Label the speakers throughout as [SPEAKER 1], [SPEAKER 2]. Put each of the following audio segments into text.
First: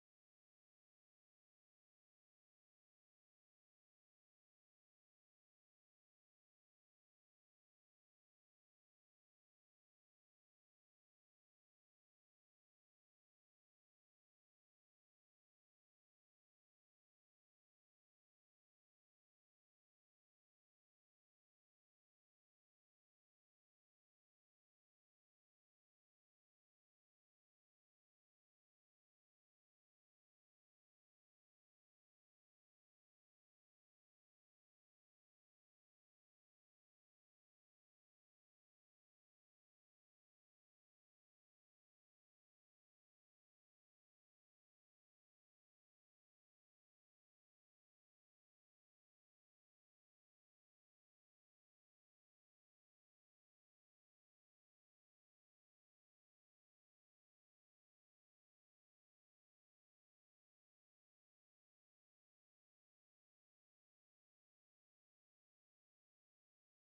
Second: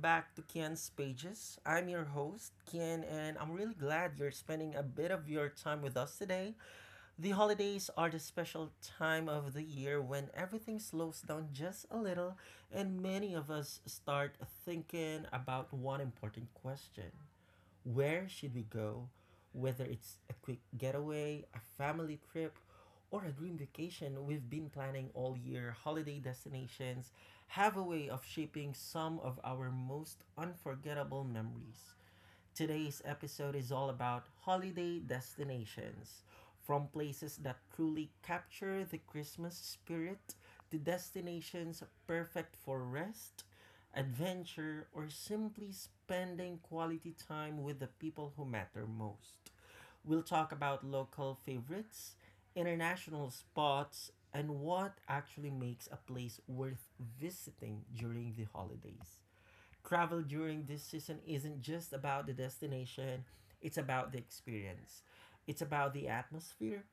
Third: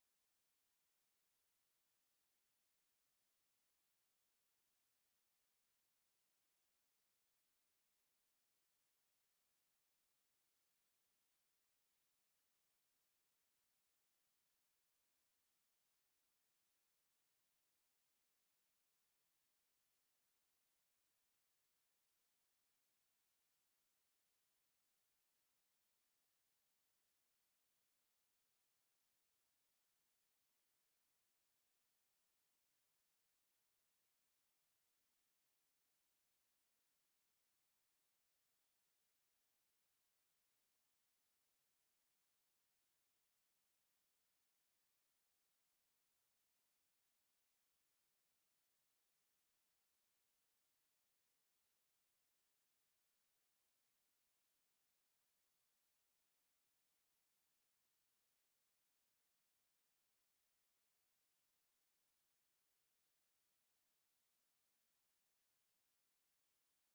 [SPEAKER 1] back to Kian's Pages. I'm your host, Kian, and I'm really glad you're spending a bit of your time with us today. The holidays are the special time of the year when everything slows down just a little, and many of us start thinking about one important question: where should we go? Whether it's a quick getaway, a family trip, or a dream vacation we've been planning all year, holiday destinations have a way of shaping some of our most unforgettable memories. Today's episode is all about holiday destinations. From places that truly capture the Christmas spirit to destinations perfect for rest, adventure, or simply spending quality time with the people who matter most. We'll talk about local favorites, international spots, and what actually makes a place worth visiting during the holidays. Travel during this season isn't just about the destination, it's about the experience. It's about the atmosphere,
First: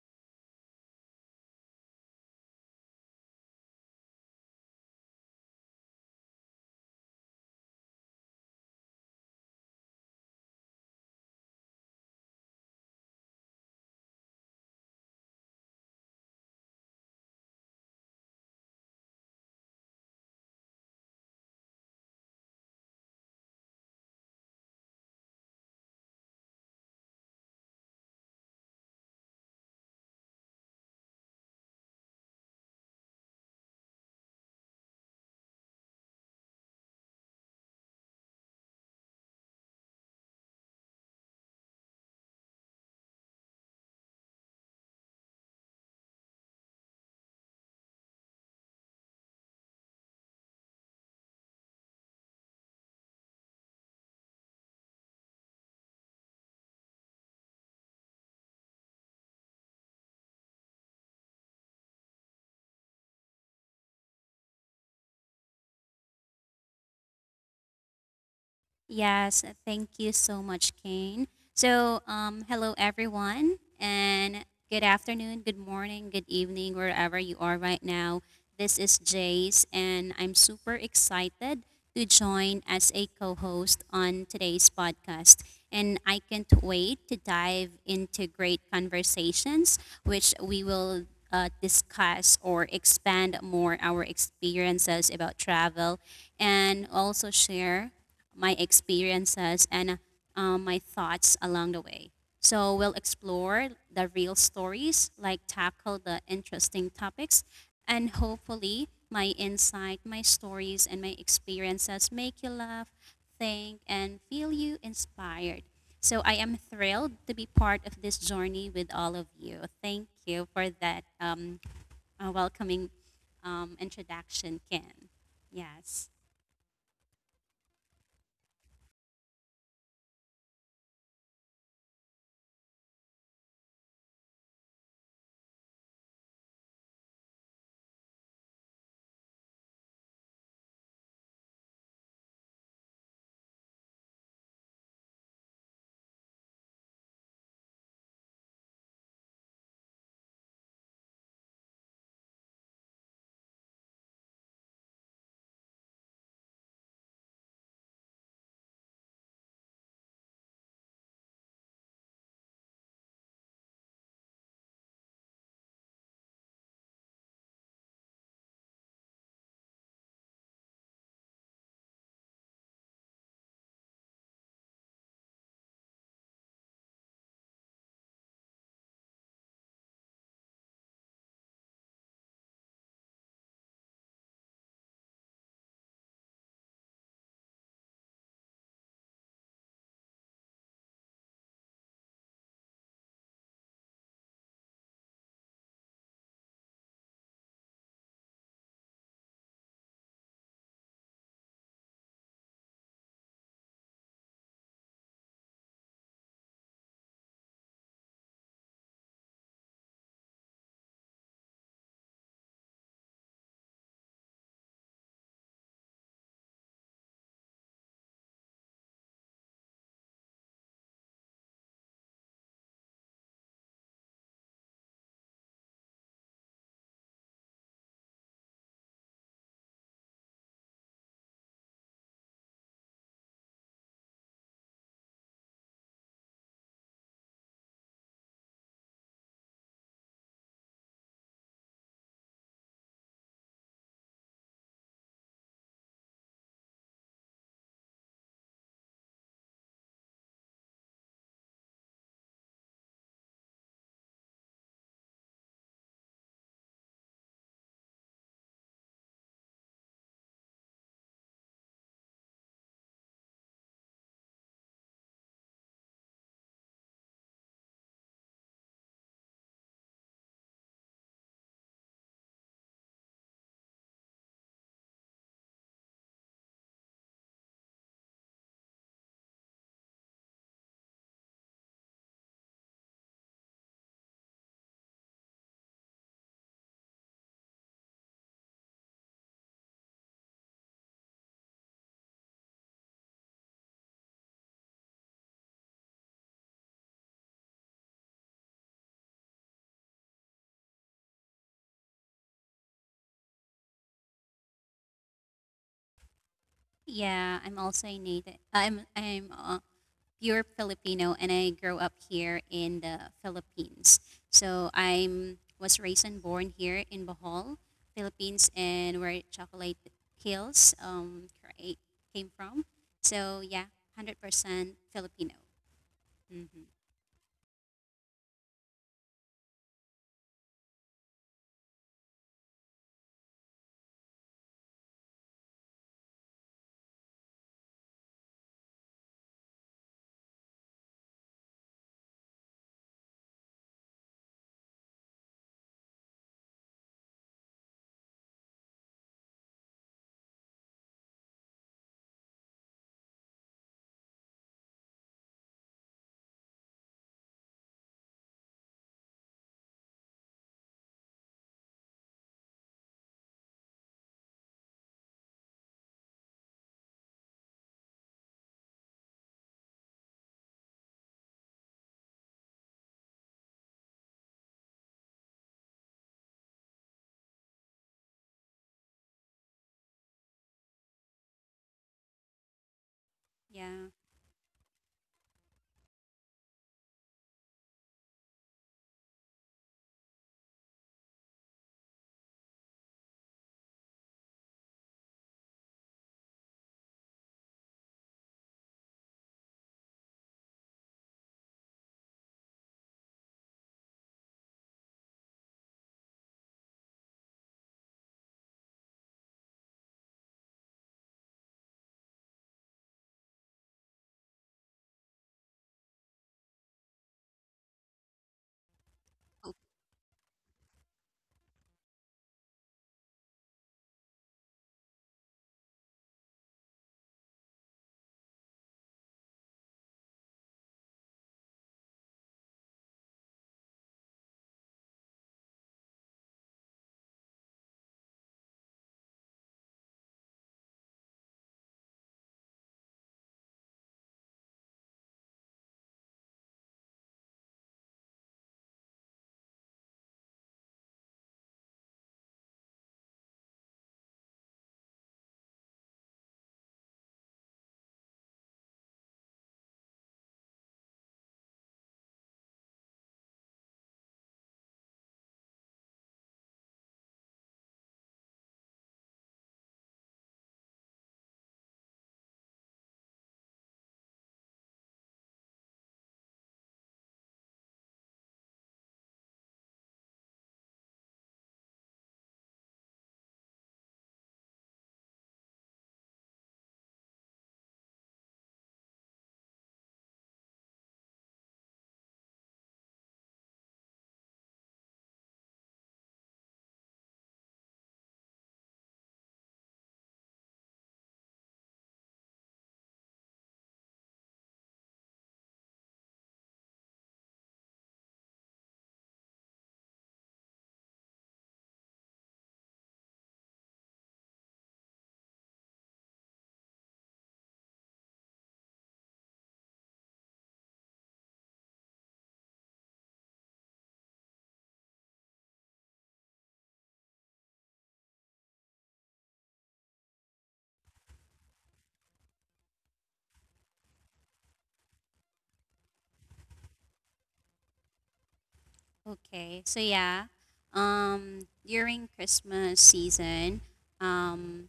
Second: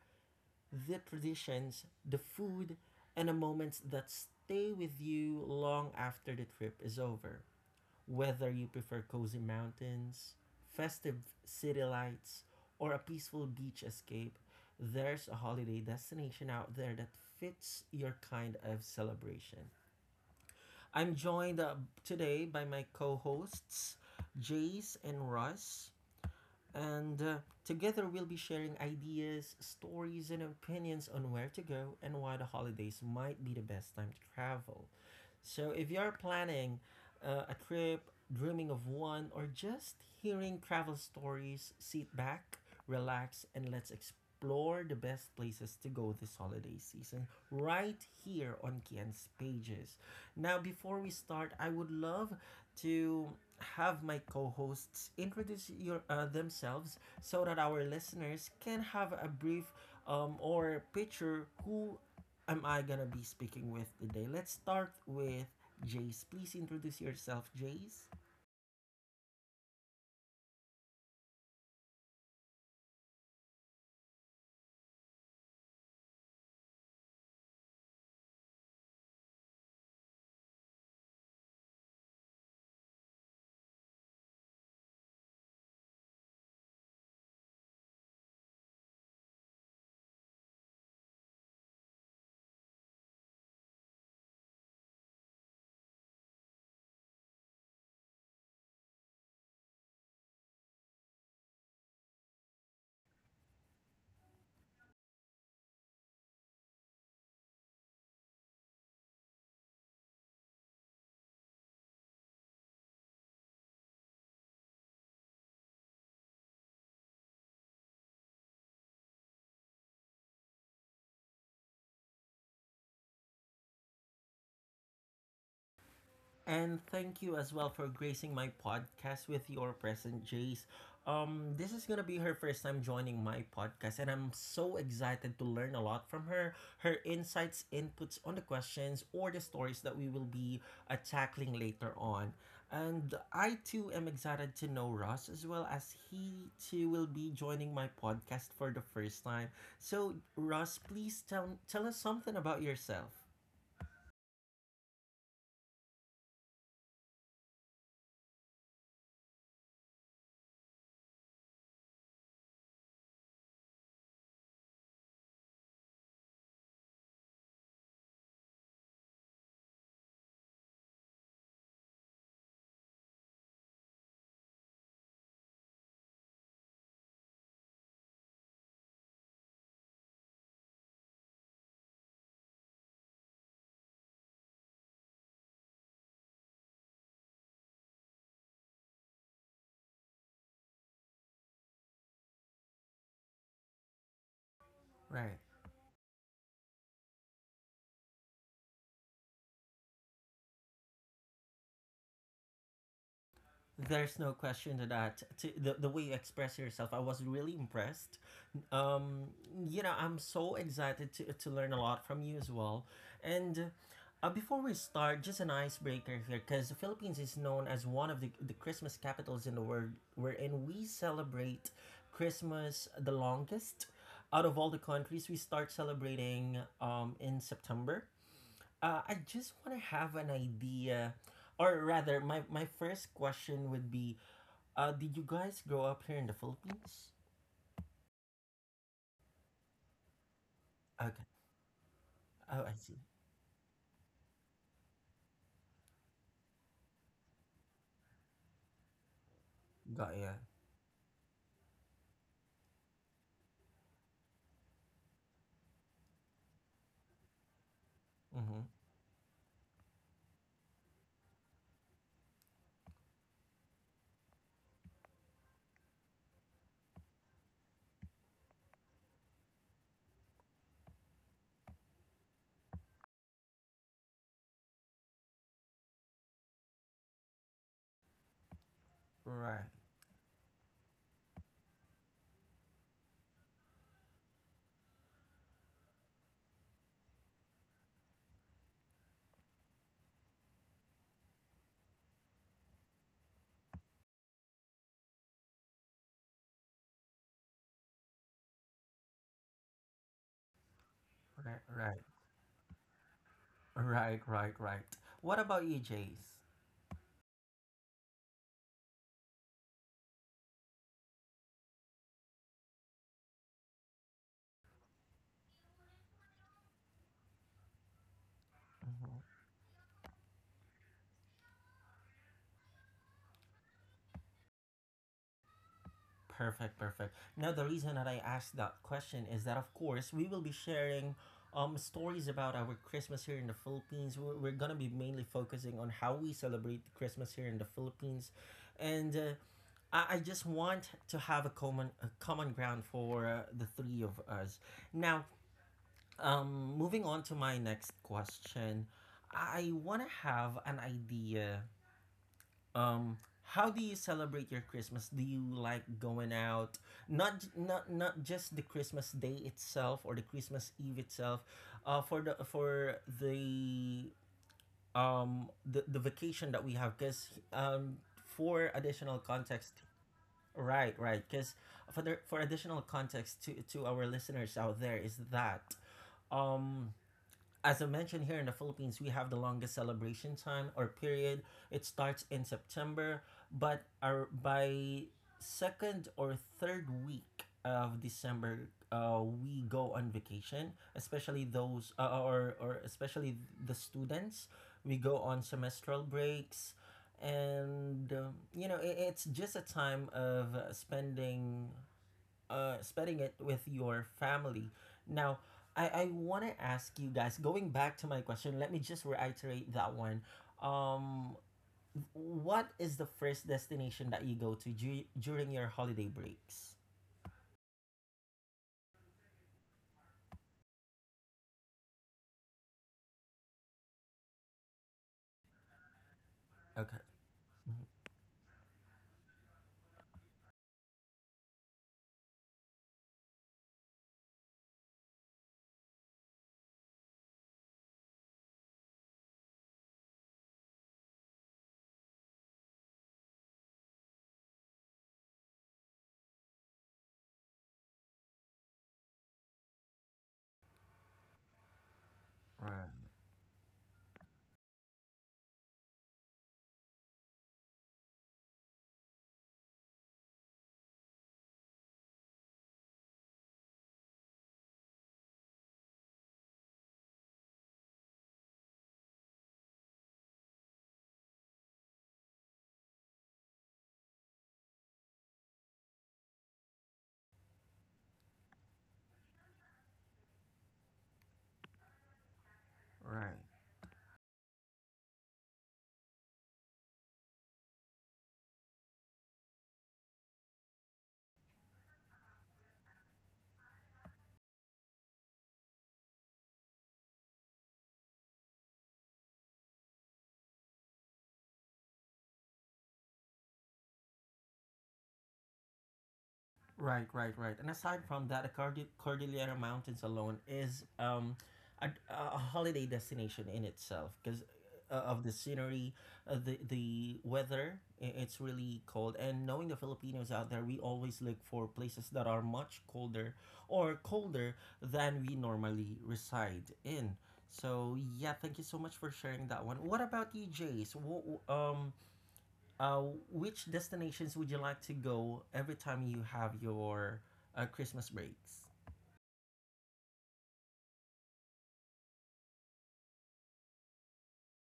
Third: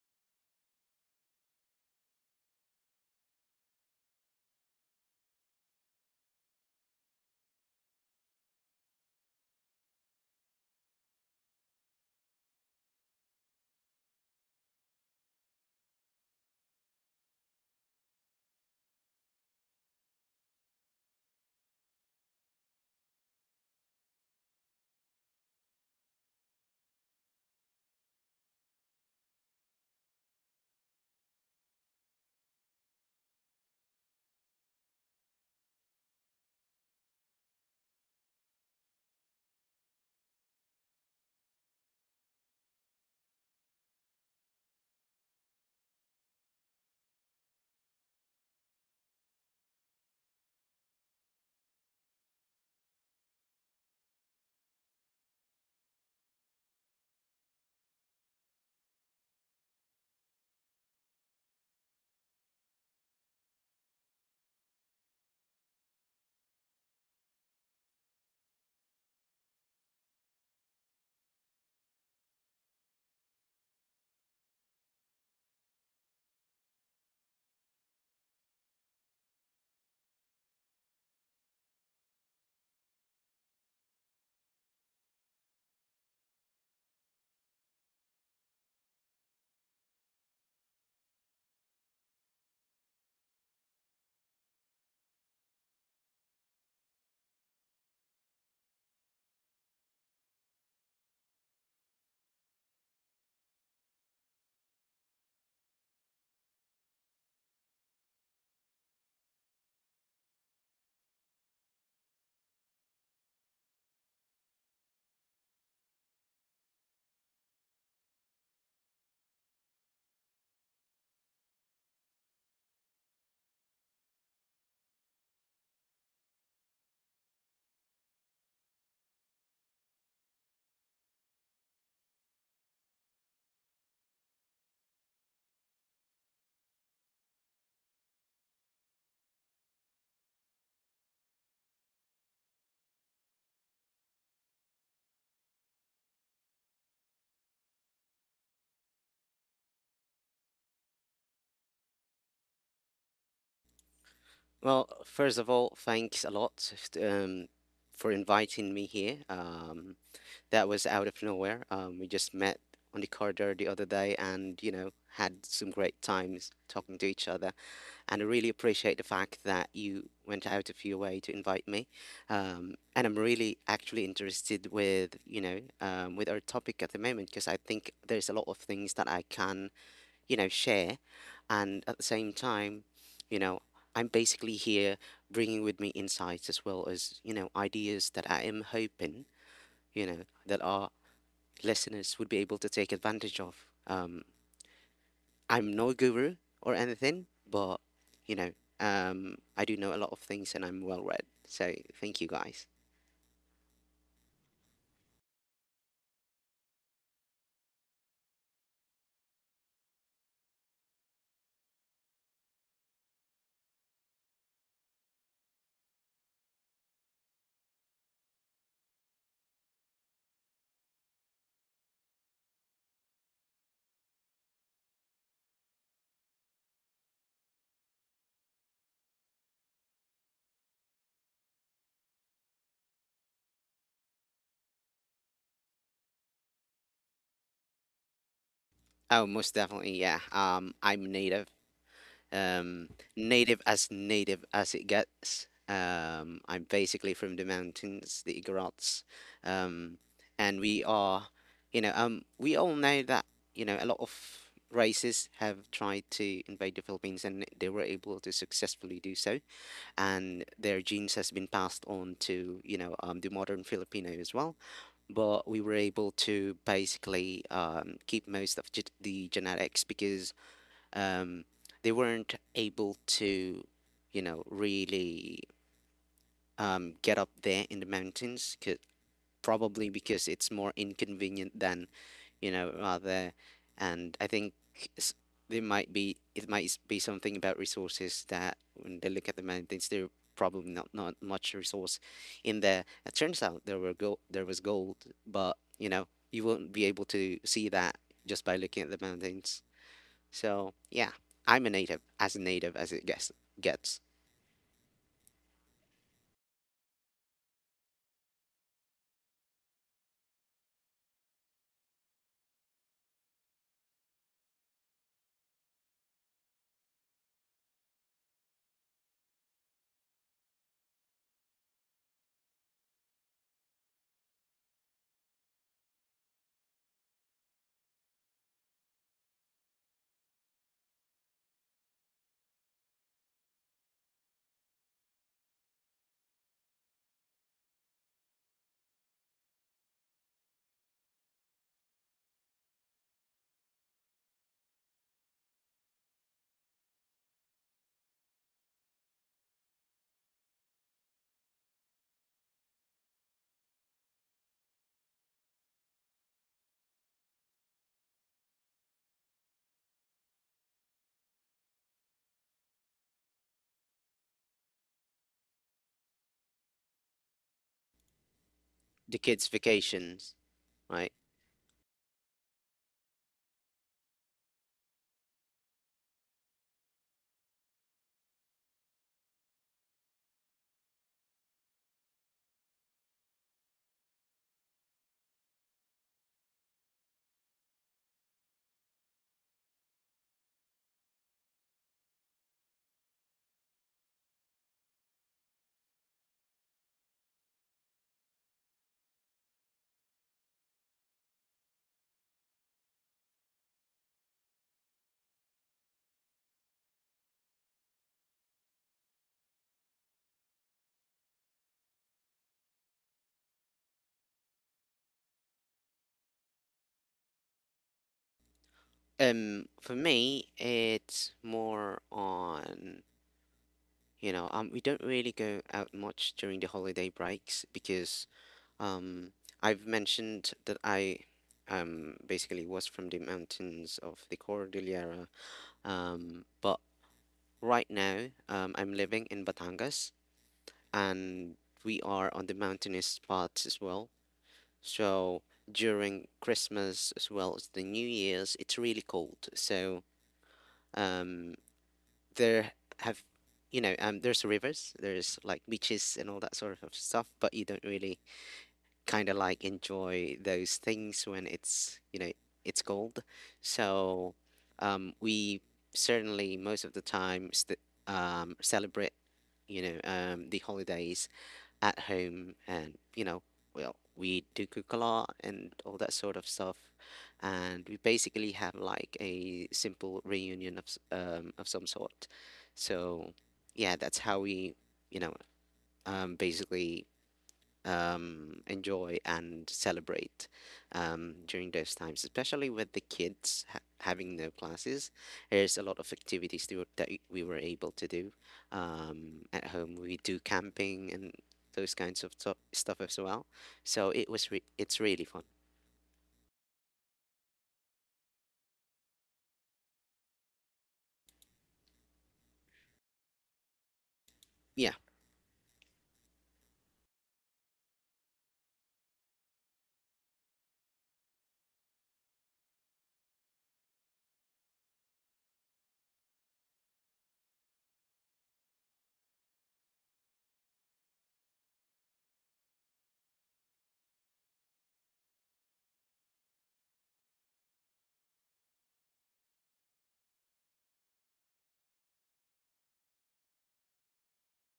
[SPEAKER 1] the traditions, the food, and the moments that stay with you long after the trip is over. Whether you prefer cozy mountains, festive city lights, or a peaceful beach escape, there's a holiday destination out there that fits your kind of celebration. I'm joined today by my co hosts, Jace and Russ, and together we'll be sharing ideas, stories, and opinions on where to go and why the holidays might be the best time to travel. So, if you're planning a trip, dreaming of one, or just hearing travel stories, sit back, relax, and let's explore the best places to go this holiday season right here on Kian's Pages. Now, before we start, I would love to have my co-hosts introduce your, themselves so that our listeners can have a brief or picture who am I gonna be speaking with today? Let's start with Jace. Please introduce yourself, Jace.
[SPEAKER 2] Yes, thank you so much, Kane. So, hello everyone, and good afternoon, good morning, good evening, wherever you are right now. This is Jace, and I'm super excited to join as a co host on today's podcast. And I can't wait to dive into great conversations, which we will discuss or expand more our experiences about travel and also share my experiences and my thoughts along the way. So we'll explore the real stories, like tackle the interesting topics, and hopefully my insight, my stories, and my experiences make you laugh, think, and feel you inspired. So I am thrilled to be part of this journey with all of you. Thank you for that welcoming introduction, Ken. Yes.
[SPEAKER 1] And thank you as well for gracing my podcast with your present, Jace. This is gonna be her first time joining my podcast, and I'm so excited to learn a lot from her. Her insights, inputs on the questions, or the stories that we will be tackling later on. And I too am excited to know Ross as well as he too will be joining my podcast for the first time. So, Ross, please tell us something about yourself.
[SPEAKER 3] Well, first of all, thanks a lot um, for inviting me here. That was out of nowhere. We just met on the corridor the other day and, you know, had some great times talking to each other. And I really appreciate the fact that you went out of your way to invite me. And I'm really actually interested with, you know, with our topic at the moment because I think there's a lot of things that I can share. And at the same time, you know, I'm basically here bringing with me insights as well as, ideas that I am hoping, you know, that our listeners would be able to take advantage of.
[SPEAKER 1] Right.
[SPEAKER 3] I'm no guru or anything, but, you know, I do know a lot of things and I'm well read. So thank you guys.
[SPEAKER 1] There's no question to that. To the way you express yourself, I was really impressed. Um, you know, I'm so excited to learn a lot from you as well. And before we start, just an icebreaker here, because the Philippines is known as one of the Christmas capitals in the world, wherein we celebrate Christmas the longest. Out of all the countries, we start celebrating in September. I just want to have an idea, or rather, my first question would be, did you guys grow up here in the Philippines?
[SPEAKER 3] Oh, most definitely, yeah. I'm
[SPEAKER 1] Okay. Oh, I
[SPEAKER 3] um,
[SPEAKER 1] see.
[SPEAKER 3] native as it gets. I'm basically from the mountains, the Igorots. um,
[SPEAKER 1] Got ya.
[SPEAKER 3] and we are, you know, we all know that a lot of races have tried to invade the Philippines, and they were able to
[SPEAKER 1] Mm-hmm.
[SPEAKER 3] successfully do so, and their genes has been passed on to the modern Filipino as well. But we were able to basically keep most of the genetics because um, they weren't able to, really get up there in the mountains,
[SPEAKER 1] Right,
[SPEAKER 3] probably because it's more inconvenient than, there. And I think s- there might be it might s- be something about resources that when they look at the mountains, there probably not much resource in there. It turns out there were gold, there was gold, but you won't be able to see that just by looking at the mountains. So yeah,
[SPEAKER 1] right,
[SPEAKER 3] I'm
[SPEAKER 1] right,
[SPEAKER 3] a native as it gets.
[SPEAKER 1] right, right, right. What about you, Jace?
[SPEAKER 2] Yeah, I'm also a native. I'm pure Filipino, and I grew up here in the Philippines. So I'm was raised and born here in Bohol, Philippines, and where Chocolate Hills came from. So yeah, 100% Filipino. Hmm.
[SPEAKER 1] Perfect, perfect. Now, the reason that I asked that question is that, of course, we will be sharing stories about our Christmas here in the Philippines. We're going to be mainly focusing on how we celebrate Christmas here in the Philippines. And I just want to have a common ground for the three of us. Now, moving on to my next question, I want to have an idea. Um, how do you celebrate your Christmas? Do you like going out? Not just the Christmas day itself or the Christmas Eve itself. For the the vacation that we have, because um, for
[SPEAKER 3] The
[SPEAKER 1] additional
[SPEAKER 3] kids'
[SPEAKER 1] context.
[SPEAKER 3] vacations,
[SPEAKER 1] Right,
[SPEAKER 3] right?
[SPEAKER 1] right. Because for additional context to our listeners out there is that um, as I mentioned, here in the Philippines, we have the longest celebration time or period. It starts in September, but
[SPEAKER 2] Yeah.
[SPEAKER 1] our by second or third week of December, we go on vacation. Especially those, or especially the students, we go on semestral breaks, and you know, it, it's just a time of spending spending it with your family. Now, I want to ask you guys, going back to my question, let me just reiterate that one. Um, what is the first destination that you go to during your holiday breaks?
[SPEAKER 2] O-
[SPEAKER 3] For me, it's more on we don't really go out much during the
[SPEAKER 1] Okay.
[SPEAKER 3] holiday breaks because um, I've mentioned that I basically was from the mountains of the Cordillera. But right now I'm living in Batangas, and we are on the mountainous parts as well. So during Christmas as well as the New Year's, it's really cold. So um, there
[SPEAKER 1] Right,
[SPEAKER 3] have, there's rivers, there's like beaches and all that sort of stuff, but you don't really kind of like enjoy those things when it's, it's cold. So we certainly most of the time st celebrate, the holidays at home. And well, we do cook a lot and all that sort of stuff, and we basically have like a simple reunion of of some sort. So
[SPEAKER 1] right.
[SPEAKER 3] yeah, that's how we you know basically enjoy and celebrate during those times, especially with the kids having no classes. There's a lot of activities we were able to do at home. We do camping and those kinds of stuff as well. So it's really fun.
[SPEAKER 1] Right, right, right. And aside from that, the Cordillera Mountains alone is a holiday destination in itself because
[SPEAKER 3] Yeah,
[SPEAKER 1] of the scenery, the weather. It's really cold, and knowing the Filipinos out there, we always look for places that are much colder or colder than we normally reside in. So yeah, thank you so much for sharing that one. What about you, Jace? What, uh, which destinations would you like to go every time you have your Christmas breaks?
[SPEAKER 2] Okay. So yeah, during Christmas season, um,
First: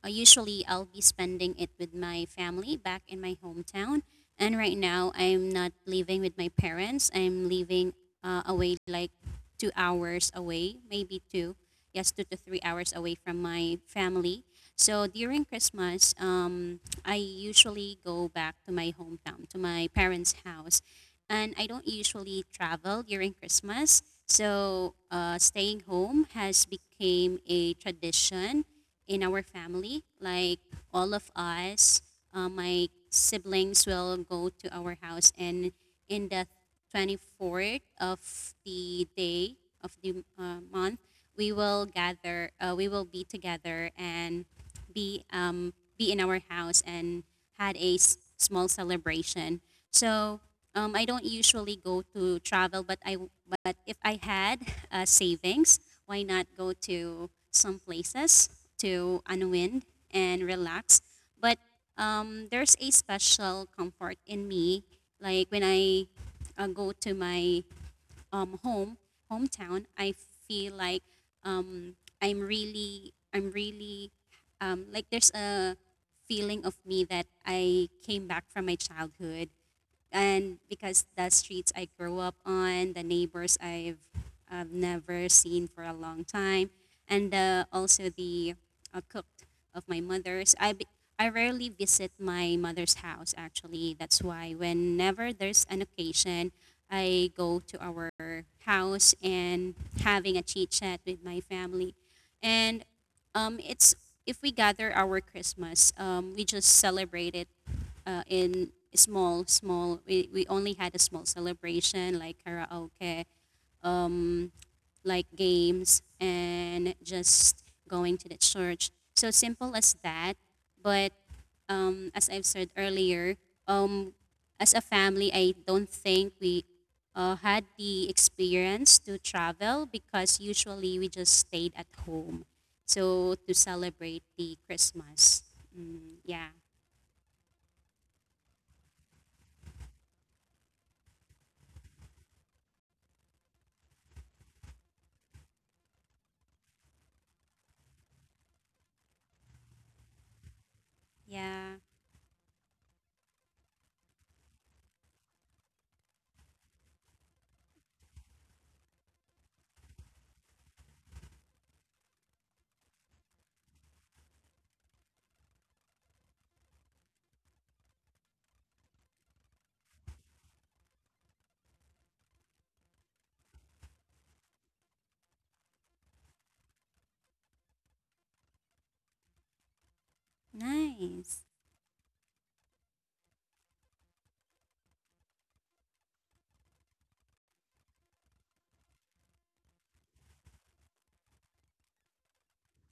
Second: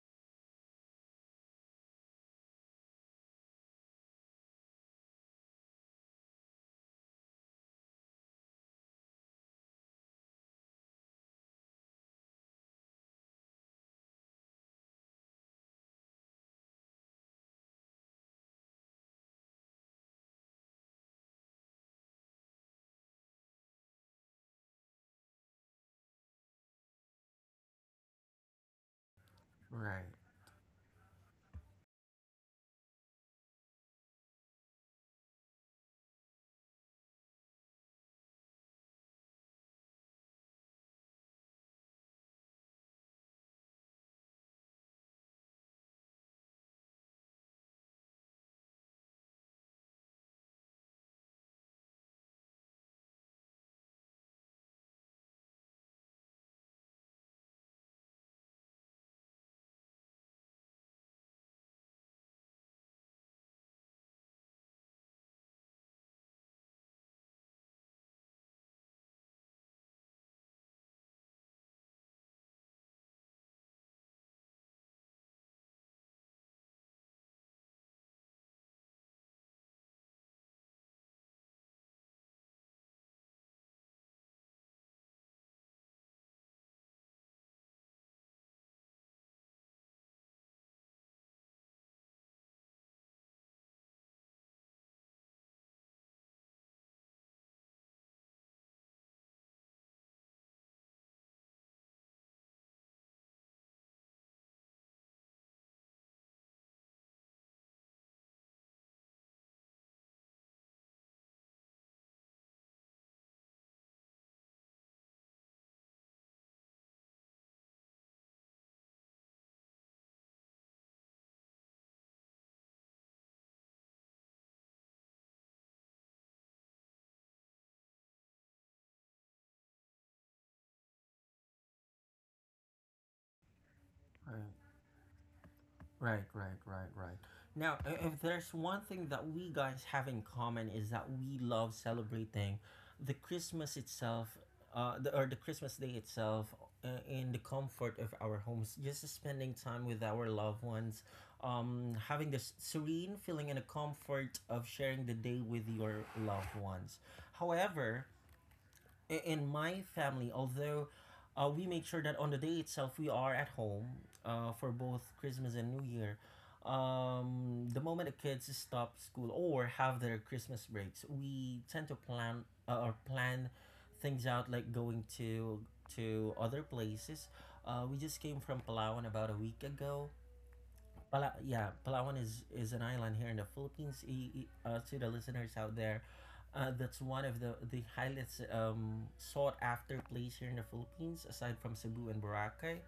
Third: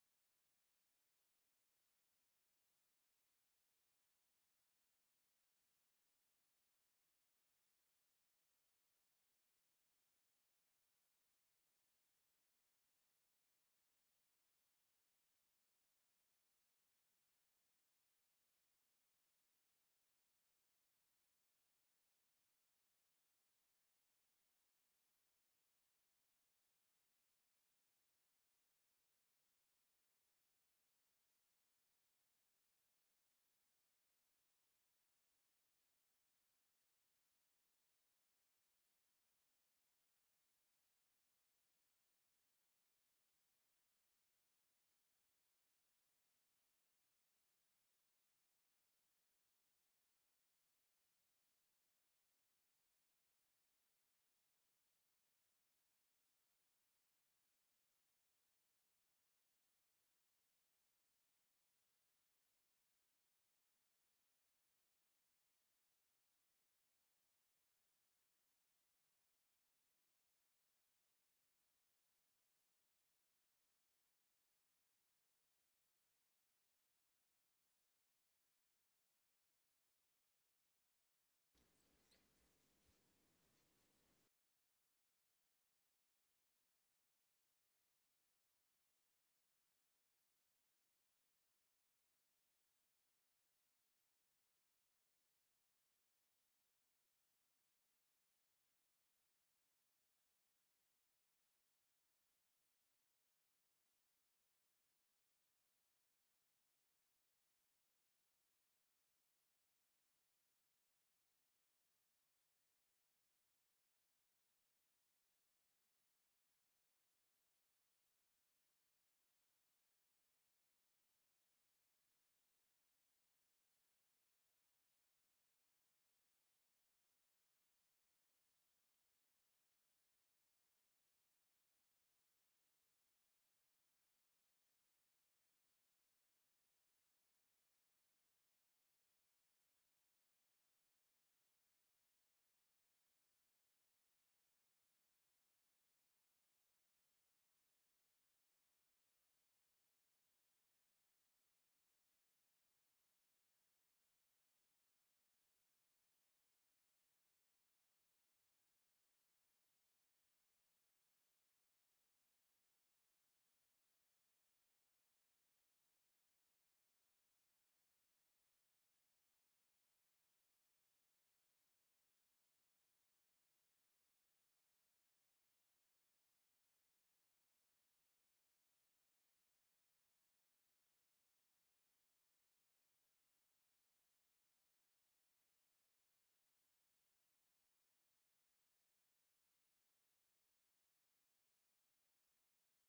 [SPEAKER 2] Usually, I'll be spending it with my family back in my hometown. And right now, I'm not living with my parents. I'm living away, like 2 hours away, maybe two. Yes, 2 to 3 hours away from my family. So during Christmas, I usually go back to my hometown, to my parents' house. And I don't usually travel during Christmas. So staying home has become a tradition in our family.
[SPEAKER 1] Right,
[SPEAKER 2] Like all of us, my siblings will go to our house, and in the 24th of the day of the month, we will gather. We will be together and be um, be in our house and had a small celebration. So I don't usually go to travel, but I but if I had savings, why not go to some places to unwind and relax? But there's a special comfort in me, like when I go to my um, home hometown, I feel like um, I'm really like there's a feeling of me that I came back from my childhood, and because the streets I grew up on, the neighbors I've never seen for a long time, and also the cook of my mother's. I rarely visit my mother's house actually. That's why whenever there's an occasion, I go to our house and having a chit chat with my family, and it's if we gather our Christmas, we just celebrate it in small, small. We only had a small celebration like karaoke, um, like games, and just going to the church. So simple as that. But as I've said earlier, um, as a family, I don't think we had the experience to travel because usually we just stayed at home. So to celebrate
[SPEAKER 1] right,
[SPEAKER 2] the Christmas. Mm,
[SPEAKER 1] right,
[SPEAKER 2] yeah.
[SPEAKER 1] right, right, right. Now, if there's one thing that we guys have in common is that we love celebrating the Christmas itself, the, or the Christmas day itself, in the comfort of our homes, just spending time with our loved ones,
[SPEAKER 2] Yeah.
[SPEAKER 1] having this serene feeling and a comfort of sharing the day with your loved ones. However, in my family, although we make sure that on the day itself we are at home for both Christmas and New Year, the moment the kids stop school or have their Christmas breaks, we tend to plan or plan things out like going to other places. We just came from Palawan about a week ago.
[SPEAKER 2] Nice.
[SPEAKER 1] Yeah, Palawan is an island here in the Philippines. Uh, to the listeners out there, that's one of the highlights sought after place here in the Philippines, aside from Cebu and Boracay.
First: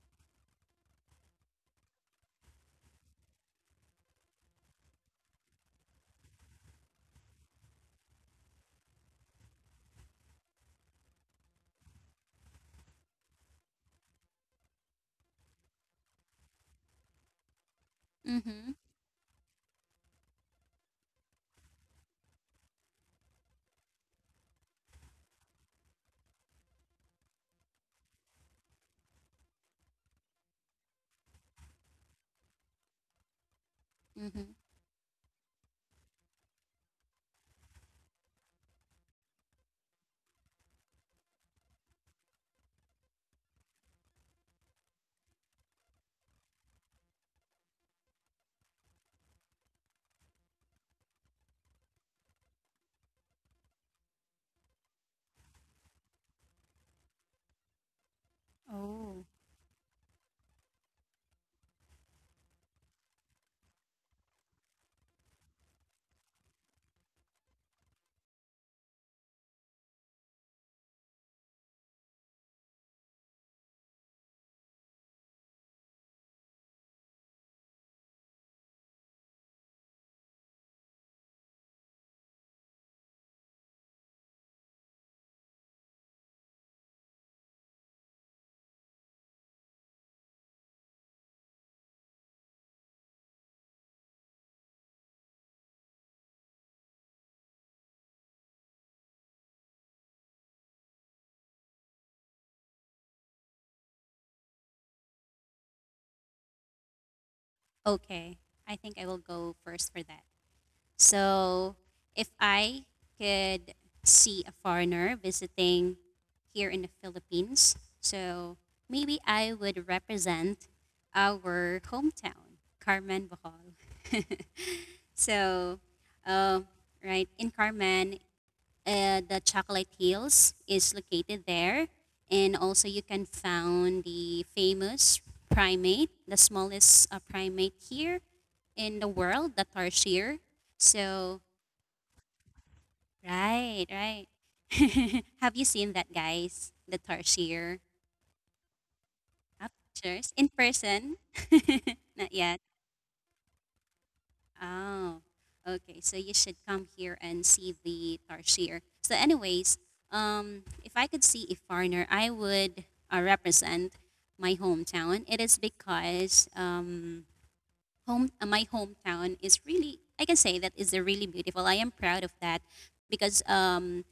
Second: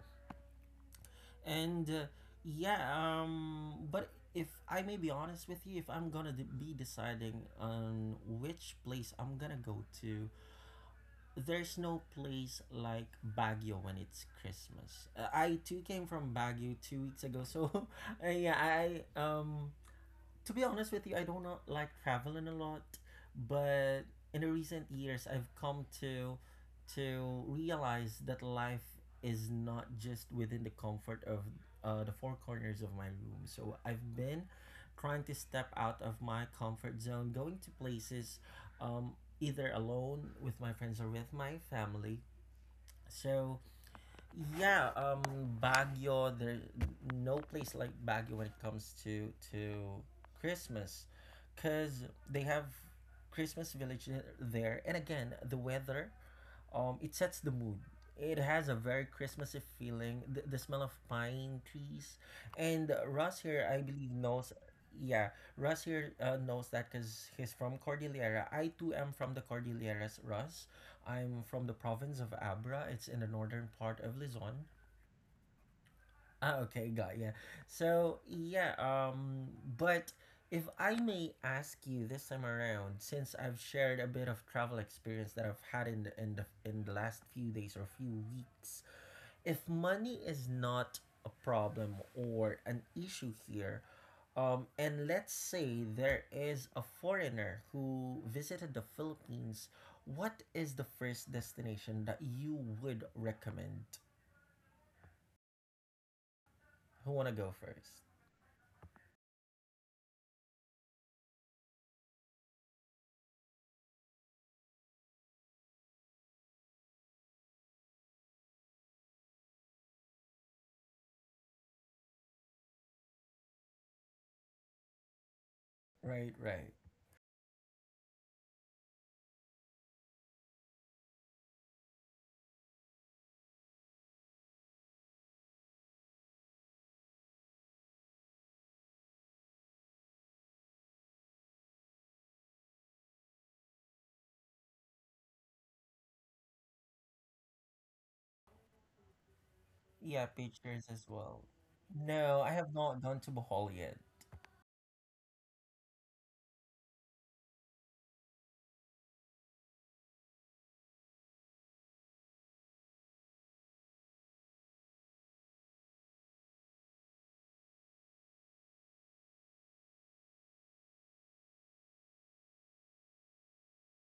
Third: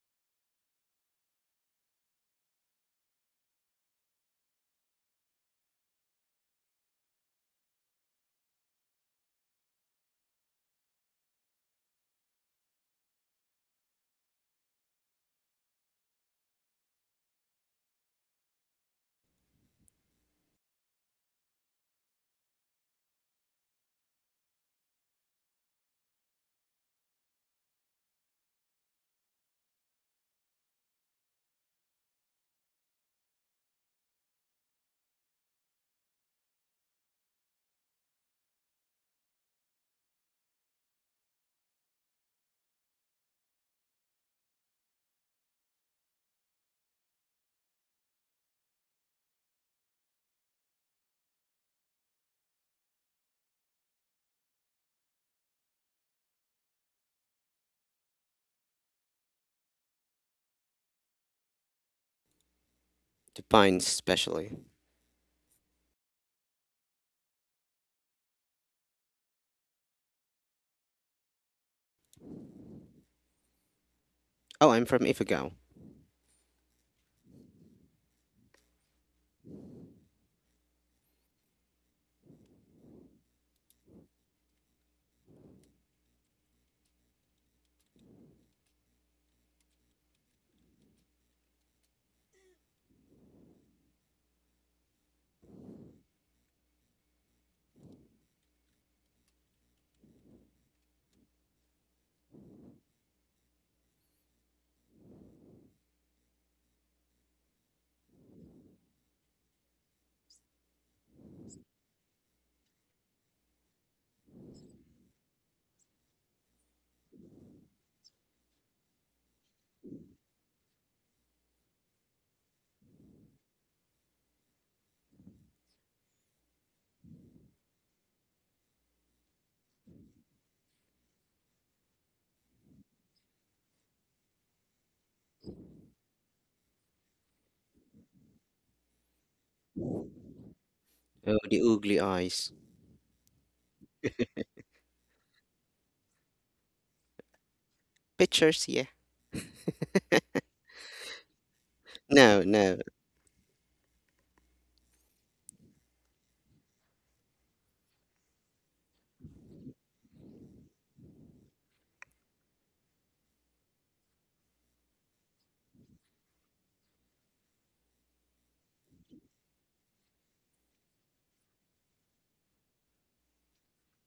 [SPEAKER 1] And yeah, but if I may be honest with you, if I'm gonna be deciding on which place I'm gonna go to, there's no place like Baguio when it's Christmas. I too came from Baguio 2 weeks ago, so yeah,
[SPEAKER 2] Mm-hmm.
[SPEAKER 1] I um, to be honest with you, I don't know, like traveling a lot, but in the recent years, I've come to realize that life is not just within the comfort of the four corners of my room. So I've been
[SPEAKER 2] Mm-hmm.
[SPEAKER 1] trying to step out of my comfort zone, going to places, um, either alone with my friends or with my family. So yeah, Baguio. There, no place like Baguio when it comes to Christmas, cause they have Christmas village there. And again, the weather it sets the mood. It has a very
[SPEAKER 2] Oh,
[SPEAKER 1] Christmassy feeling, the smell of pine trees. And Russ
[SPEAKER 3] the
[SPEAKER 1] here, I
[SPEAKER 3] pines
[SPEAKER 1] believe,
[SPEAKER 3] especially.
[SPEAKER 1] knows. Yeah, Russ here knows that because he's from Cordillera. I too am from the Cordilleras, Russ. I'm from the province of Abra. It's in the northern part of Luzon.
[SPEAKER 3] Oh, I'm from Ifugao.
[SPEAKER 1] Ah, okay, got ya. So yeah, but if I may ask you this time around, since I've shared a bit of travel experience that I've had in in the last few days or few weeks, if money is not a problem or an issue here, and let's say there is a foreigner who visited the Philippines, what is the first destination that you would recommend? Who wanna go first?
[SPEAKER 2] okay. I think I will go first for that. So, if I could see a foreigner visiting here in the Philippines, so maybe I would represent our hometown, Carmen Bohol. So,
[SPEAKER 1] Right,
[SPEAKER 2] uh,
[SPEAKER 1] right.
[SPEAKER 2] right in Carmen, the Chocolate Hills is located there. And also you can find the famous primate, the smallest primate here in the world, the tarsier.
[SPEAKER 3] Oh,
[SPEAKER 2] So,
[SPEAKER 3] the ugly eyes.
[SPEAKER 2] right, right. Have you seen that, guys? The tarsier?
[SPEAKER 3] Pictures, yeah.
[SPEAKER 2] Ah,
[SPEAKER 1] Yeah,
[SPEAKER 2] Pictures in
[SPEAKER 1] pictures as
[SPEAKER 2] person?
[SPEAKER 1] well.
[SPEAKER 2] Not
[SPEAKER 1] No,
[SPEAKER 3] No,
[SPEAKER 1] I
[SPEAKER 2] yet.
[SPEAKER 1] have
[SPEAKER 3] no.
[SPEAKER 1] not done to Bohol yet.
[SPEAKER 2] Oh, okay. So you should come here and see the tarsier. So, anyways, if I could see a foreigner, I would represent my hometown. It is because home my hometown is really I can say that is a really beautiful. I am proud of that because um,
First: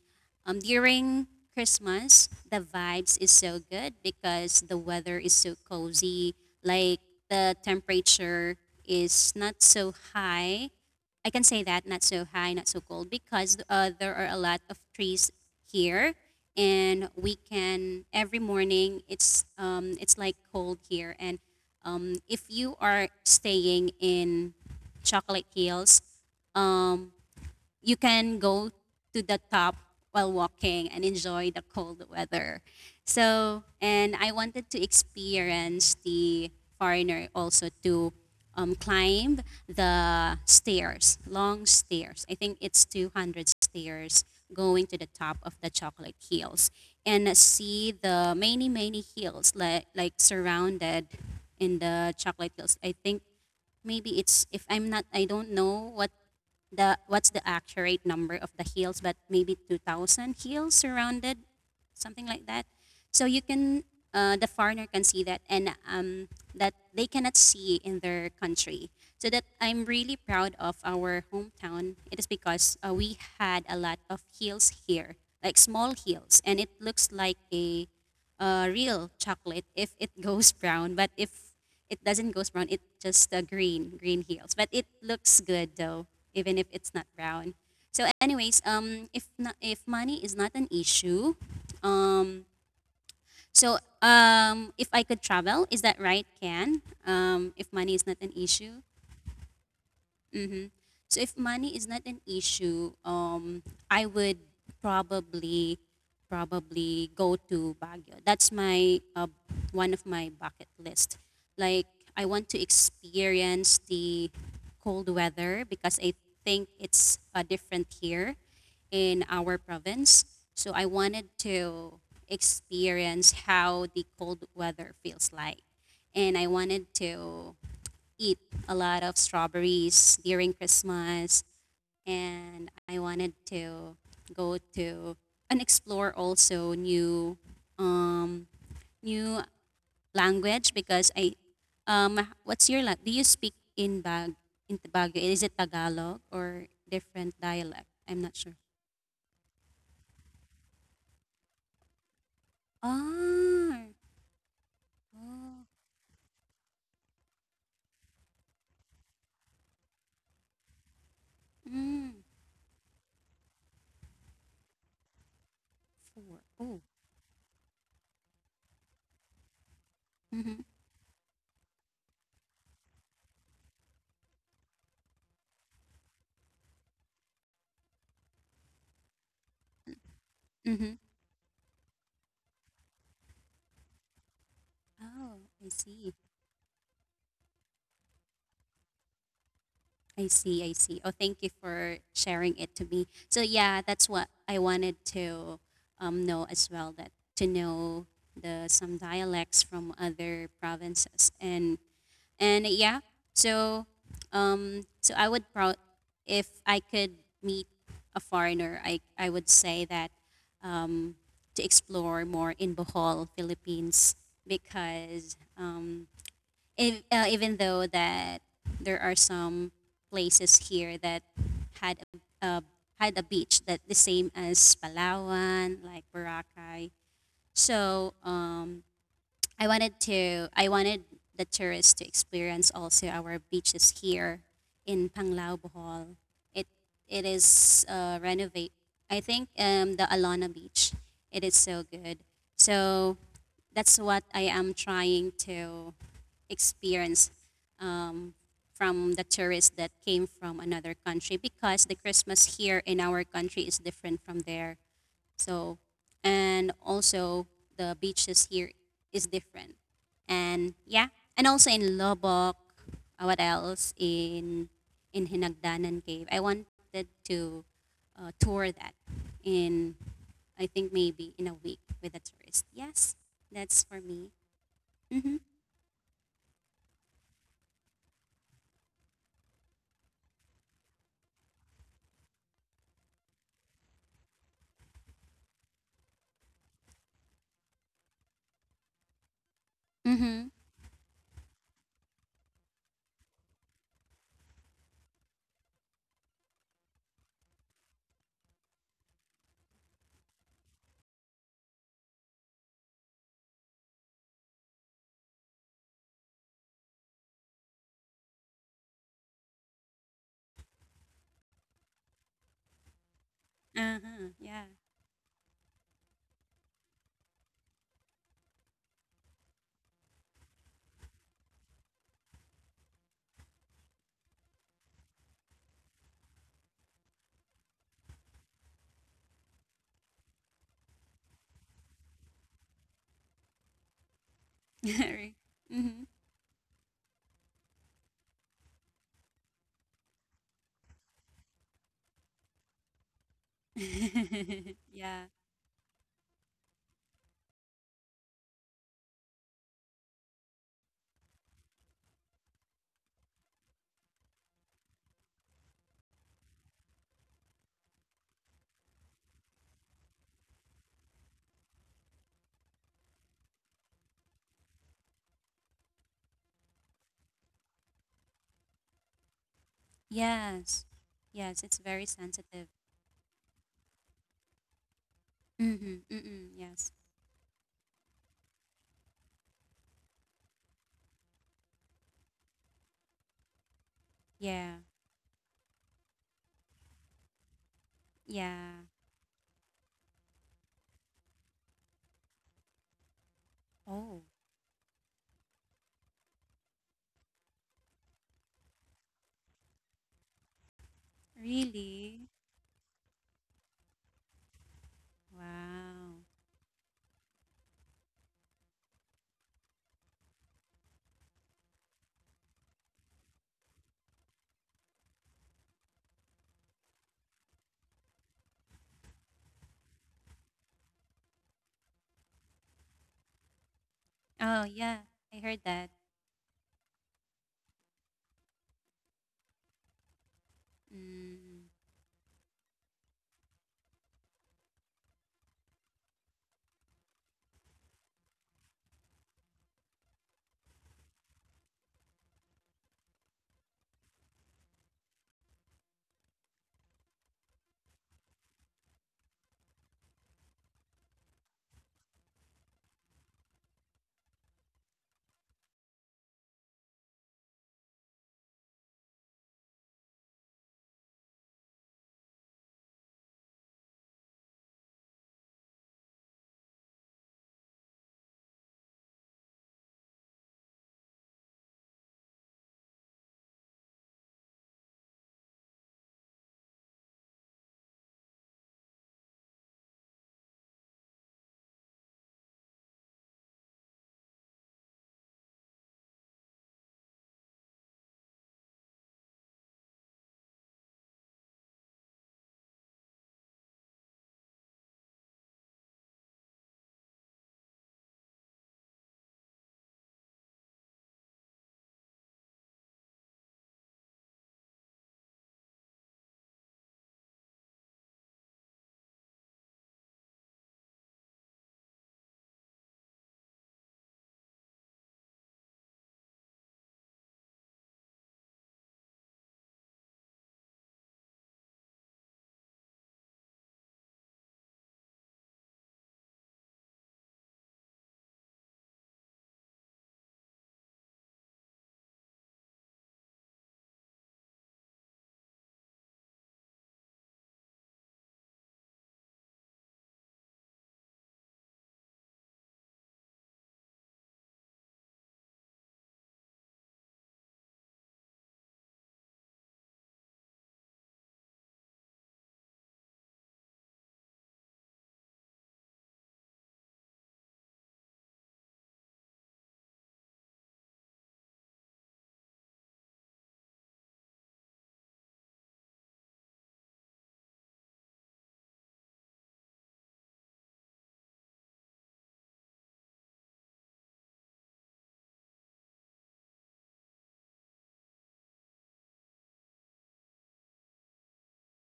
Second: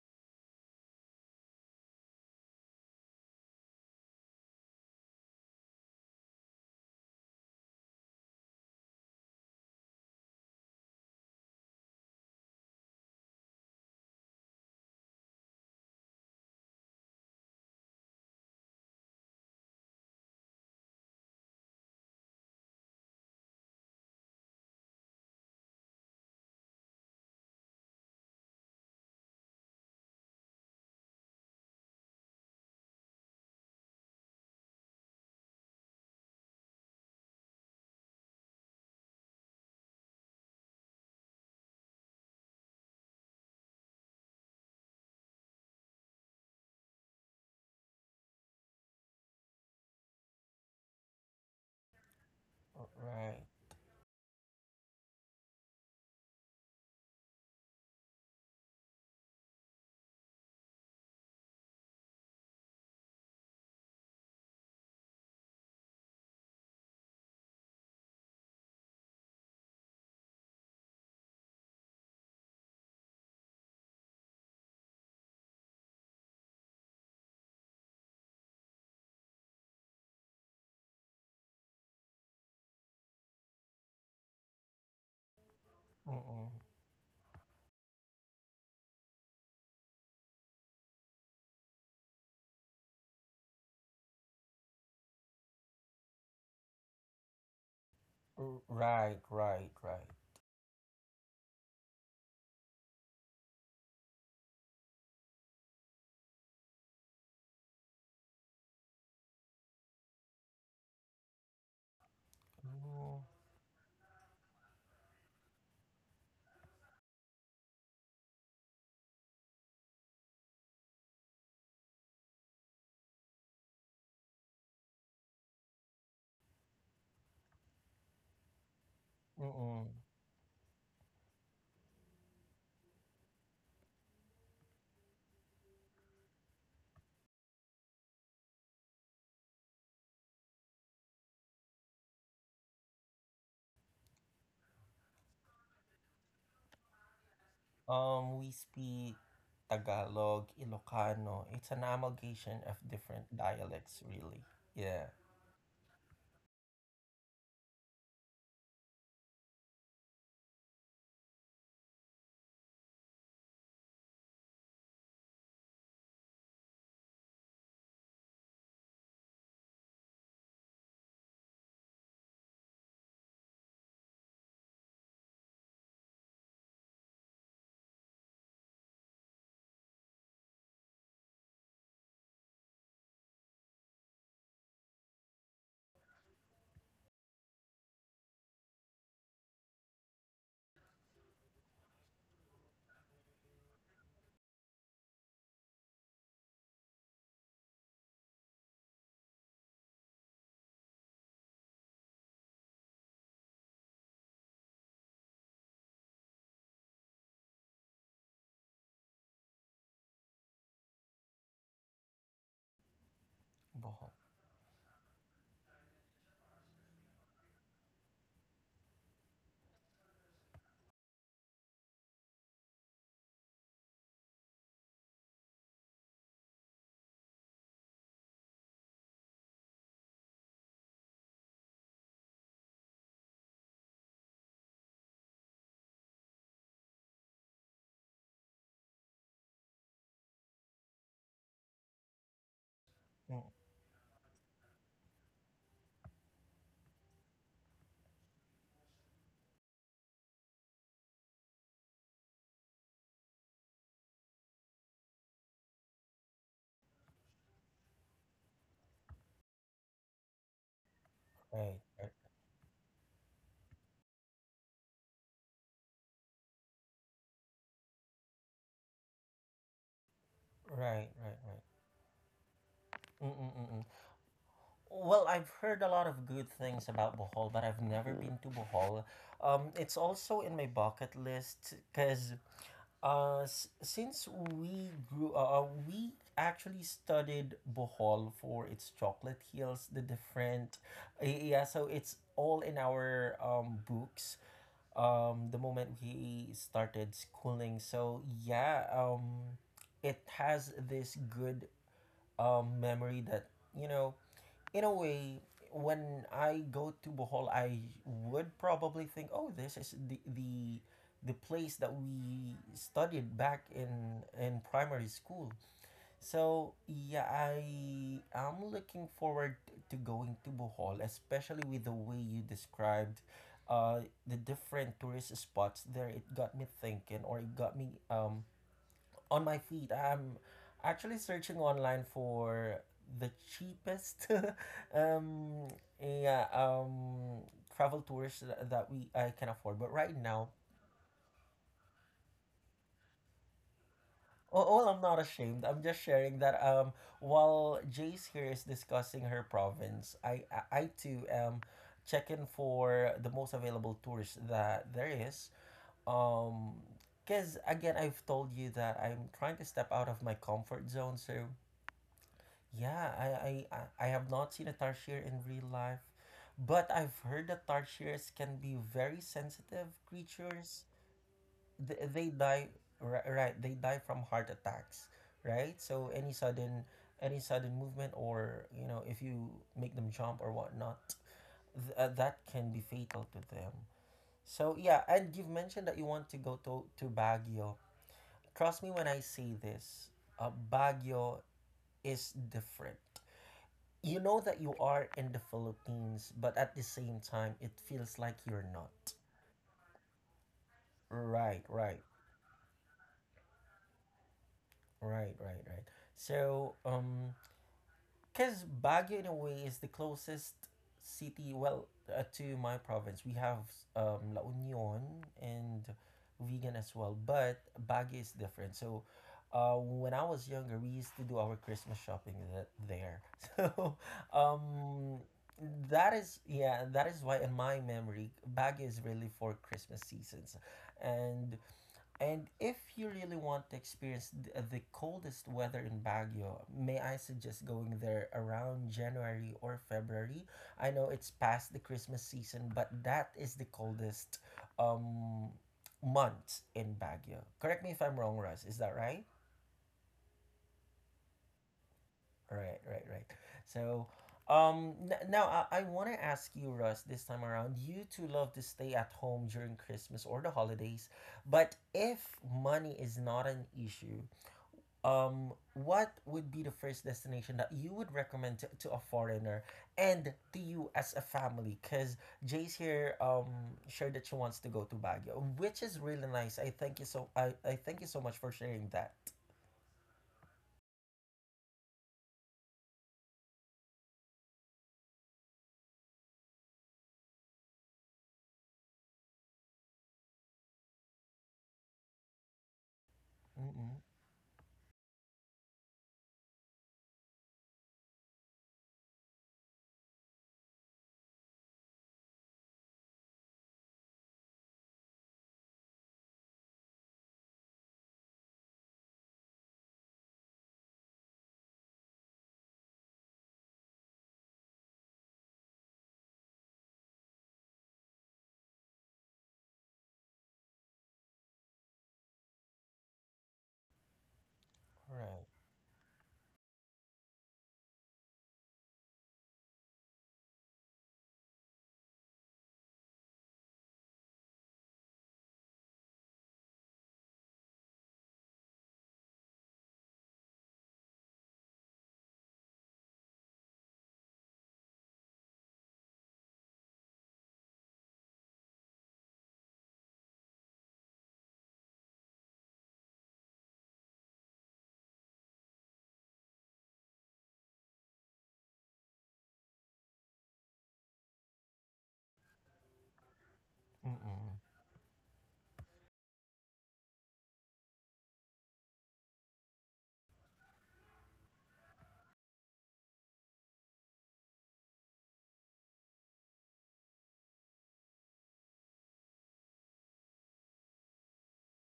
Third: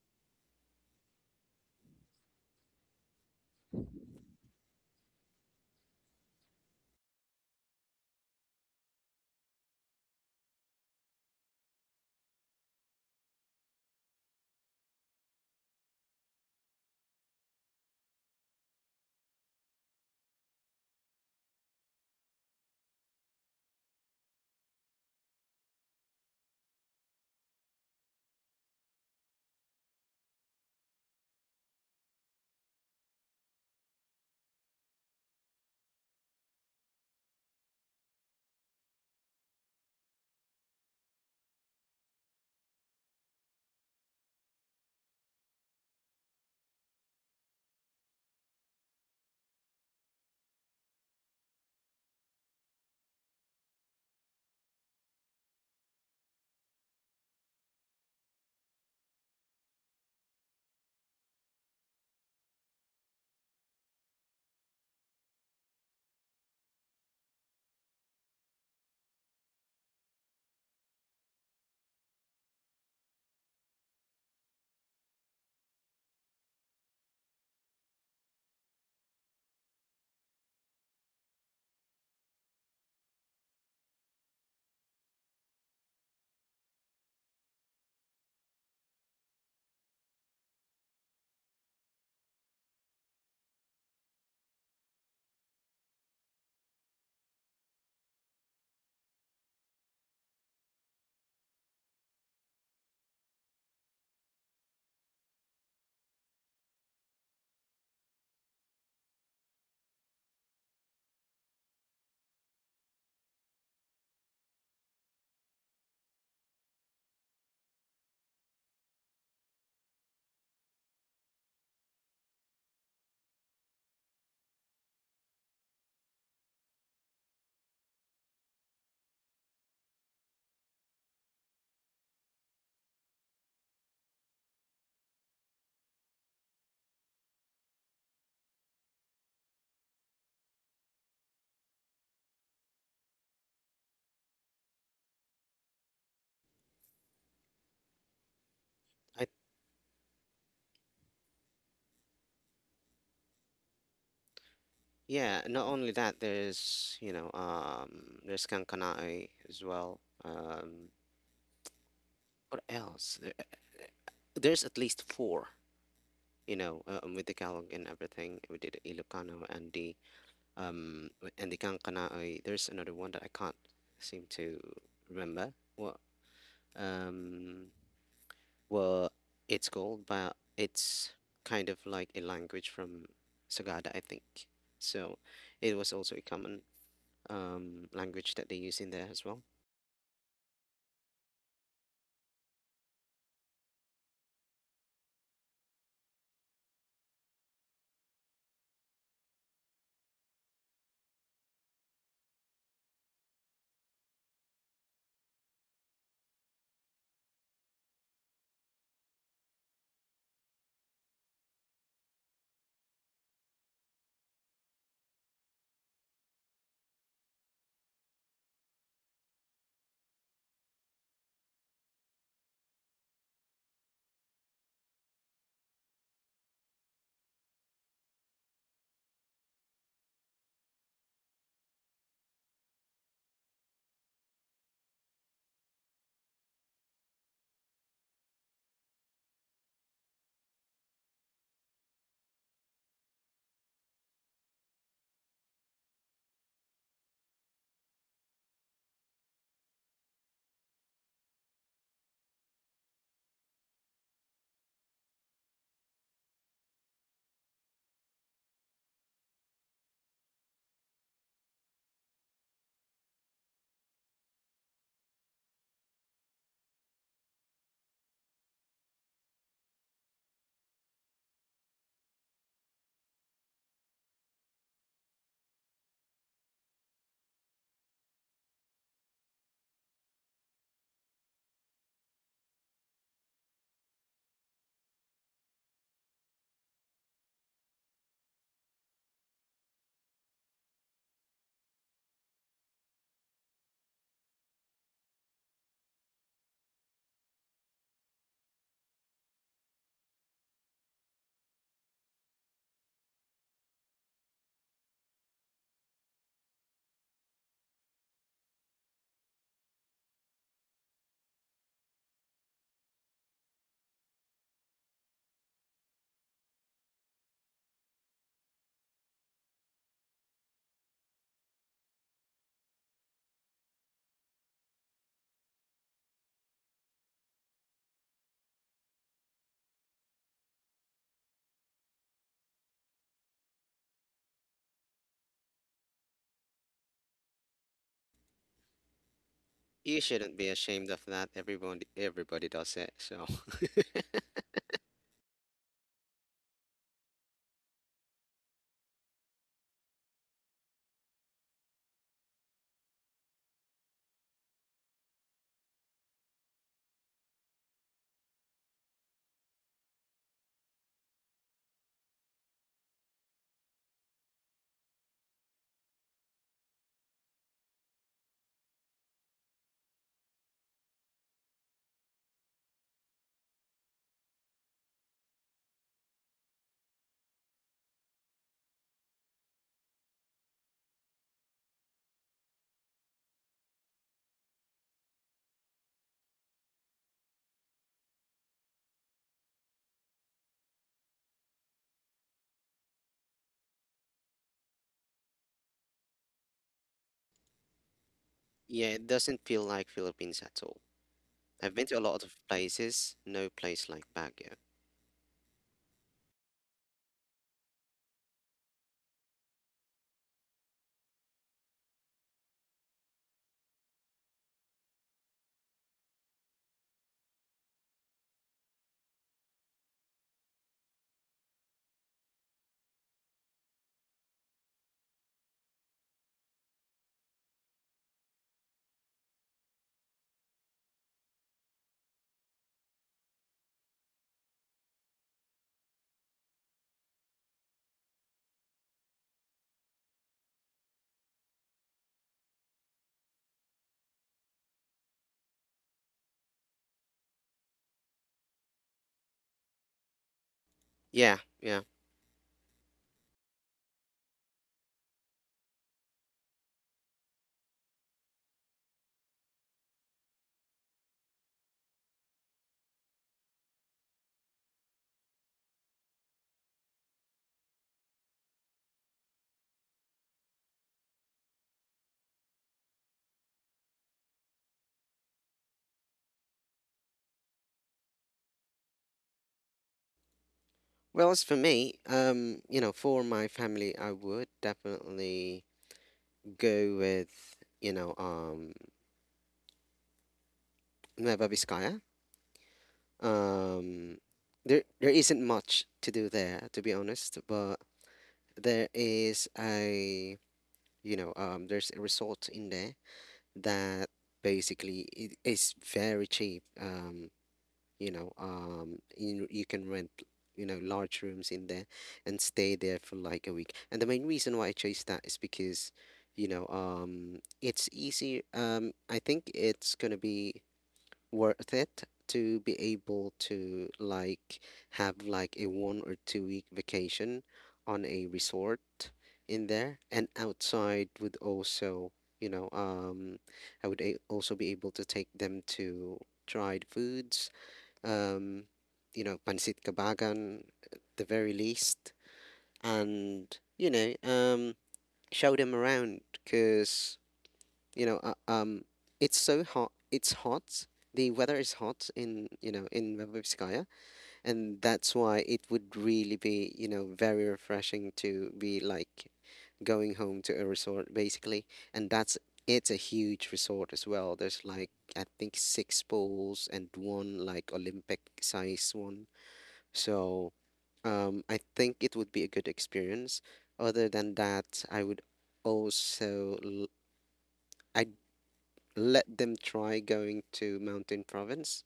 [SPEAKER 2] um, during Christmas the vibes is so good because the weather is so cozy. Like the temperature is not so high. I can say that not so high, not so cold because there are a lot of trees here, and we can every morning it's like cold here, and if you are staying in Chocolate Hills, you can go to the top while walking and enjoy the cold weather. So, and I wanted to experience the foreigner also to climb the stairs, long stairs. I think it's 200 stairs going to the top of the chocolate hills and see the many, many hills like surrounded in the chocolate hills.
[SPEAKER 1] R-
[SPEAKER 2] I think
[SPEAKER 1] Right.
[SPEAKER 2] maybe it's, if I'm not, I don't know what the what's the accurate number of the hills, but maybe 2,000 hills surrounded, something like that. So you can the foreigner can see that and that they cannot see in their country. So that I'm really proud of our hometown. It is because we had a lot of hills here, like small hills, and it looks like a real chocolate if it goes brown. But if it doesn't go brown, it just green, green heels. But it looks good though,
[SPEAKER 1] Mm-mm.
[SPEAKER 2] even if it's not brown. So, anyways, if money is not an issue, um, so if I could travel, is that right, Ken? If money is not an
[SPEAKER 1] R-
[SPEAKER 2] issue,
[SPEAKER 1] Right, right, right.
[SPEAKER 2] So if money is not an issue, I would probably probably go to Baguio. That's my one of my bucket list. Like I want to
[SPEAKER 1] Mm,
[SPEAKER 2] experience the cold weather because I think it's different here in our province. So I wanted to experience how the cold weather feels like. And I wanted to eat a lot of
[SPEAKER 1] mm-mm.
[SPEAKER 2] strawberries during Christmas, and I wanted to go to and explore also um, new language because I do you speak in Baguio? Is it Tagalog or different dialect? I'm not
[SPEAKER 1] We
[SPEAKER 2] sure.
[SPEAKER 1] speak
[SPEAKER 3] I
[SPEAKER 1] Tagalog, Ilocano. It's an amalgamation of different
[SPEAKER 2] Ah.
[SPEAKER 1] dialects, really. Yeah,
[SPEAKER 3] Yeah, not
[SPEAKER 2] Oh.
[SPEAKER 3] only that, there's, there's Kankanae as well.
[SPEAKER 2] Mm.
[SPEAKER 3] What else? There's at least four,
[SPEAKER 2] Four. Oh.
[SPEAKER 3] with the Kalog and everything. We did Ilocano and
[SPEAKER 2] Mm-hmm,
[SPEAKER 3] and the Kankanae. There's another one that I can't seem to remember um what it's called, but
[SPEAKER 2] mm-hmm.
[SPEAKER 3] it's kind of like a language from Sagada, I think. So
[SPEAKER 2] Oh, I
[SPEAKER 3] it was
[SPEAKER 2] see.
[SPEAKER 3] also a common language that they use in there as well.
[SPEAKER 2] I see, I see. Oh, thank you for sharing it to me. So yeah, that's what I wanted to know as well. That to know the some dialects from other provinces and yeah. So so I would proud if I could meet a foreigner. I would say that um, to explore more in Bohol,
[SPEAKER 1] Bohol.
[SPEAKER 2] Philippines, because if, even though that there are some places here that had a, uh, had a beach that the same as Palawan, like Boracay. So I wanted the tourists to experience also our beaches here in Panglao Bohol. It it is renovate. I think the Alona Beach. It is so good. So
[SPEAKER 1] Mm,
[SPEAKER 2] that's what I am trying to experience um, from the tourists that came from another country because the Christmas here in our country is different from there. So, and also the beaches here is different. And yeah, and also
[SPEAKER 1] right,
[SPEAKER 2] in
[SPEAKER 1] right,
[SPEAKER 2] Lobok, what else in Hinagdanan Cave? I wanted to tour that in I think
[SPEAKER 1] right,
[SPEAKER 2] maybe
[SPEAKER 1] right,
[SPEAKER 2] in a
[SPEAKER 1] right.
[SPEAKER 2] week with a tourist. Yes,
[SPEAKER 1] Mm-mm-mm.
[SPEAKER 2] that's for me.
[SPEAKER 1] Well,
[SPEAKER 2] Mhm.
[SPEAKER 1] I've heard a lot of good things about Bohol, but I've never been to Bohol. It's also in my bucket list because since we grew, we actually studied Bohol for its chocolate hills, the
[SPEAKER 2] Mhm.
[SPEAKER 1] different, yeah. So it's all in our books, the moment we started schooling. So yeah, it has this good memory that you know, in a way, when I go to Bohol, I would probably think, oh, this is the place that we studied back
[SPEAKER 2] Uh
[SPEAKER 1] in
[SPEAKER 2] huh. Yeah.
[SPEAKER 1] primary school. So yeah, I am looking forward to going to Bohol, especially with the way you described the different tourist spots there. It got me thinking, or it got me on my feed. I'm actually searching online for the cheapest
[SPEAKER 2] Right.
[SPEAKER 1] um
[SPEAKER 2] Mhm.
[SPEAKER 1] yeah travel tours that we I can afford. But
[SPEAKER 3] You
[SPEAKER 1] right
[SPEAKER 3] shouldn't be
[SPEAKER 1] now,
[SPEAKER 3] ashamed of that. Everyone, everybody does it. So,
[SPEAKER 1] oh, well, I'm not
[SPEAKER 2] Yeah.
[SPEAKER 1] ashamed. I'm just sharing that while Jace here is discussing her province, I too am checking for the most available tours that there is. Um because again I've told you that I'm trying to step out of my comfort zone. So yeah, I have not seen a tarsier in real life, but I've heard that tarsiers can be very sensitive
[SPEAKER 2] Yes.
[SPEAKER 1] creatures.
[SPEAKER 2] Yes. It's
[SPEAKER 1] They,
[SPEAKER 2] very
[SPEAKER 1] they
[SPEAKER 2] sensitive.
[SPEAKER 1] die, right, right, they die from heart attacks, right?
[SPEAKER 2] Mhm.
[SPEAKER 1] So
[SPEAKER 2] Mm-mm. Yes.
[SPEAKER 1] any sudden movement or, if you make them jump or whatnot, that can be fatal to them. So
[SPEAKER 2] Yeah.
[SPEAKER 1] yeah, and you've mentioned that you want to go to Baguio.
[SPEAKER 2] Yeah.
[SPEAKER 1] Trust me when I say this, Baguio is different. You
[SPEAKER 2] Oh,
[SPEAKER 1] know that you are in the Philippines, but at the same time, it feels like you're
[SPEAKER 3] yeah, it
[SPEAKER 1] not.
[SPEAKER 3] doesn't feel like Philippines at all.
[SPEAKER 1] Right,
[SPEAKER 3] I've been to a
[SPEAKER 1] right,
[SPEAKER 3] lot
[SPEAKER 2] really?
[SPEAKER 3] of places, no place like Baguio.
[SPEAKER 1] right, right, right.
[SPEAKER 2] Wow.
[SPEAKER 1] So, um, Because Baguio, in a way, is the closest city, well, to my province. We have La Union and vegan as well, but Baguio is different. So, when I was younger, we used to do our Christmas shopping there. So,
[SPEAKER 2] Oh, yeah.
[SPEAKER 1] um,
[SPEAKER 2] I heard that.
[SPEAKER 1] that is yeah, that is why in my memory, Baguio is really for Christmas seasons. and
[SPEAKER 2] Mm,
[SPEAKER 1] and if you really want to experience the coldest weather in Baguio, may I suggest going there around January or February? I know it's past the Christmas season, but that is the coldest um month in Baguio. Correct me if I'm wrong, Russ. Is that right?
[SPEAKER 3] Yeah, yeah.
[SPEAKER 1] Right, right, right. So, now I want to ask you, Russ, this time around. You two love to stay at home during Christmas or the holidays, but if money is not an issue, what would be the first destination that you would recommend to a foreigner and to you as a family? Because Jay's here shared that she wants to go to Baguio, which is really nice. I thank you so much for sharing that.
[SPEAKER 3] Well, as for me, for my family, I would definitely go with, you know, um, Nueva Vizcaya.
[SPEAKER 1] Mm-mm.
[SPEAKER 3] Um, there isn't much to do there, to be honest, but there is a, you know, there's a resort in there that basically it is very cheap. You can rent, you know, large rooms in there and stay there for like a week. And the main reason why I chose that is because, it's easy. I think it's gonna be worth it to be able to like have
[SPEAKER 1] Right.
[SPEAKER 3] like a 1 or 2 week vacation on a resort in there. And outside would also you know um also be able to take them to tried foods, um you know, pancit kabagan at the very least. And you know um show them around because you know uh, um it's so hot, it's hot. The weather is hot in, you know, in Vrbovskaya, and that's why it would really be, very refreshing to be like going home to a resort basically. And that's it's a huge resort as well.
[SPEAKER 1] Mm-mm.
[SPEAKER 3] There's like, I think, six pools and one like Olympic size one. So I think it would be a good experience. Other than that, I would also l- I let them try going to mountain province,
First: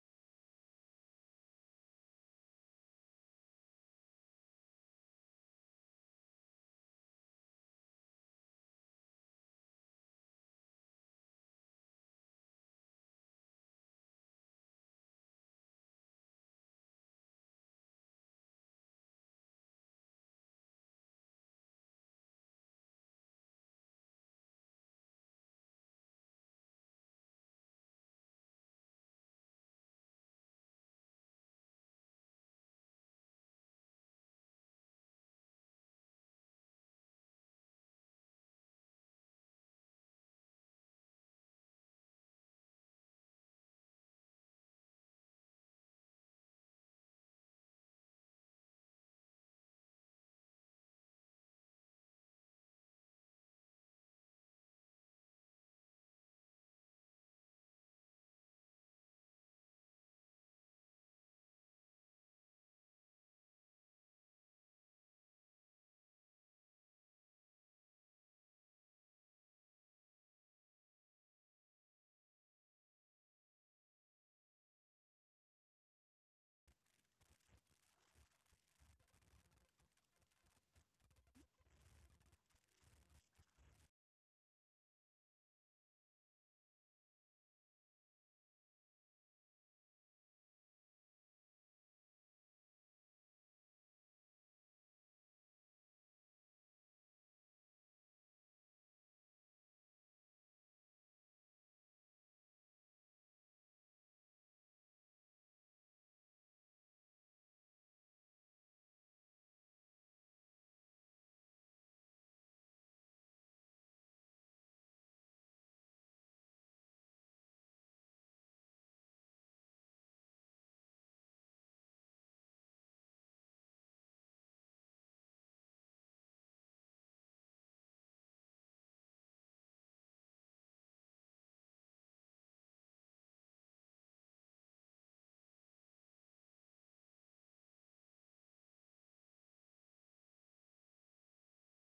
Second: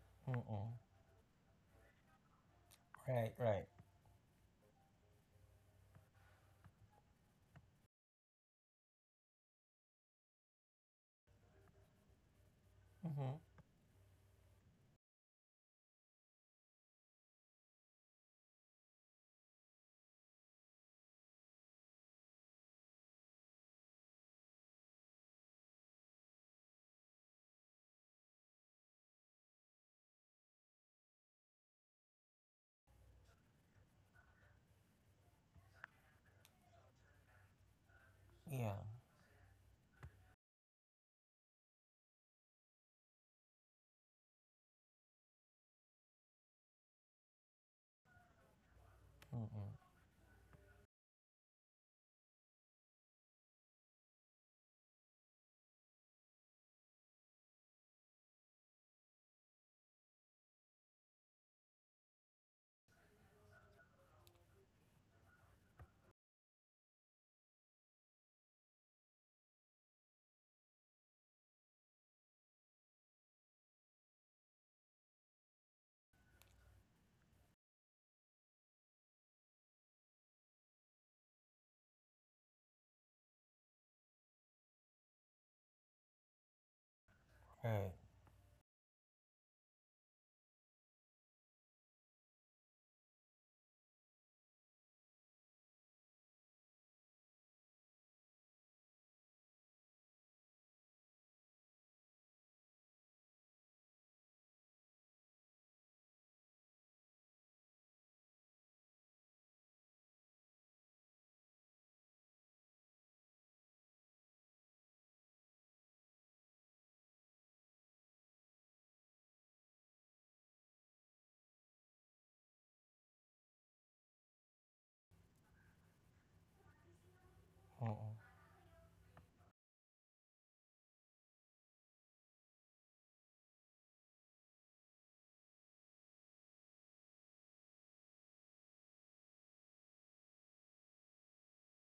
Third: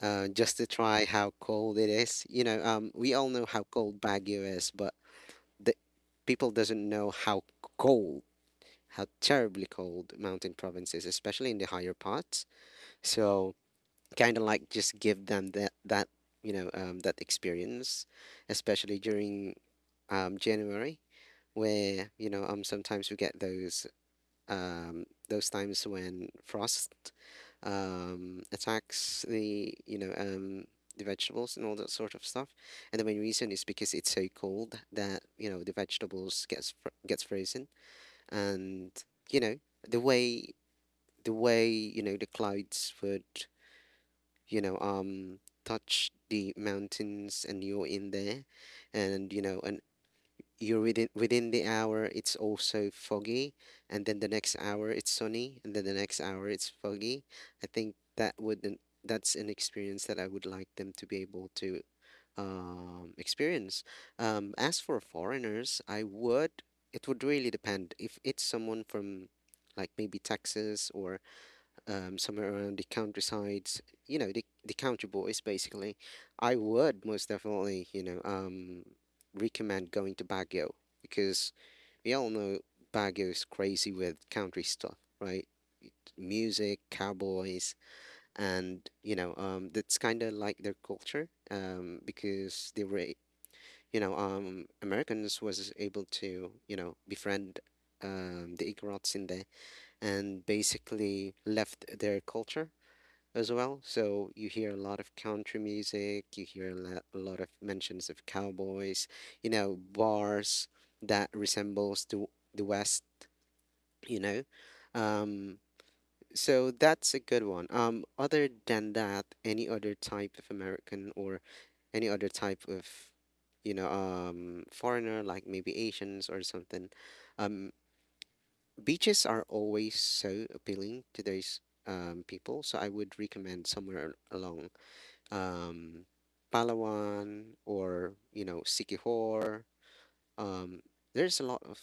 [SPEAKER 3] just
[SPEAKER 1] Mm-mm.
[SPEAKER 3] to try how cold it is. We all
[SPEAKER 1] Right,
[SPEAKER 3] know how
[SPEAKER 1] right.
[SPEAKER 3] cold Baguio is, but the people doesn't know how cold, how terribly cold mountain province is, especially in the higher parts.
[SPEAKER 1] Mm-hmm.
[SPEAKER 3] So kind of like just give them that, that experience, especially during January, where sometimes we get those times when frost attacks the you know the vegetables and all that sort of stuff. And the main reason is because it's so cold that the vegetables gets frozen.
[SPEAKER 1] Yeah.
[SPEAKER 3] And you know the way the way the clouds would you know um touch the mountains, and you're in there, and you know
[SPEAKER 1] Mm-mm.
[SPEAKER 3] and you're within the hour it's also foggy, and then the next hour it's sunny, and then the next hour it's foggy. I think that's an experience that I would like them to be able to experience. As for foreigners, I would it would really depend if it's someone from like maybe Texas or somewhere around the countrysides, you know, the country boys, basically. I would most definitely, recommend going to Baguio because we all know Baguio is crazy with country stuff, right? Music, cowboys,
[SPEAKER 1] Right.
[SPEAKER 3] and that's kind of like their culture. Because they were, Americans was able to, you know, befriend the Igorots in there and basically left their culture as well. So you hear a lot of country music, you hear a lot of mentions of cowboys, you know, bars that resembles to the West, you know. Um, so that's a good one. Other than that, any other type of American or any other type of, foreigner like maybe Asians or something, um,
[SPEAKER 1] Mm-mm.
[SPEAKER 3] beaches are always so appealing to those people. So I would recommend somewhere along um, Palawan or you know Sikihor. Um, there's a lot of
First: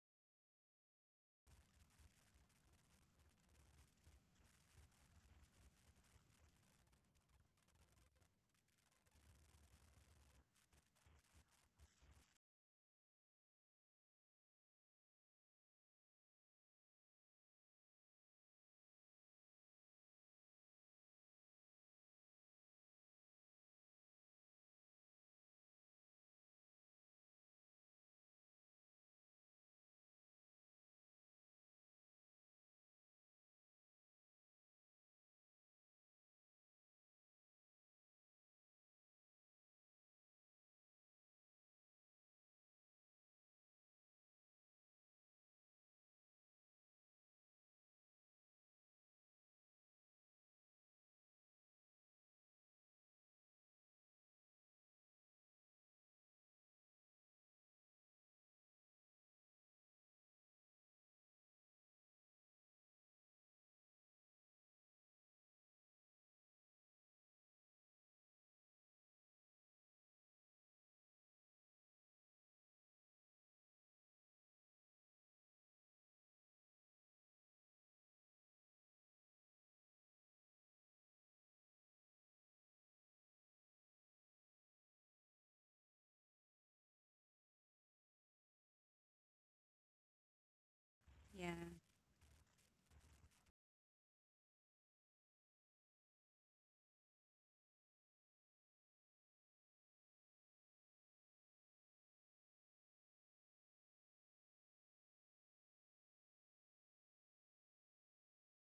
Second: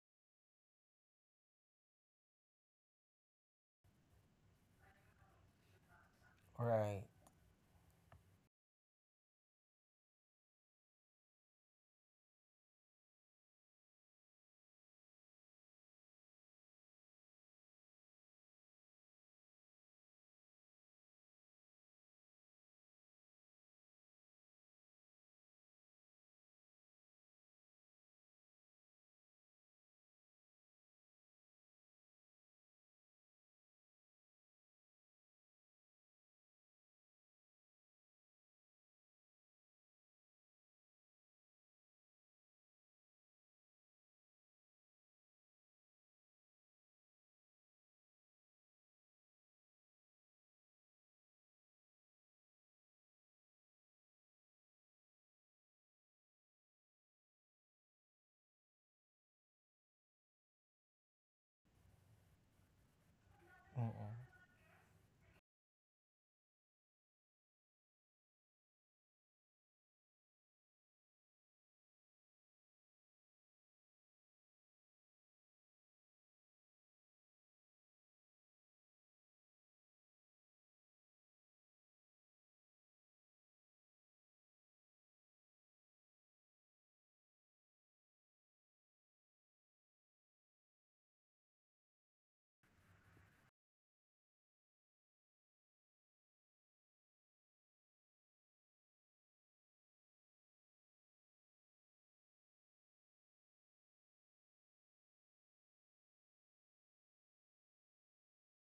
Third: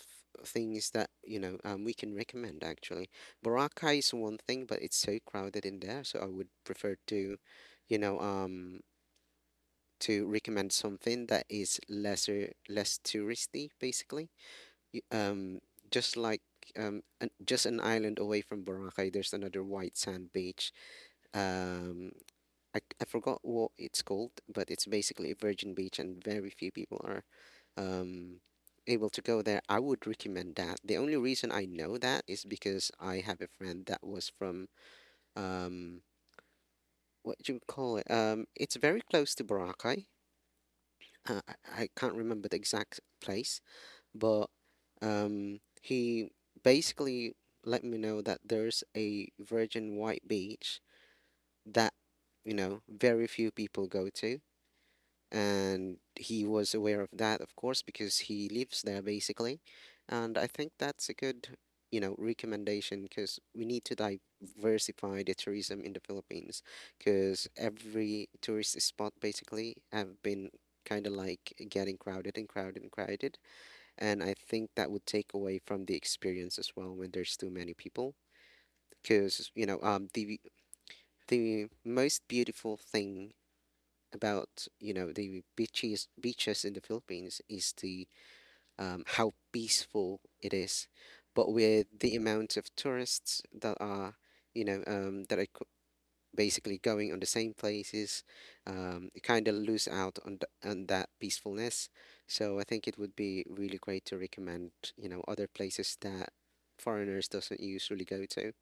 [SPEAKER 3] things that we can recommend actually. Boracay is one thing, but it's so crowded in there, so I would prefer
[SPEAKER 1] Right.
[SPEAKER 3] you know, um, to recommend something that is less touristy basically. Y- Um, just like just an island away from Boracay, there's another white sand beach. Um, I forgot what it's called, but it's basically a virgin beach, and very few people are um, able to go there. I would recommend that. The only reason I know that is because I have a friend that was from um, what do you call it? It's very close to Boracay. Uh, I can't remember the exact place, but he basically let me know that there's a virgin white beach that very few people go to. And he was aware of that, of course, because he lives there basically. And I think that's a good, you know, recommendation because we need to
[SPEAKER 1] Mm-mm.
[SPEAKER 3] diversify the tourism in the Philippines because every tourist spot basically have been kind of like getting crowded and crowded and crowded. And I think that would take away from the experience as well when there's too many people. Because, the most beautiful thing about the beaches in the Philippines is the how peaceful it is, but
[SPEAKER 2] yeah.
[SPEAKER 3] with the amount of tourists that are you know um, that are co- basically going on the same places, you kind of lose out on on that peacefulness. So I think it would be really great to recommend other places that foreigners doesn't usually go to,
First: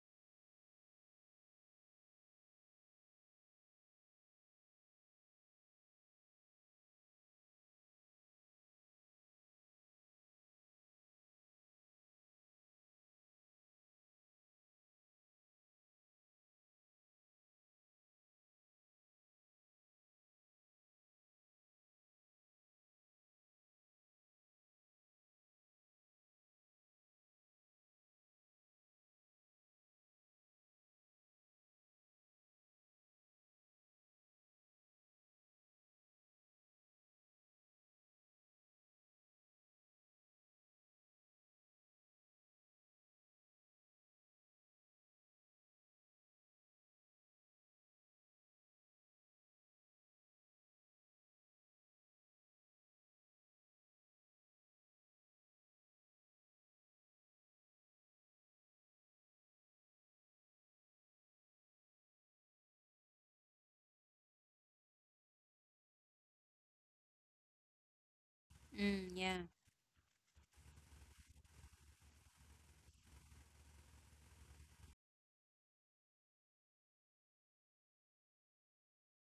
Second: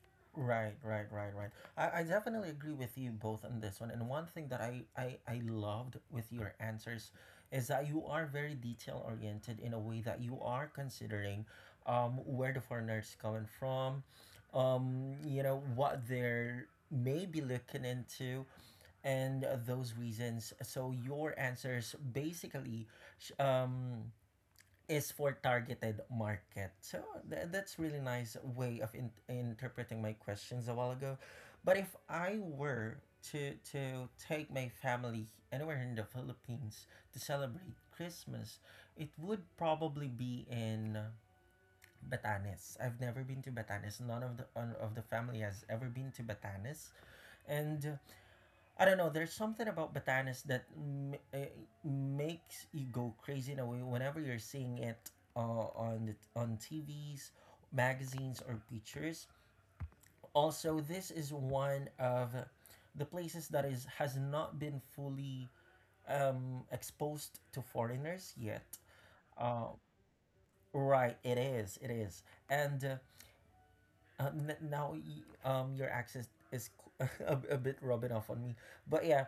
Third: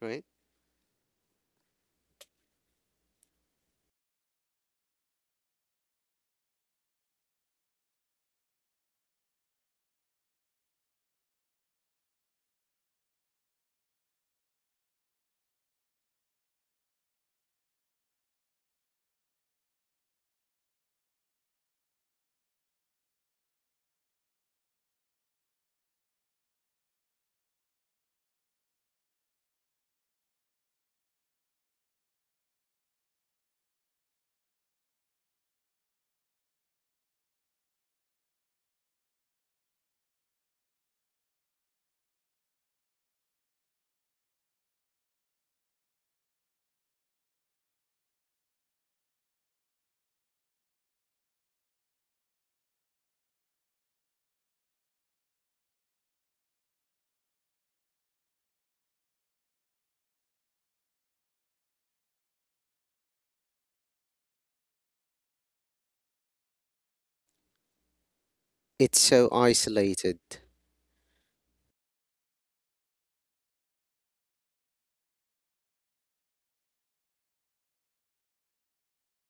[SPEAKER 3] right?
[SPEAKER 1] Right, right, right, right. I definitely agree with you both on this one. And one thing that I loved with your answers is that you are very detail oriented in a way that you are considering where the foreigner is coming from, you know, what they're maybe looking into, and those reasons. So your answers basically sh- um, is for targeted market. So that's really nice way of interpreting my questions a while ago. But if I were to take my family anywhere in the Philippines to celebrate Christmas, it would probably be in Batanes. I've never been to Batanes. None of the of the family has ever been to Batanes, and I don't know. There's something about Batanes that makes you go crazy in a way whenever you're seeing it uh, on the, on TVs, magazines, or pictures. Also, this is one of the places that is has not been fully exposed to foreigners yet.
[SPEAKER 3] It's
[SPEAKER 2] Mm,
[SPEAKER 3] so
[SPEAKER 2] yeah.
[SPEAKER 1] Uh,
[SPEAKER 3] isolated.
[SPEAKER 1] right, it is. It is, and now your accent is a bit rubbing off on me. But yeah,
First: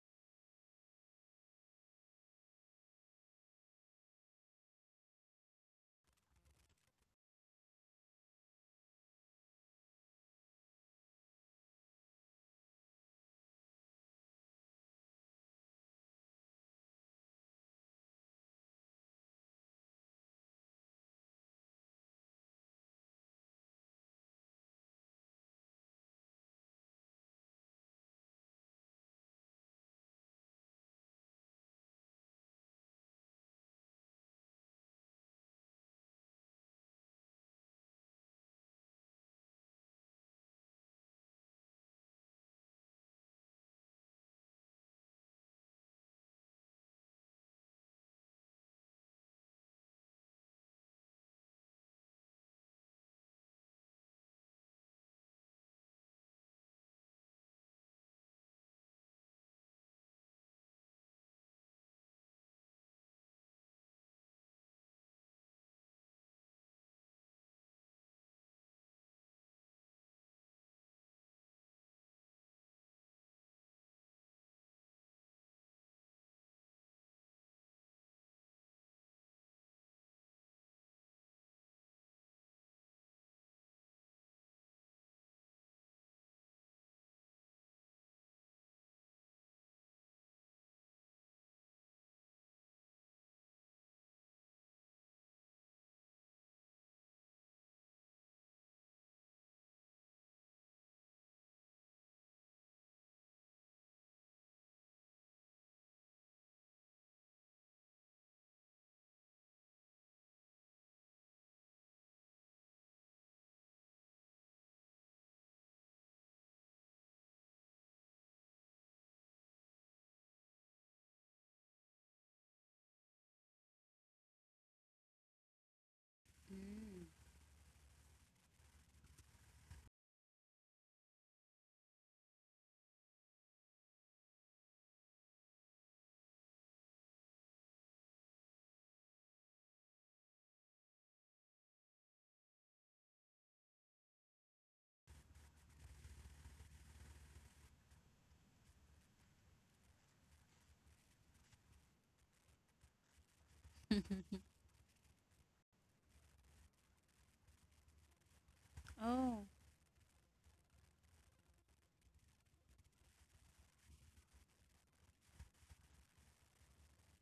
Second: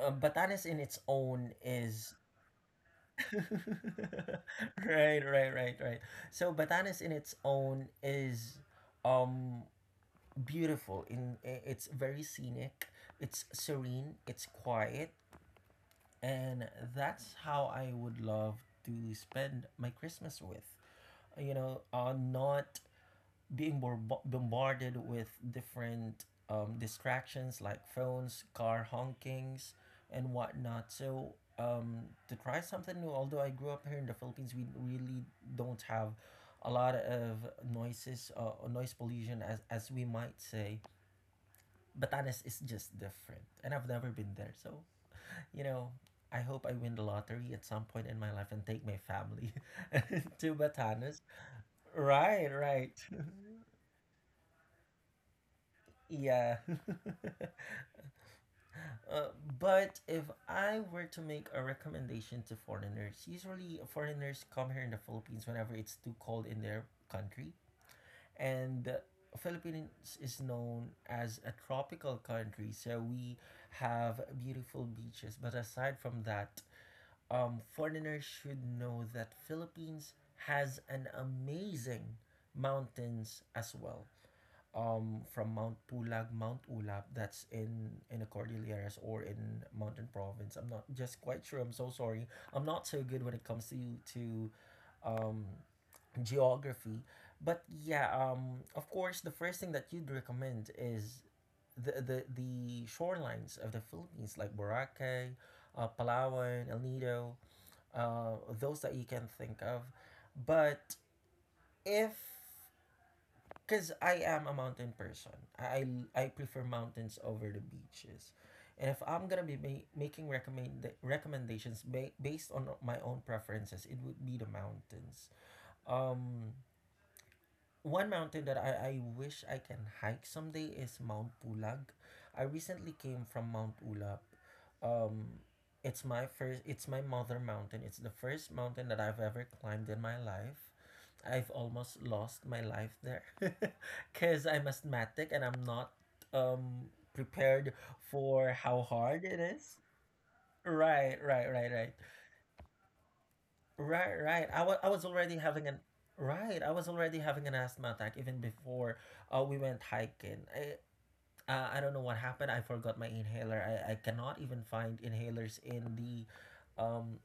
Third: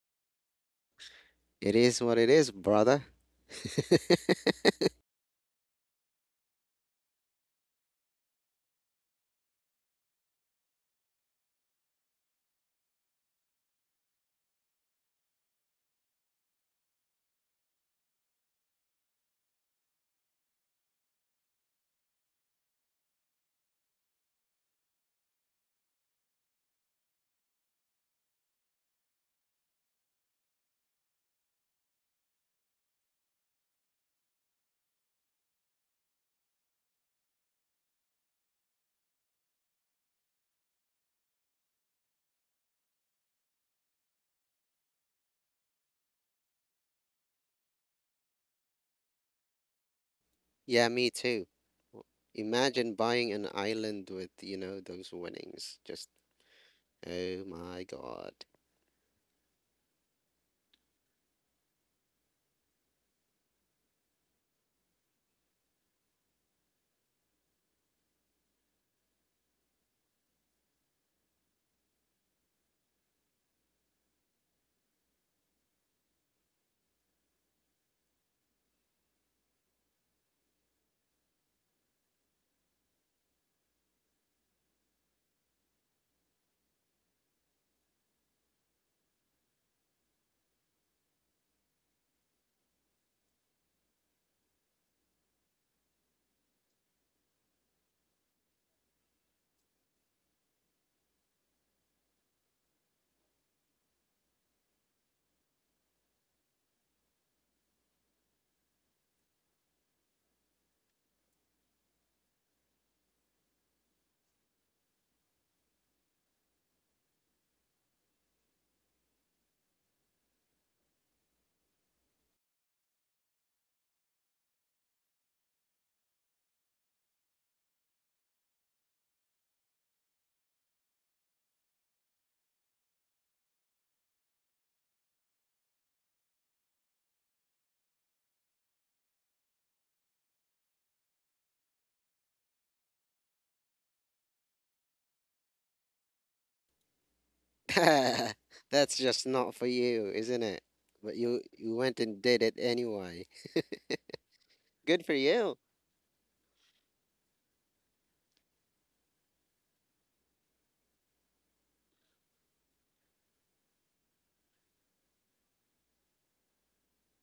[SPEAKER 1] Batanes in its own
[SPEAKER 3] It is
[SPEAKER 1] is
[SPEAKER 3] what it is, brother.
[SPEAKER 1] right, right, right, right. So Batanes in its own is um beautiful. It's very scenic, it's serene, it's quiet, and that's how I would love to spend my Christmas with. You know, not being bombarded with different distractions like phones, car honkings, and whatnot. So to try something new, although I grew up here in the Philippines, we really don't have a lot of noises, or noise pollution, as we might say. Batanes is just different, and I've never been there. So you know, I hope I win the lottery at some point in my life and take my family to
[SPEAKER 3] Yeah, me
[SPEAKER 1] Batanes.
[SPEAKER 3] too. W-
[SPEAKER 1] Right, right.
[SPEAKER 3] Imagine buying an island with, those winnings. Just,
[SPEAKER 1] Yeah.
[SPEAKER 3] oh my God.
[SPEAKER 1] uh, but if I were to make a recommendation to foreigners, usually foreigners come here in the Philippines whenever it's too cold in their country. And Philippines is known as a tropical country, so we have beautiful beaches. But aside from that, foreigners should know that Philippines has an amazing mountains as well, from Mount Pulag, Mount Ulap, that's in the Cordilleras or in Mountain Province. I'm not just quite sure. I'm so sorry. I'm not so good when it comes to um, geography. But yeah, of course, the first thing that you'd recommend is the shorelines of the Philippines, like Boracay, Palawan, El Nido, those that you can think of. But if because I am a mountain person. I, I prefer mountains over the beaches. And if I'm going to be making recommendations based on my own preferences, it would be the mountains. Um, one mountain that I wish I can hike someday is Mount Pulag. I recently came from Mount Ulap. Um, it's my mother mountain. It's the first mountain that I've ever climbed in my life. I've almost lost my life there because I'm asthmatic and I'm not prepared for how
[SPEAKER 3] That's
[SPEAKER 1] hard
[SPEAKER 3] just
[SPEAKER 1] it
[SPEAKER 3] not for
[SPEAKER 1] is.
[SPEAKER 3] you, isn't it?
[SPEAKER 1] Right,
[SPEAKER 3] But you
[SPEAKER 1] right, right,
[SPEAKER 3] you
[SPEAKER 1] right.
[SPEAKER 3] went and did it anyway.
[SPEAKER 1] Right, right. I was
[SPEAKER 3] Good for
[SPEAKER 1] already
[SPEAKER 3] you.
[SPEAKER 1] having an right. I was already having an asthma attack even before
[SPEAKER 2] Oh.
[SPEAKER 1] we went hiking. I don't know what happened. I forgot my inhaler. I cannot even find inhalers in the um,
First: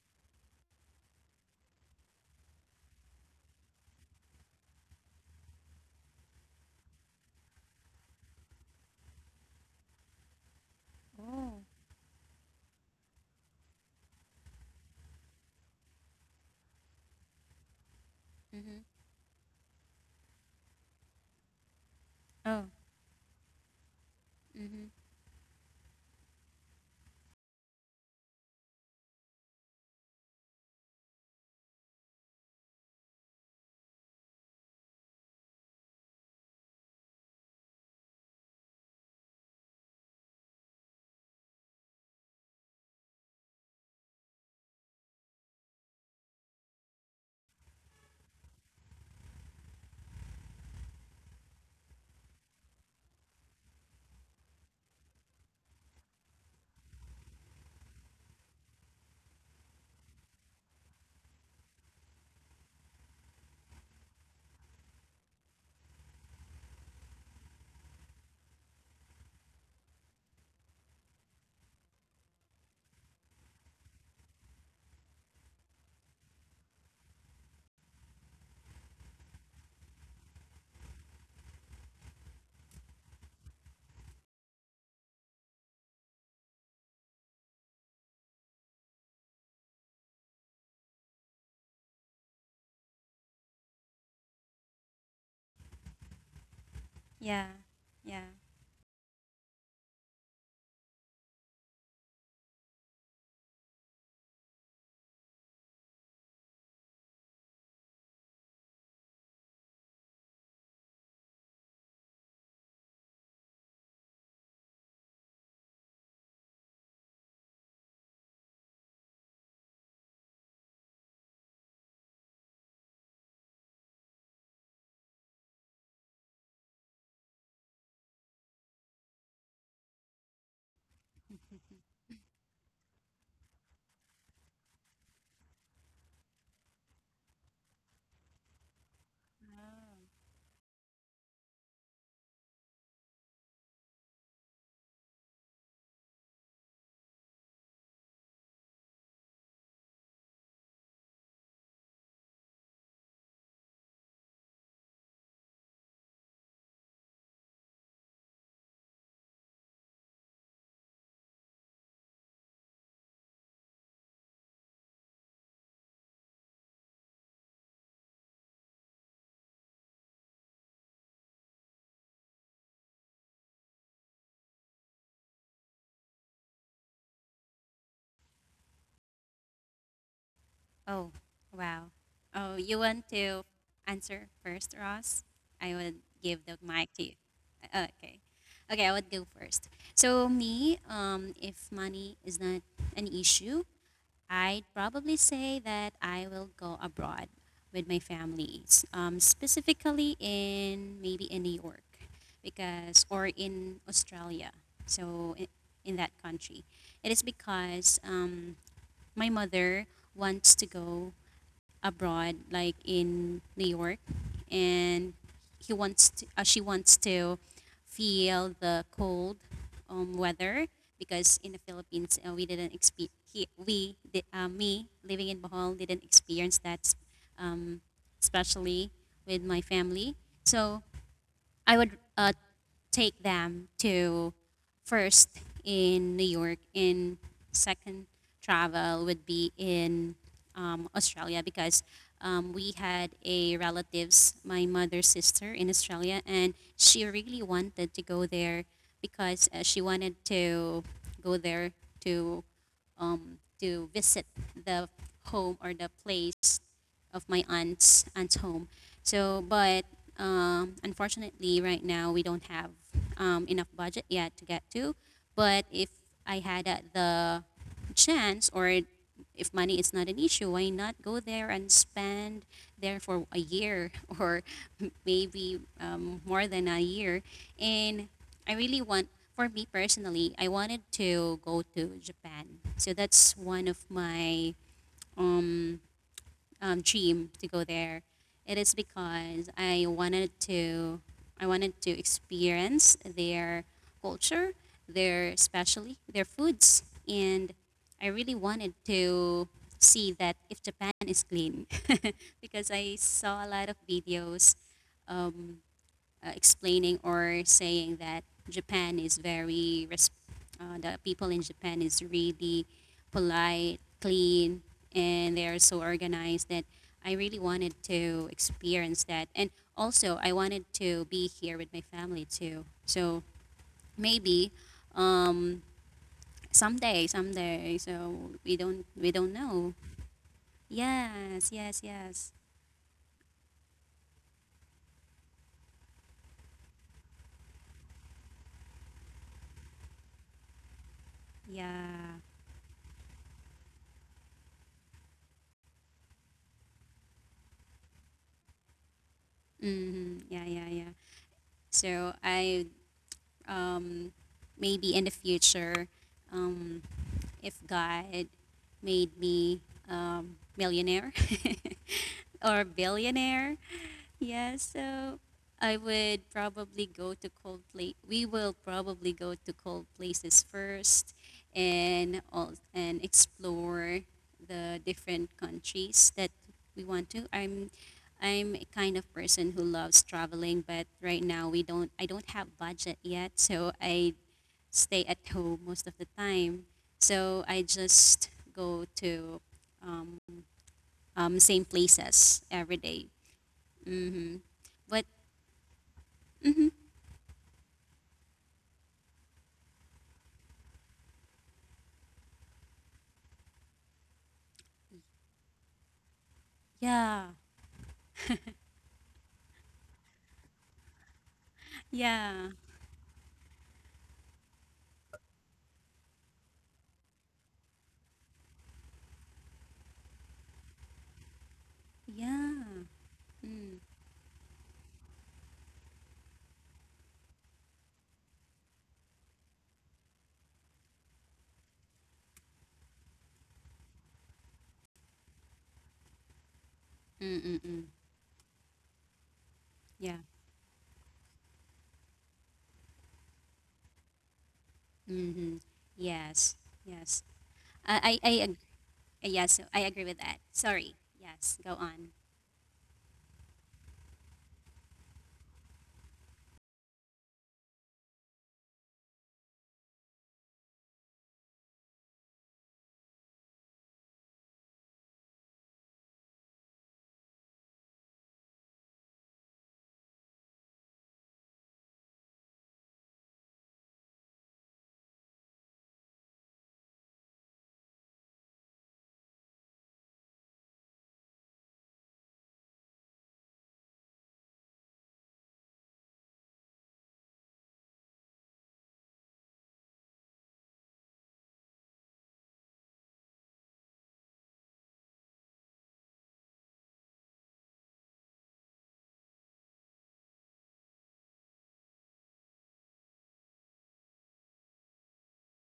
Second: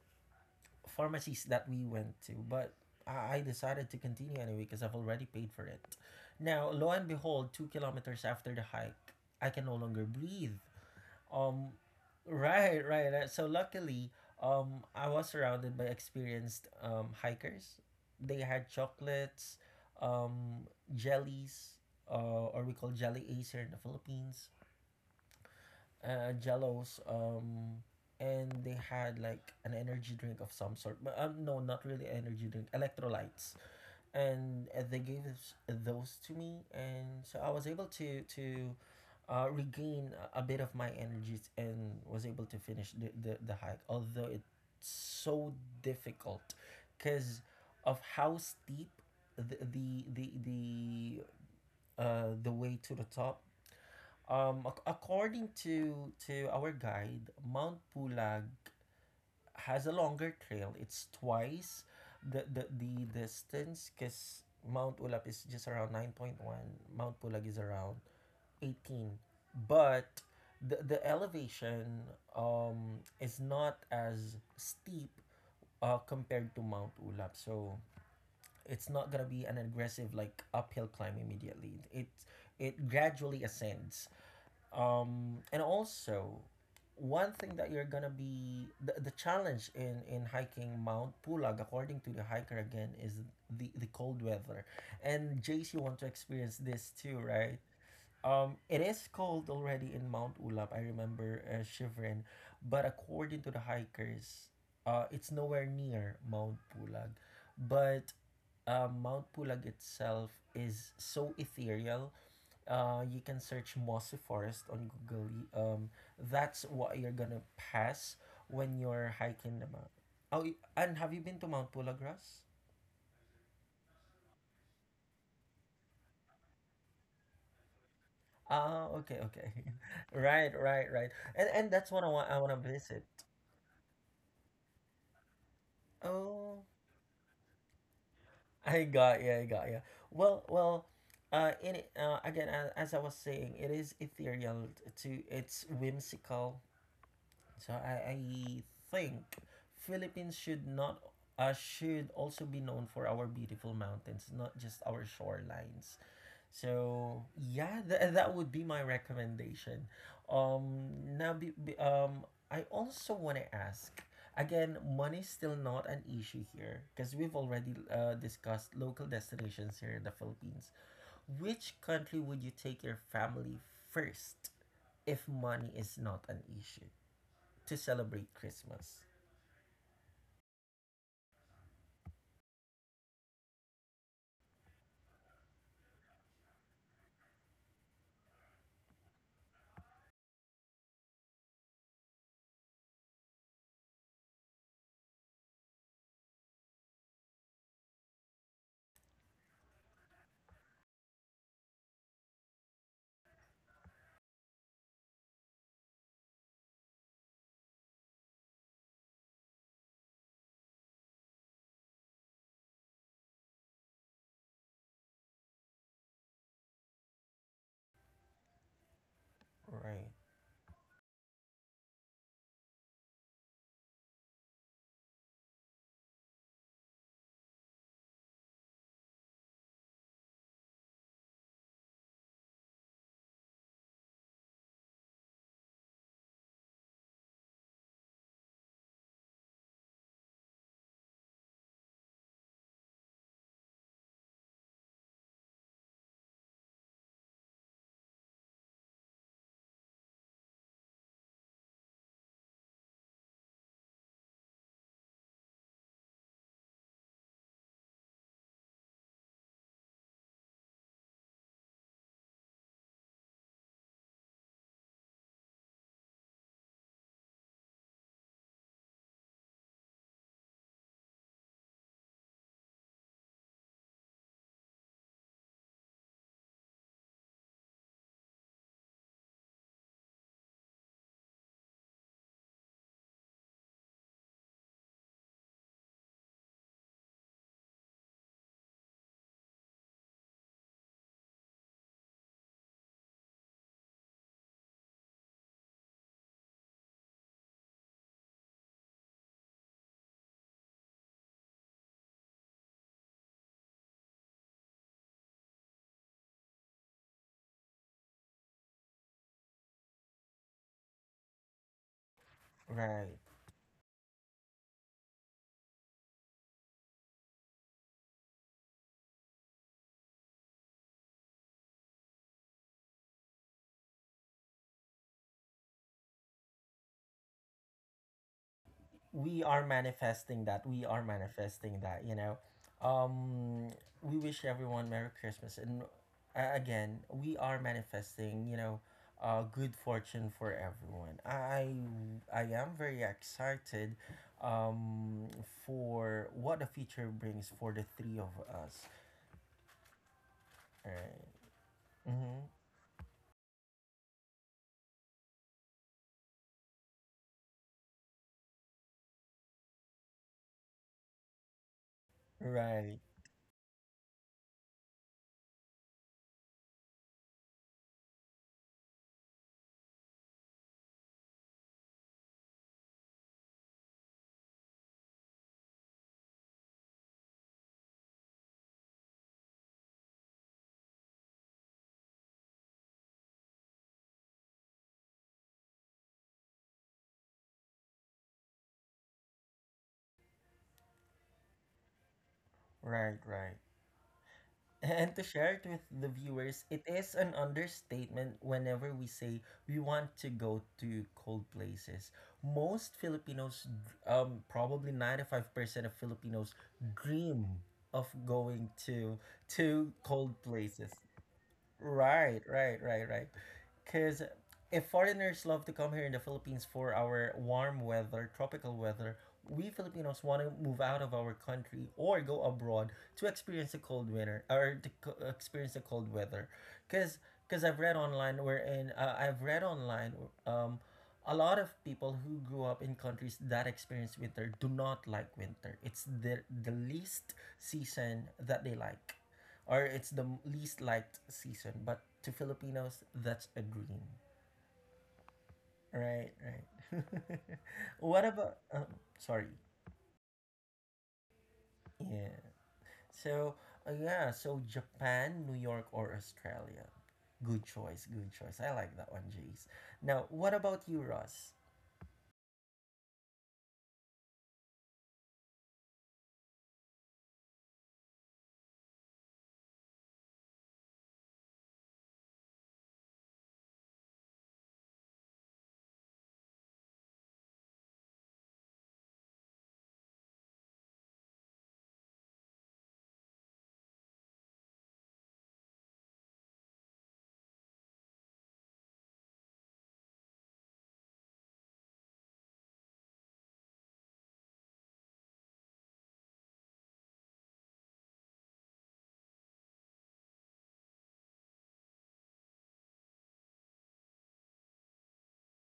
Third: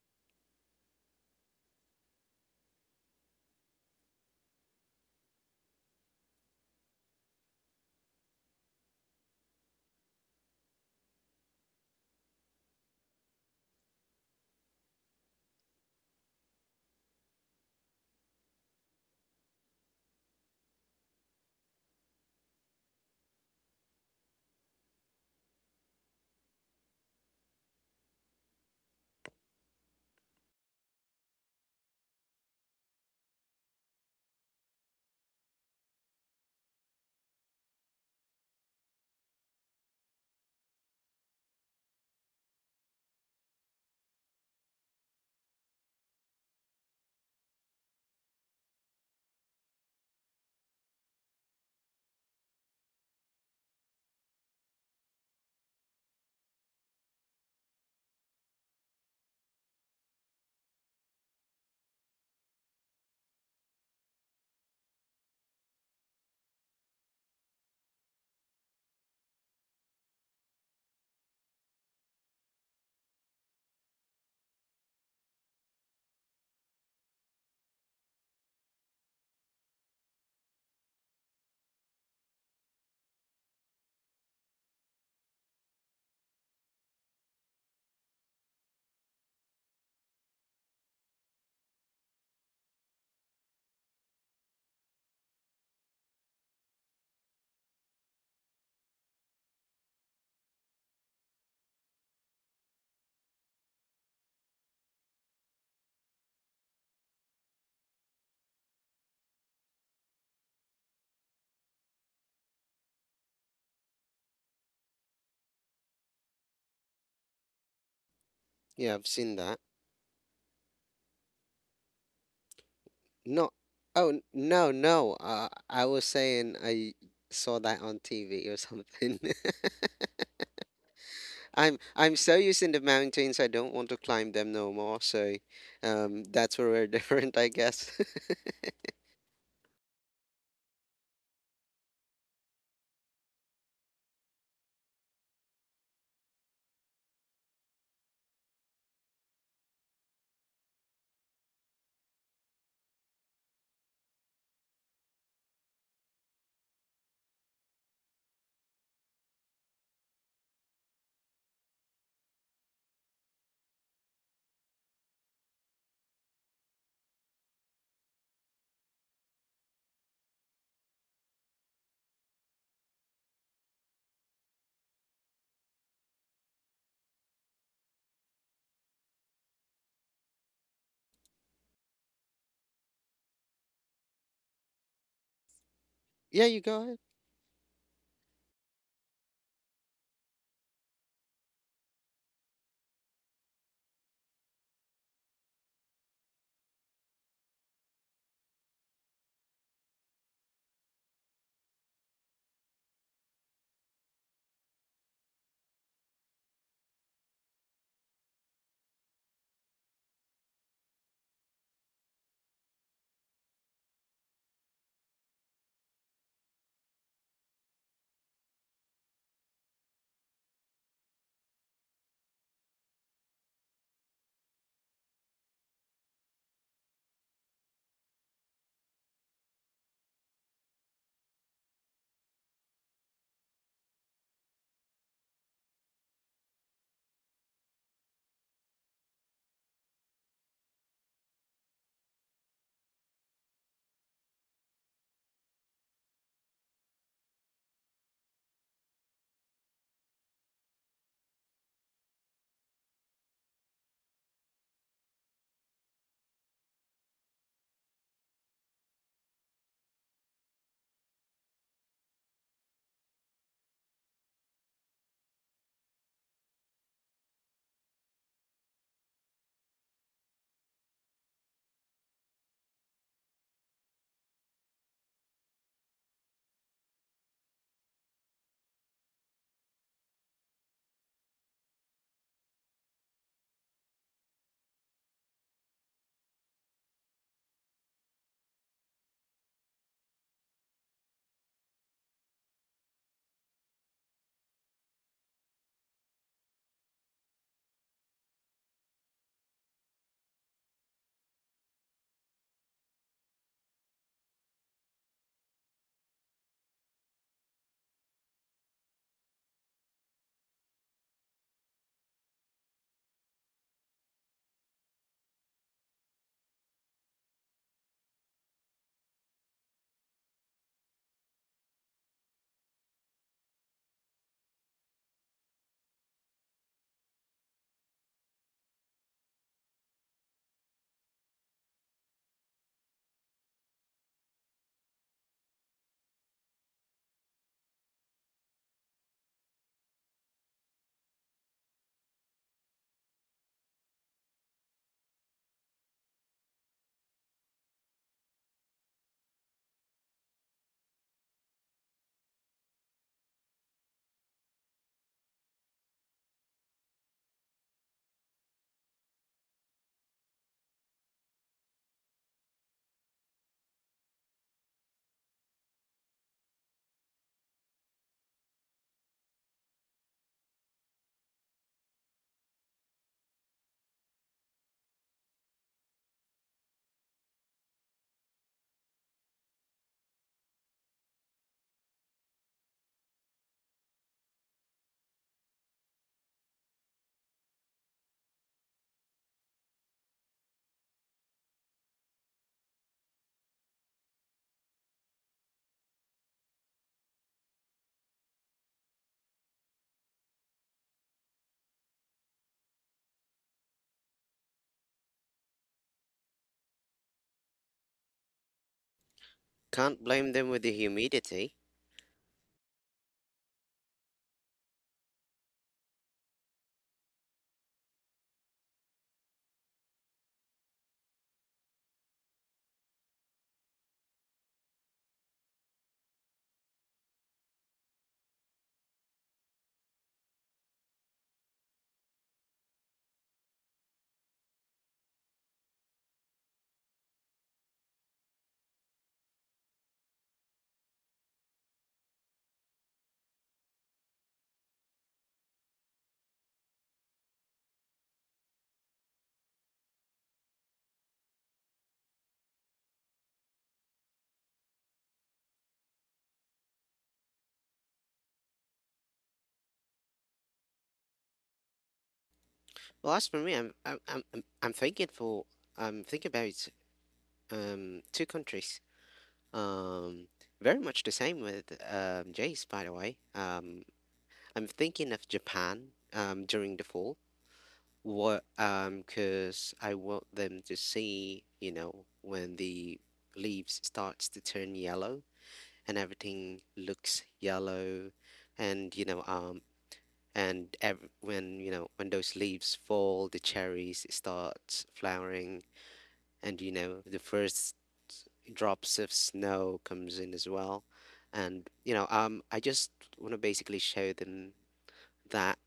[SPEAKER 1] pharmacies that we went to. But I decided to continue anyway because I've already paid for it. Now, lo and behold, 2 kilometers after the hike, I can no longer breathe.
[SPEAKER 2] Oh.
[SPEAKER 1] Um, right, right, right. So luckily, I was surrounded by experienced hikers. They had
[SPEAKER 2] Mm-hmm.
[SPEAKER 1] chocolates, um, jellies, or
[SPEAKER 2] Oh,
[SPEAKER 1] we call jelly ace here in the Philippines,
[SPEAKER 2] mm-hmm.
[SPEAKER 1] jellos, and they had like an energy drink of some sort. But no, not really energy drink, electrolytes, and they gave those to me, and so I was able to regain a bit of my energies and was able to finish the hike, although it's so difficult because of how steep the the the, the the way to the top, according to our guide, Mount Pulag has a longer trail. It's twice the distance, because Mount Ulap is just around 9.1. Mount Pulag is around 18. But the elevation is not as steep compared to Mount Ulap. So it's not gonna be an aggressive like uphill climb immediately. It gradually ascends, and also one thing that you're gonna be the challenge in hiking Mount Pulag according to the hiker again is the cold weather. And Jace, you want to experience this too,
[SPEAKER 2] Yeah.
[SPEAKER 1] right?
[SPEAKER 2] Yeah.
[SPEAKER 1] It is cold already in Mount Ulap. I remember, shivering, but according to the hikers, it's nowhere near Mount Pulag. But Mount Pulag itself is so ethereal. You can search mossy forest on Google. That's what you're gonna pass when
[SPEAKER 3] Yeah, I've
[SPEAKER 1] you're
[SPEAKER 3] seen
[SPEAKER 1] hiking
[SPEAKER 3] that.
[SPEAKER 1] the mountain. Oh, and have you been to Mount Pulagras?
[SPEAKER 3] No, no, no. I was saying I saw that on TV or
[SPEAKER 1] Ah,
[SPEAKER 3] something.
[SPEAKER 1] okay, okay, right, right, right. And
[SPEAKER 3] I'm
[SPEAKER 1] that's what I
[SPEAKER 3] I'm
[SPEAKER 1] want.
[SPEAKER 3] so
[SPEAKER 1] I want to
[SPEAKER 3] used in the
[SPEAKER 1] visit.
[SPEAKER 3] mountains, I don't want to climb them no more. So, that's
[SPEAKER 1] Oh,
[SPEAKER 3] where we're different, I guess.
[SPEAKER 1] I got yeah.
[SPEAKER 2] Oh.
[SPEAKER 1] Well, well, again, as I was saying, it is ethereal t- to it's whimsical. So I think Philippines should not should also be known for our beautiful mountains, not just our shorelines. So yeah, that would be my recommendation. Um, now be, be- um, I also want to ask. Again, money is still not an issue here because we've already discussed local destinations here in the Philippines. Which country would you take your family first if money is not an issue? To celebrate Christmas.
[SPEAKER 2] Oh, wow. Oh, you want to answer first, Ross? I would give
[SPEAKER 3] Yeah,
[SPEAKER 2] the
[SPEAKER 3] you go
[SPEAKER 2] mic
[SPEAKER 3] ahead.
[SPEAKER 2] to you. Okay. Okay, I would go first. So me, if money is not an issue, I'd probably say that I will go abroad with my families, specifically in maybe in New York, because or in Australia. So in that country, it is because my mother wants to go abroad, like in New York, and she wants to feel the cold
[SPEAKER 1] Right.
[SPEAKER 2] weather because in the Philippines we didn't experience he, we di- me living in Bohol didn't experience that, especially with my family. So I would take them to first in New York, in second travel would be in Australia because we had a relatives, my mother's sister in Australia, and she really wanted to go there because she wanted to go there to to visit the home or the place of my aunt's aunt's home. So, but unfortunately, right now we don't have enough budget yet to get to. But if I had the chance or if money is not an issue, why not go there and spend there for a year or maybe more than a year, and I really want, for me personally, I wanted to go to Japan. So that's one of my um, dream to go there. It is because I wanted to experience their culture, their especially their foods, and I really wanted to see that if Japan is clean, because I saw a lot of videos um, explaining or saying that Japan is very, the people in Japan is really
[SPEAKER 1] Right.
[SPEAKER 2] polite, clean, and they are so organized that I really wanted to experience that. And also, I wanted to be here with my family too. So Maybe um, someday, someday. So we don't
[SPEAKER 1] We are
[SPEAKER 2] know.
[SPEAKER 1] manifesting that. We are
[SPEAKER 2] Yes, yes,
[SPEAKER 1] manifesting that, you
[SPEAKER 2] yes.
[SPEAKER 1] know. Um we wish everyone Merry Christmas, and again, we are manifesting, you know, good fortune for everyone. I
[SPEAKER 2] Yeah.
[SPEAKER 1] I am very excited um for what the future brings for the three of us.
[SPEAKER 2] Mm-hmm. Yeah, yeah, yeah.
[SPEAKER 1] Right.
[SPEAKER 2] So
[SPEAKER 1] Mhm.
[SPEAKER 2] I um, maybe in the future, um, if God made me millionaire or
[SPEAKER 1] Right.
[SPEAKER 2] billionaire, yeah, so I would probably go to cold place. We will probably go to cold places first, and all and explore the different countries that we want to. I'm a kind of person who loves traveling, but right now we don't I don't have budget yet, so I stay at home most of the time. So I just go to um, same places every day.
[SPEAKER 1] Right, right.
[SPEAKER 2] Mm-hmm. But
[SPEAKER 1] And to share it with the
[SPEAKER 2] mm-hmm,
[SPEAKER 1] viewers, it is an understatement whenever we say we want to go to cold places. Most Filipinos, probably 95% of Filipinos,
[SPEAKER 2] yeah,
[SPEAKER 1] dream of going to
[SPEAKER 3] Can't blame
[SPEAKER 1] cold
[SPEAKER 3] them with the
[SPEAKER 1] places.
[SPEAKER 3] humidity.
[SPEAKER 1] Right,
[SPEAKER 2] yeah,
[SPEAKER 1] right, right, right. Because if foreigners love to come here in the Philippines for our warm weather, tropical weather, we Filipinos want to move out of our country or go
[SPEAKER 2] yeah.
[SPEAKER 1] abroad to
[SPEAKER 2] Mm.
[SPEAKER 1] experience the cold winter or to experience the cold weather. Because I've read online um a lot of people who grew up in countries that experience winter do not like winter. It's the least
[SPEAKER 2] Mm-mm-mm.
[SPEAKER 1] season that they like, or
[SPEAKER 2] Yeah.
[SPEAKER 1] it's the least liked season, but to Filipinos, that's a dream.
[SPEAKER 2] Mm-hmm.
[SPEAKER 1] Right,
[SPEAKER 2] Yes.
[SPEAKER 1] right.
[SPEAKER 2] Yes. I I,
[SPEAKER 1] What
[SPEAKER 2] I ag-
[SPEAKER 1] about? Sorry.
[SPEAKER 2] yes. I agree with that. Sorry. Yes. Go on.
[SPEAKER 1] Yeah. So yeah. So Japan, New York, or Australia. Good choice. Good choice. I like that one, Jace. Now, what about you, Ross?
[SPEAKER 3] Well, as for me, I'm thinking about two countries. Um, Very much the same with Jace, by the way. I'm thinking of Japan during the fall. What Because I want them to see, you know, when the leaves starts to turn yellow and everything looks yellow, and and when you know when those leaves fall, the cherries start flowering, and you know the first drops of snow comes in as well. And I just want to basically show them that,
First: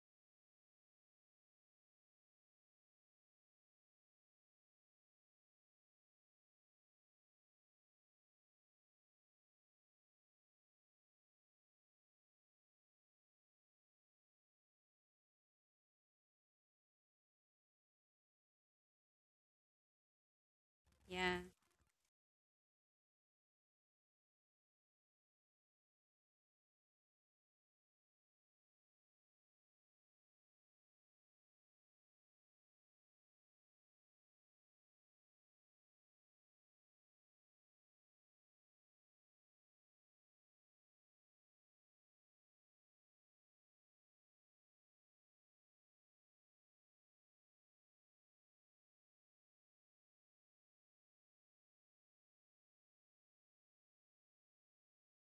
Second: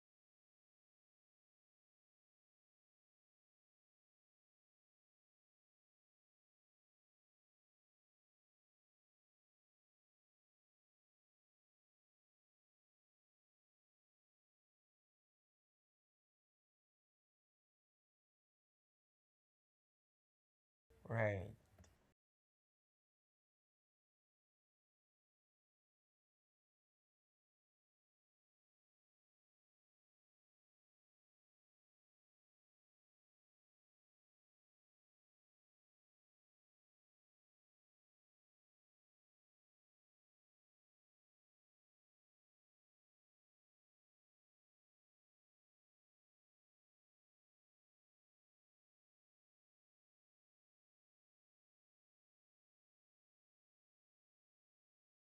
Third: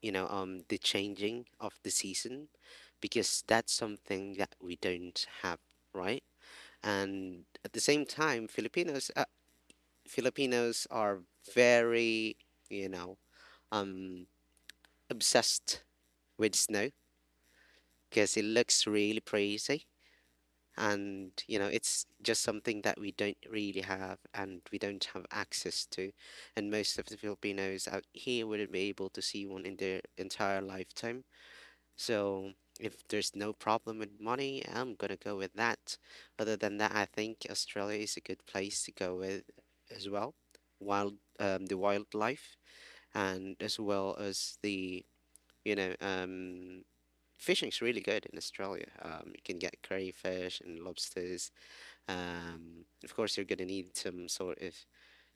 [SPEAKER 3] the changing of the season, because that's something that we don't have, right? And at the same time, Filipinos are very, you know um obsessed with snow because it looks really pretty, and
[SPEAKER 2] Yeah.
[SPEAKER 1] Right.
[SPEAKER 3] you know it's just something that we don't really have and we don't have access to. And most of the Filipinos out here wouldn't be able to see one in their entire lifetime. So if there's no problem with money, I'm gonna go with that. Other than that, I think Australia is a good place to go with as well. Wild Um, the wildlife, and as well as the, you know um fishing's really good in Australia. You can get crayfish and lobsters. Of course, you're gonna need some sort of,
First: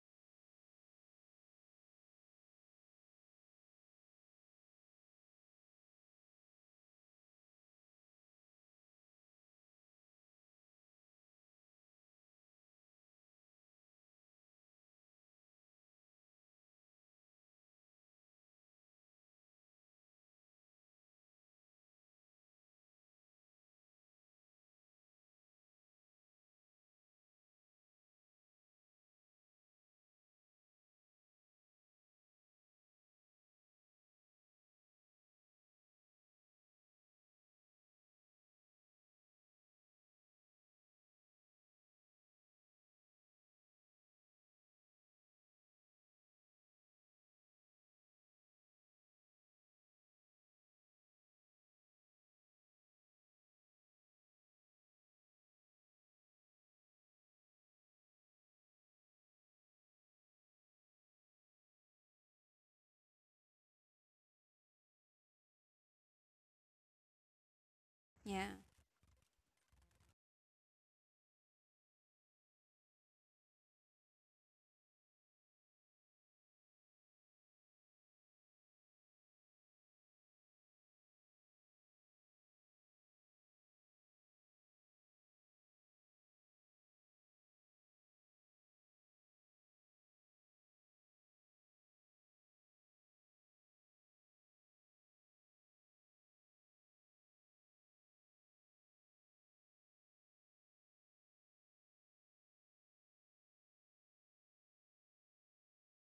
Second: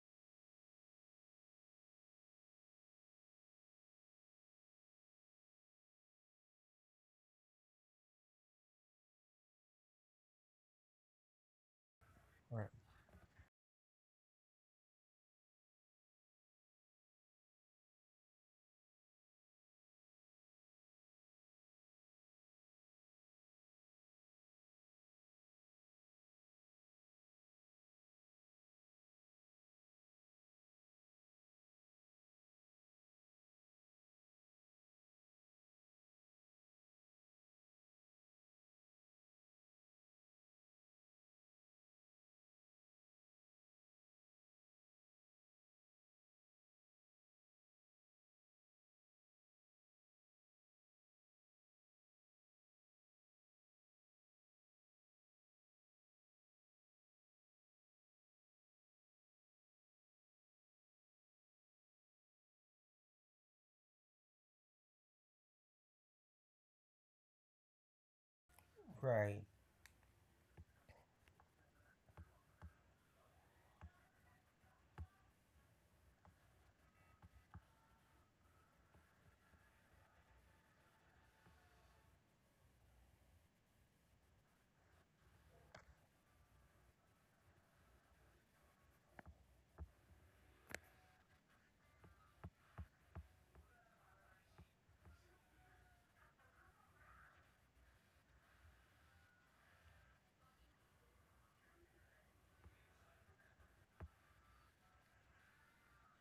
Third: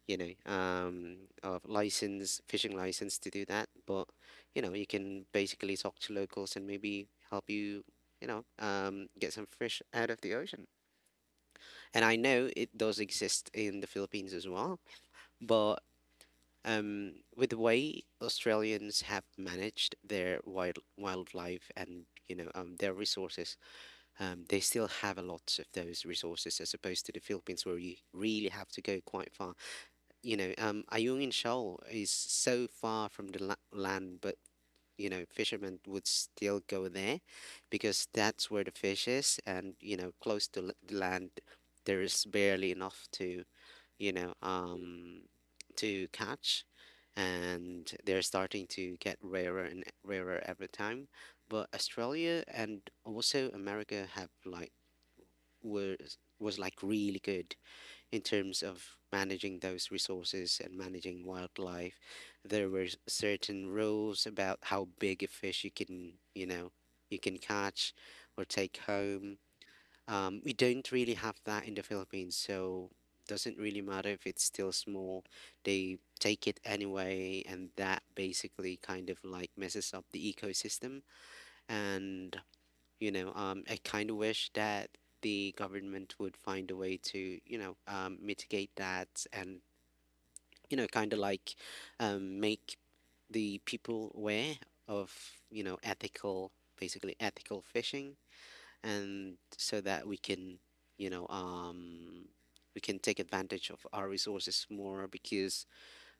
[SPEAKER 3] you know, um, of license, fishing license to do that. But, you know, you can basically talk to locals and maybe help you, get some fish out of the ocean. And I know
[SPEAKER 1] Right.
[SPEAKER 3] it does exist in the Philippines as well, but with the way Australians have managed their wildlife and their resources, they still have a lot of those resources as opposed to the Philippines where you really have to go quite far. You know, Ayungin Shoal is so far from the land, but you know, fishermen would still go there because that's where the fish is, and you know, close to the land, there is barely enough to, you know um, to catch. And they're starting to get rarer and rarer every time. But Australia and also America have like was like really good in terms of managing those resources and managing wildlife. There were certain rules about how big a fish you can, you know, you can catch or
[SPEAKER 2] Yeah.
[SPEAKER 3] take home.
[SPEAKER 1] Right.
[SPEAKER 3] We don't really have that in the Philippines, so doesn't really matter if it's still small. They take it anyway, and that basically kind of like messes up the ecosystem. And you know, I kind of wish that the government would find a way to, you know, mitigate that and, you know, kind of like make the people aware of, you know, ethical, basically ethical fishing, and so that we can, you know, we can take advantage of our resources more. Because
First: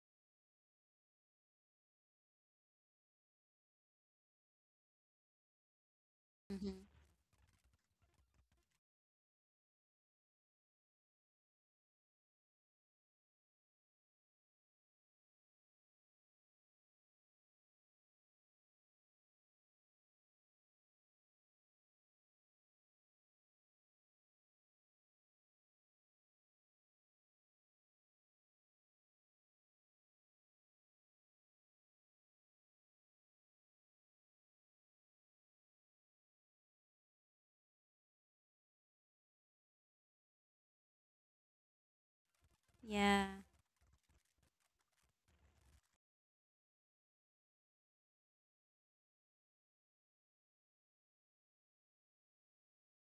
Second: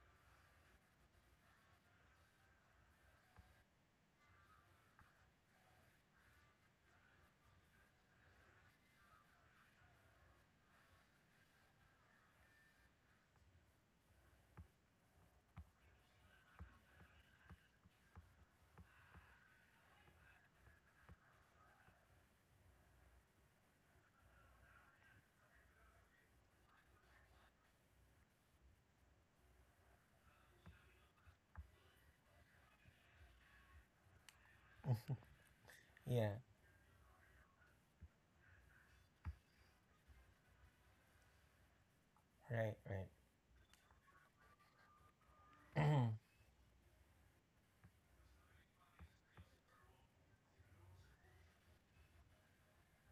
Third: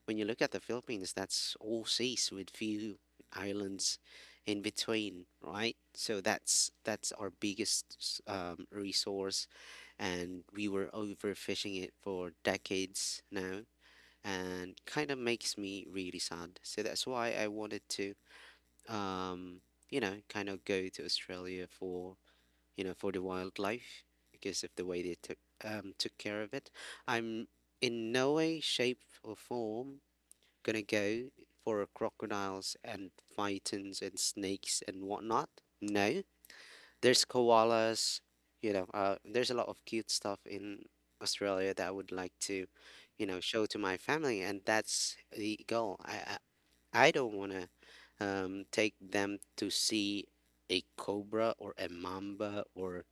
[SPEAKER 3] when you look at the Philippines, that's all seas with few islands in between, right? So that's
[SPEAKER 2] Mm-hmm.
[SPEAKER 3] our biggest resource, and we were overfishing it for decades now, and kind of makes me really sad. So that's why I wanted to, um, you know, kind of go to Australia for, you know, for the wildlife because of the way they took care of it. I'm in no way, shape, or form gonna go for crocodiles and pythons and snakes and whatnot. No,
[SPEAKER 1] Yeah.
[SPEAKER 3] there's koalas. You know, there's a lot of cute stuff in Australia that I would like to,
[SPEAKER 1] Right. Right.
[SPEAKER 3] you
[SPEAKER 2] Yeah.
[SPEAKER 3] know, show to my family, and that's the goal. I don't wanna take them to see a cobra or a mamba or,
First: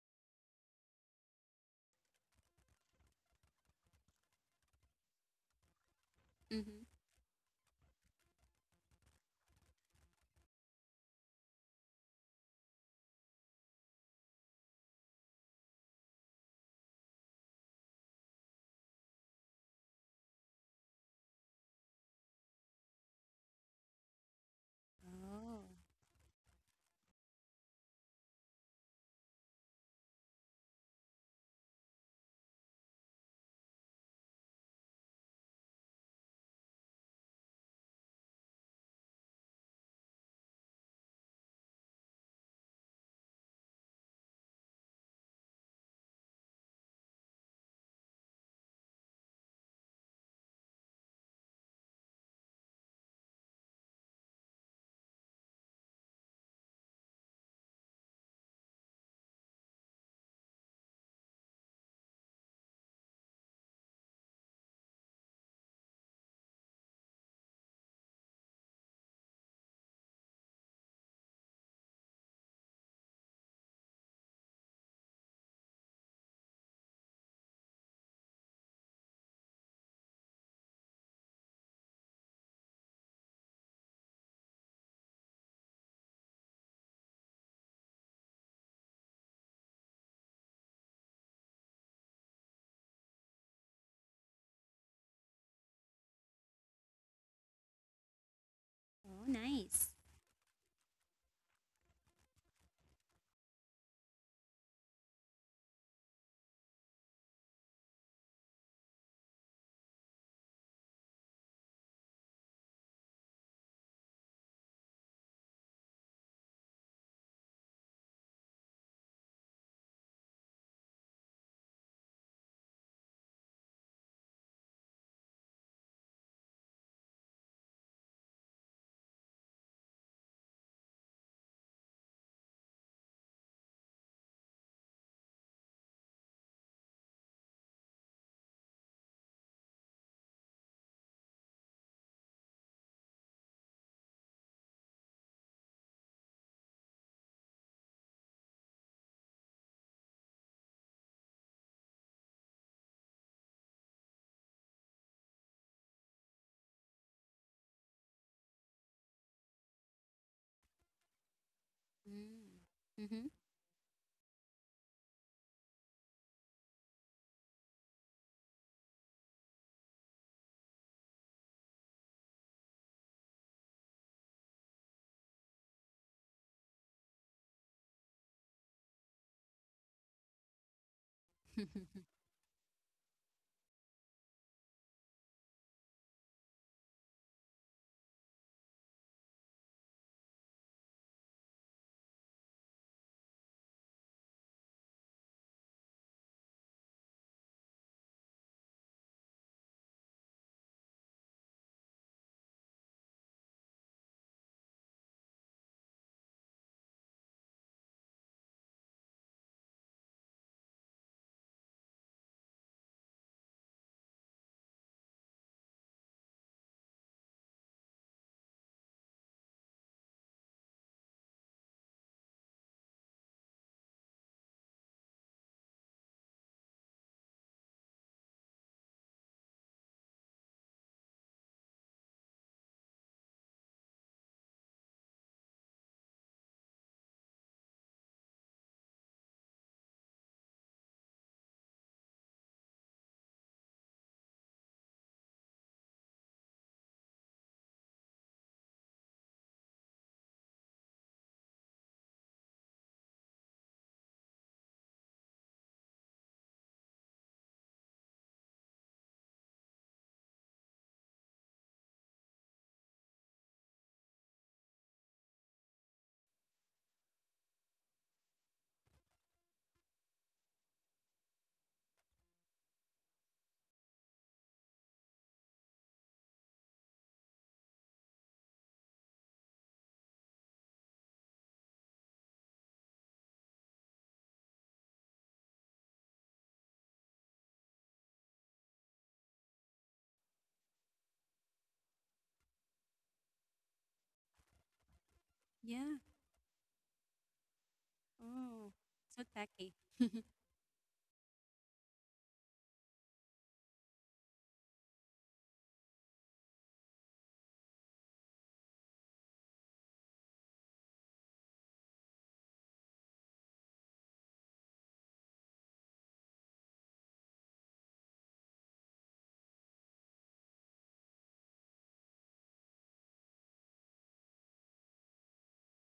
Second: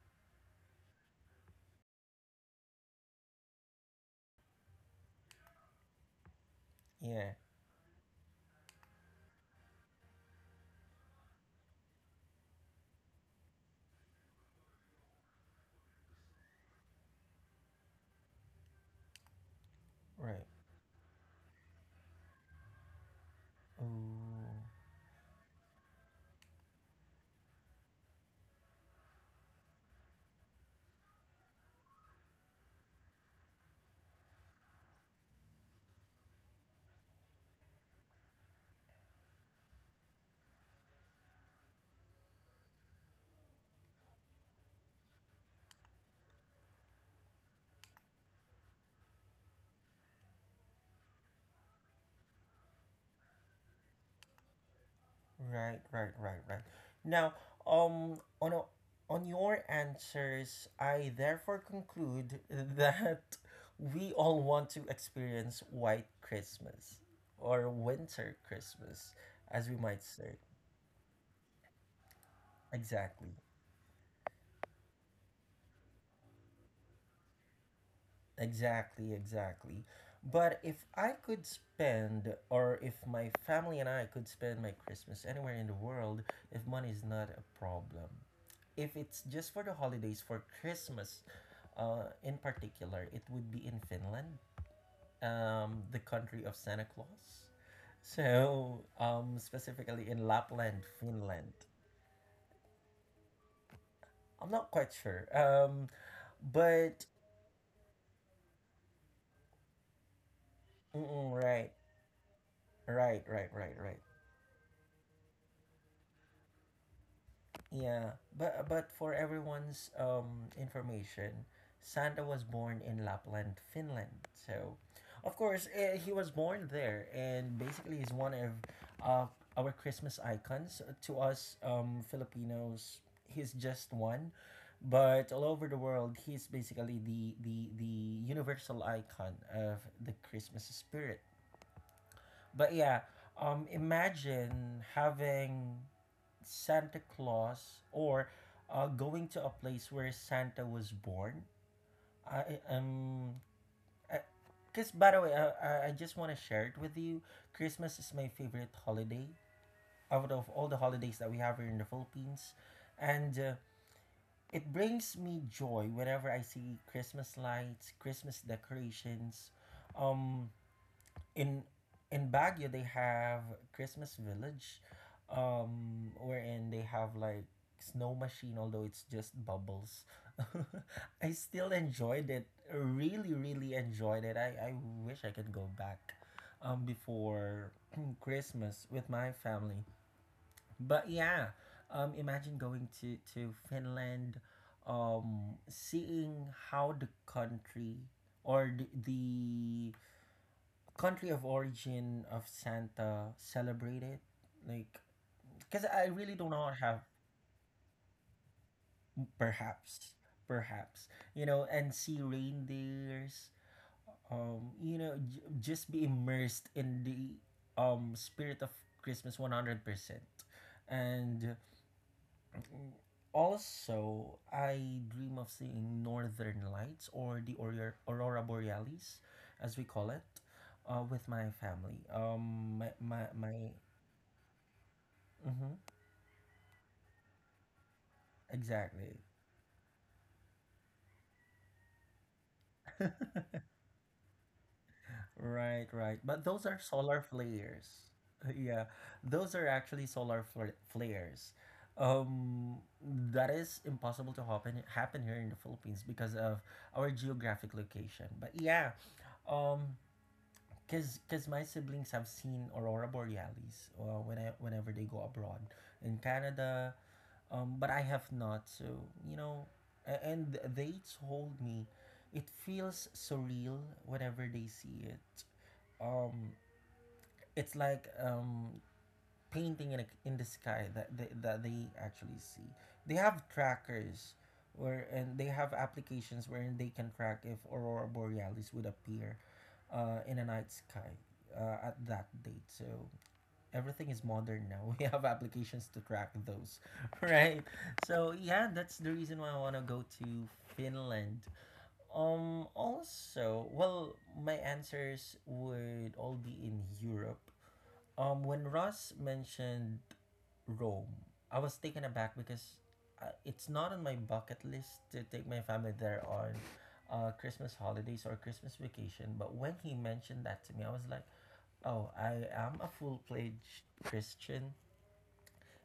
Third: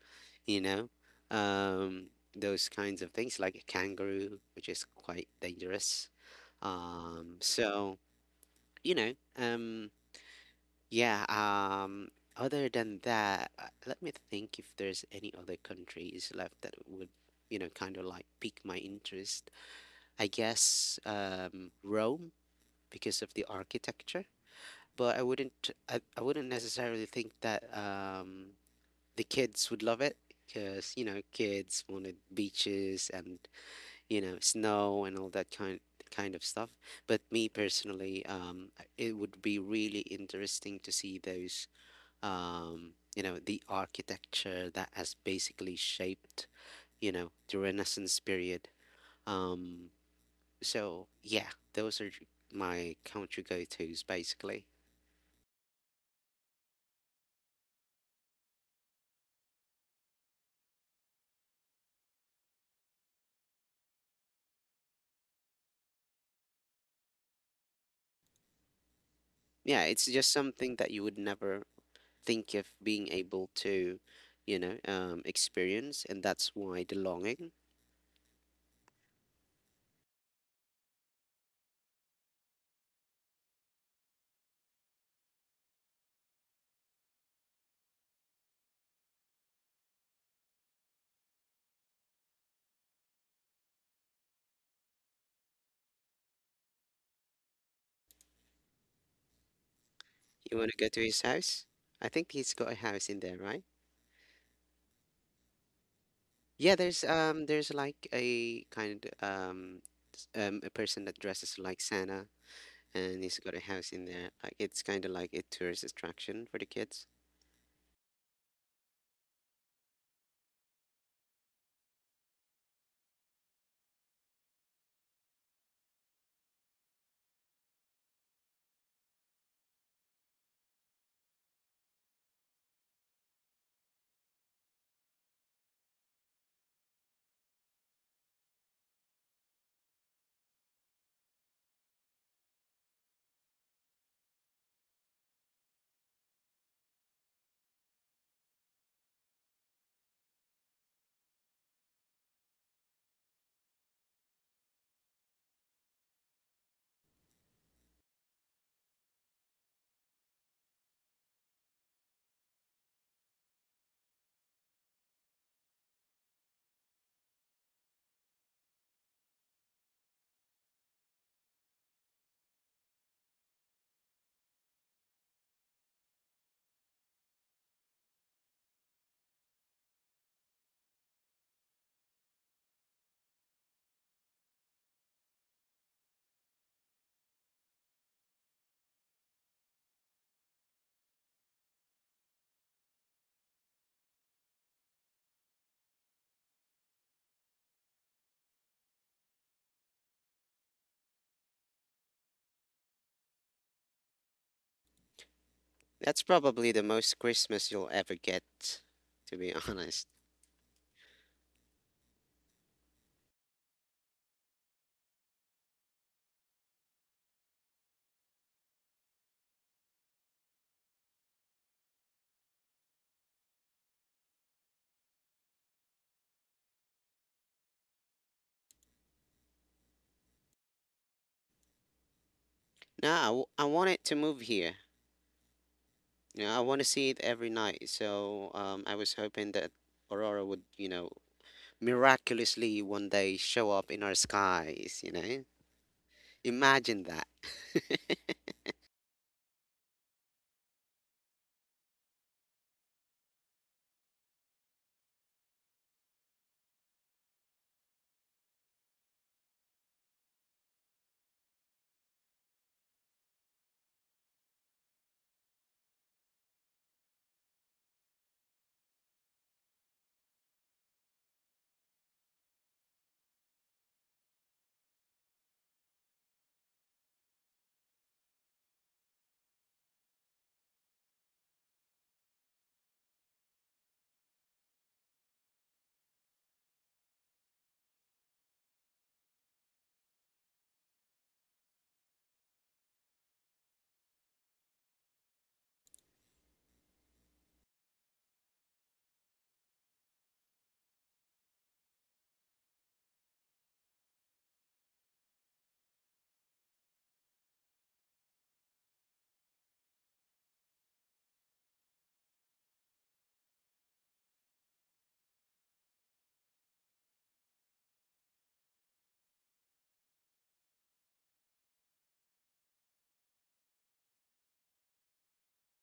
[SPEAKER 3] you know, um, those kinds of things like a kangaroo, which is quite dangerous.
[SPEAKER 2] Mm-hmm.
[SPEAKER 1] yeah.
[SPEAKER 3] So you know, um, yeah, other than that, let me think if there's any other countries left that would, you know, kind of like pique my interest. I
[SPEAKER 1] Right.
[SPEAKER 3] guess Rome because of the architecture,
[SPEAKER 1] Ooh.
[SPEAKER 3] but
[SPEAKER 2] Oh.
[SPEAKER 3] I wouldn't necessarily think that the kids would love it because, you know, kids wanted beaches and you know, snow and all that kind of stuff. But me personally, it would be really interesting to see those, you know, the architecture that has basically shaped, you know, the Renaissance period. Um, so yeah, those are my country go-tos basically.
[SPEAKER 1] Right, right, right, right. Now, on a, on your answers, I therefore conclude that we all want to experience white Christmas or winter Christmas, as we
[SPEAKER 3] Yeah,
[SPEAKER 1] might
[SPEAKER 3] it's just
[SPEAKER 1] say.
[SPEAKER 3] something that you would never think of being
[SPEAKER 1] Exactly.
[SPEAKER 3] able to, you know, experience, and that's why the longing.
[SPEAKER 1] Exactly, exactly. But if I could spend, or if my family and I could spend my Christmas anywhere in the world, if money is not a problem, if it's just for the holidays, for Christmas in particular, it would be in Finland, the country of Santa Claus. So,
[SPEAKER 2] Oh, nice.
[SPEAKER 1] specifically in
[SPEAKER 3] You want to
[SPEAKER 1] Lapland,
[SPEAKER 3] go to his
[SPEAKER 1] Finland.
[SPEAKER 3] house? I think he's got a house in there, right?
[SPEAKER 1] I'm not quite sure.
[SPEAKER 3] Yeah,
[SPEAKER 1] But,
[SPEAKER 3] there's like a kind of a person that dresses
[SPEAKER 1] right,
[SPEAKER 3] like Santa,
[SPEAKER 1] right,
[SPEAKER 3] and he's
[SPEAKER 1] right,
[SPEAKER 3] got a
[SPEAKER 1] right,
[SPEAKER 3] house
[SPEAKER 1] right.
[SPEAKER 3] in there. Like it's kind of like a tourist attraction for the kids.
[SPEAKER 1] Yeah, but for everyone's information, Santa was born in Lapland, Finland. So, of course, eh, he was born there, and basically, he's one of uh, our Christmas icons. To us, Filipinos, he's just one, but all over the world, he's basically the universal icon of the Christmas spirit. But yeah, imagine having Santa Claus or going to a place where Santa was born. I am, because by the way, I just want to share it with you. Christmas is my favorite holiday out of all the holidays that we have here in the Philippines,
[SPEAKER 2] Mm.
[SPEAKER 1] and it brings me joy whenever I see Christmas lights, Christmas decorations, um, in in Baguio they have Christmas Village, wherein they have like snow machine, although it's just bubbles. I still
[SPEAKER 2] Mm-hmm.
[SPEAKER 1] enjoyed it. Really, really enjoyed it. I wish I could go back before Christmas with my family. But yeah, imagine going to Finland, seeing how the country or the country of origin of Santa celebrated? Like, because I
[SPEAKER 3] That's
[SPEAKER 1] really do
[SPEAKER 3] probably
[SPEAKER 1] not
[SPEAKER 3] the
[SPEAKER 1] have
[SPEAKER 3] most Christmas you'll ever get, to be honest.
[SPEAKER 1] perhaps, perhaps, you know, and see reindeers, you know, just be immersed in the spirit of Christmas 100%. And also, I dream of seeing northern lights or the aurora, aurora borealis, as we call it, with my family. My
[SPEAKER 3] Now
[SPEAKER 1] my my.
[SPEAKER 3] I want it to move here.
[SPEAKER 1] Mm-hmm.
[SPEAKER 3] You know, I want to see it every night. So I was
[SPEAKER 1] Exactly.
[SPEAKER 3] hoping that Aurora would, you know, miraculously one day show up in our skies, you know?
[SPEAKER 1] Right, right. But those are
[SPEAKER 3] Imagine
[SPEAKER 1] solar
[SPEAKER 3] that.
[SPEAKER 1] flares. Yeah, those are actually flares. Um, that is impossible to happen here in the Philippines because of our geographic location. But yeah, um, cause my siblings have seen aurora borealis whenever they go abroad in Canada, but I have not. So you know, and they told me it feels surreal whenever they see it. Um, it's like painting in in the sky that that they actually see. They have trackers. And they have applications wherein they can track if aurora borealis would appear in a night sky at that date. So everything is modern now. We have applications
[SPEAKER 2] Yeah.
[SPEAKER 1] to track those, right? So yeah,
[SPEAKER 2] Oh,
[SPEAKER 1] that's the
[SPEAKER 2] so
[SPEAKER 1] reason why I
[SPEAKER 2] tacky.
[SPEAKER 1] want to go to Finland. Also, well, my answers would all be in Europe. When Ross mentioned Rome, I was taken aback because it's not on my bucket list to take my family there on Christmas holidays or Christmas vacation. But when he mentioned that to me, I was like, oh, I am a full fledged Christian,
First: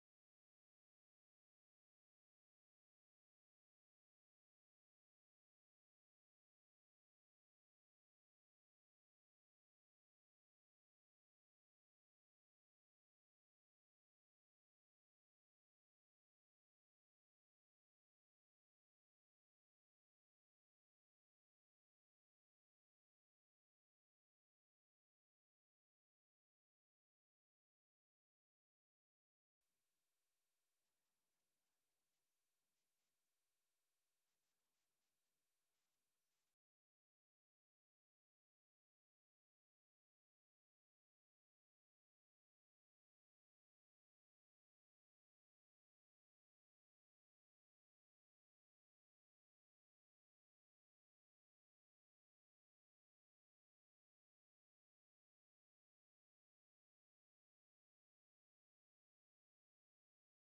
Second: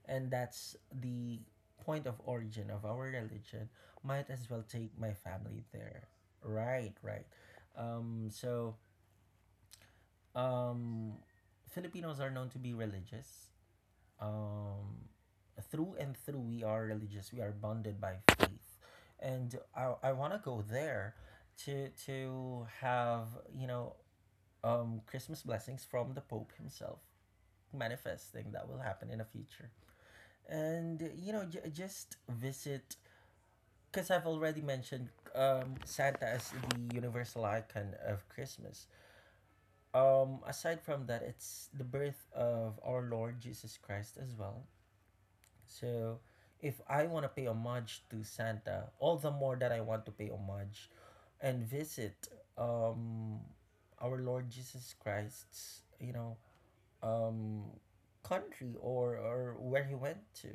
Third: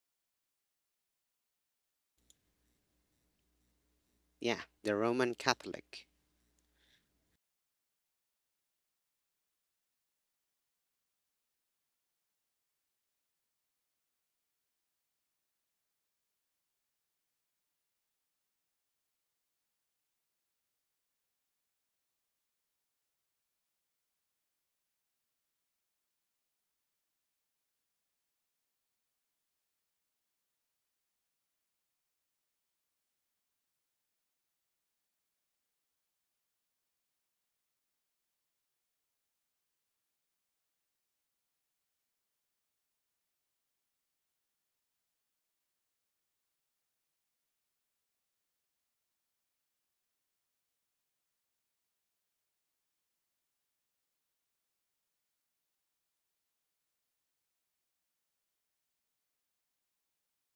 [SPEAKER 1] and that's the point of origin of our religion. Might as
[SPEAKER 3] Yeah,
[SPEAKER 1] well take
[SPEAKER 3] the
[SPEAKER 1] my
[SPEAKER 3] Roman
[SPEAKER 1] family
[SPEAKER 3] Catholic.
[SPEAKER 1] there. Right, right. So, um, Filipinos are known to be religious. Um, through and through, we are religious. We are bonded by faith, and I want to go there to have you know Christmas blessings from the Pope himself manifesting that will happen in the future. And you know, just visit because I've already mentioned Santa as the universal icon of Christmas. Aside from that, it's the birth of our Lord Jesus Christ as well. So, if I want to pay homage to Santa, all the more that I want to pay homage and visit um, our Lord Jesus Christ's, you know, um, country or where he went to.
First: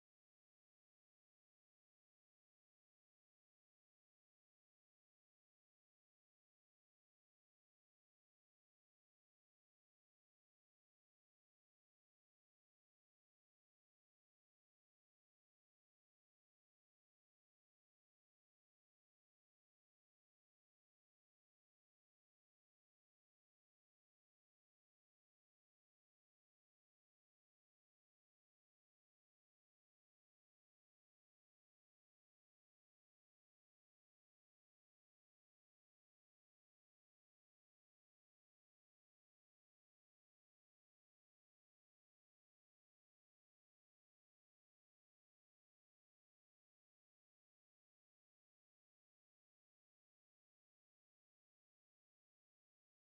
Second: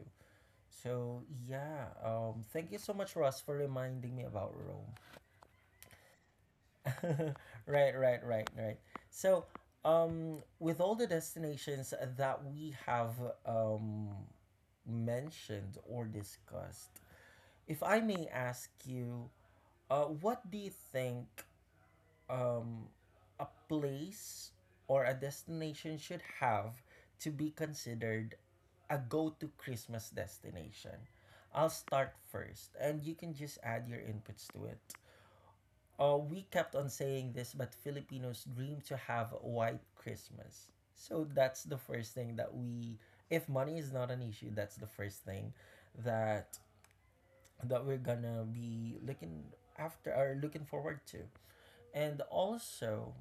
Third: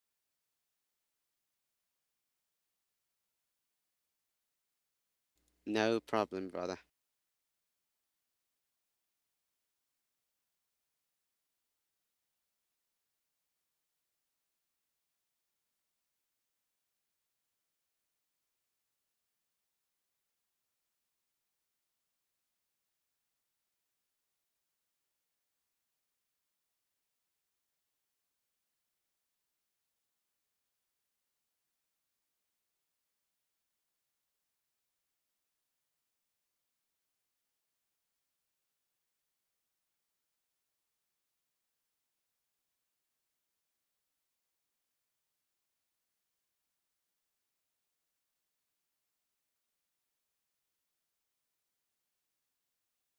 [SPEAKER 1] So yeah, thank you so much, Ross, for reminding me about Rome.
[SPEAKER 3] No problem, brother.
[SPEAKER 1] right, right, right, right. So with all the destinations that we have um, mentioned or discussed, if I may ask you, what do you think um, a place or a destination should have to be considered a go to Christmas destination. I'll start first, and you can just add your inputs to it. We kept on saying this, but Filipinos dream to have a white Christmas. So that's the first thing that we, if money is not an issue, that's the first thing that that we're gonna be looking after or looking forward to. And also,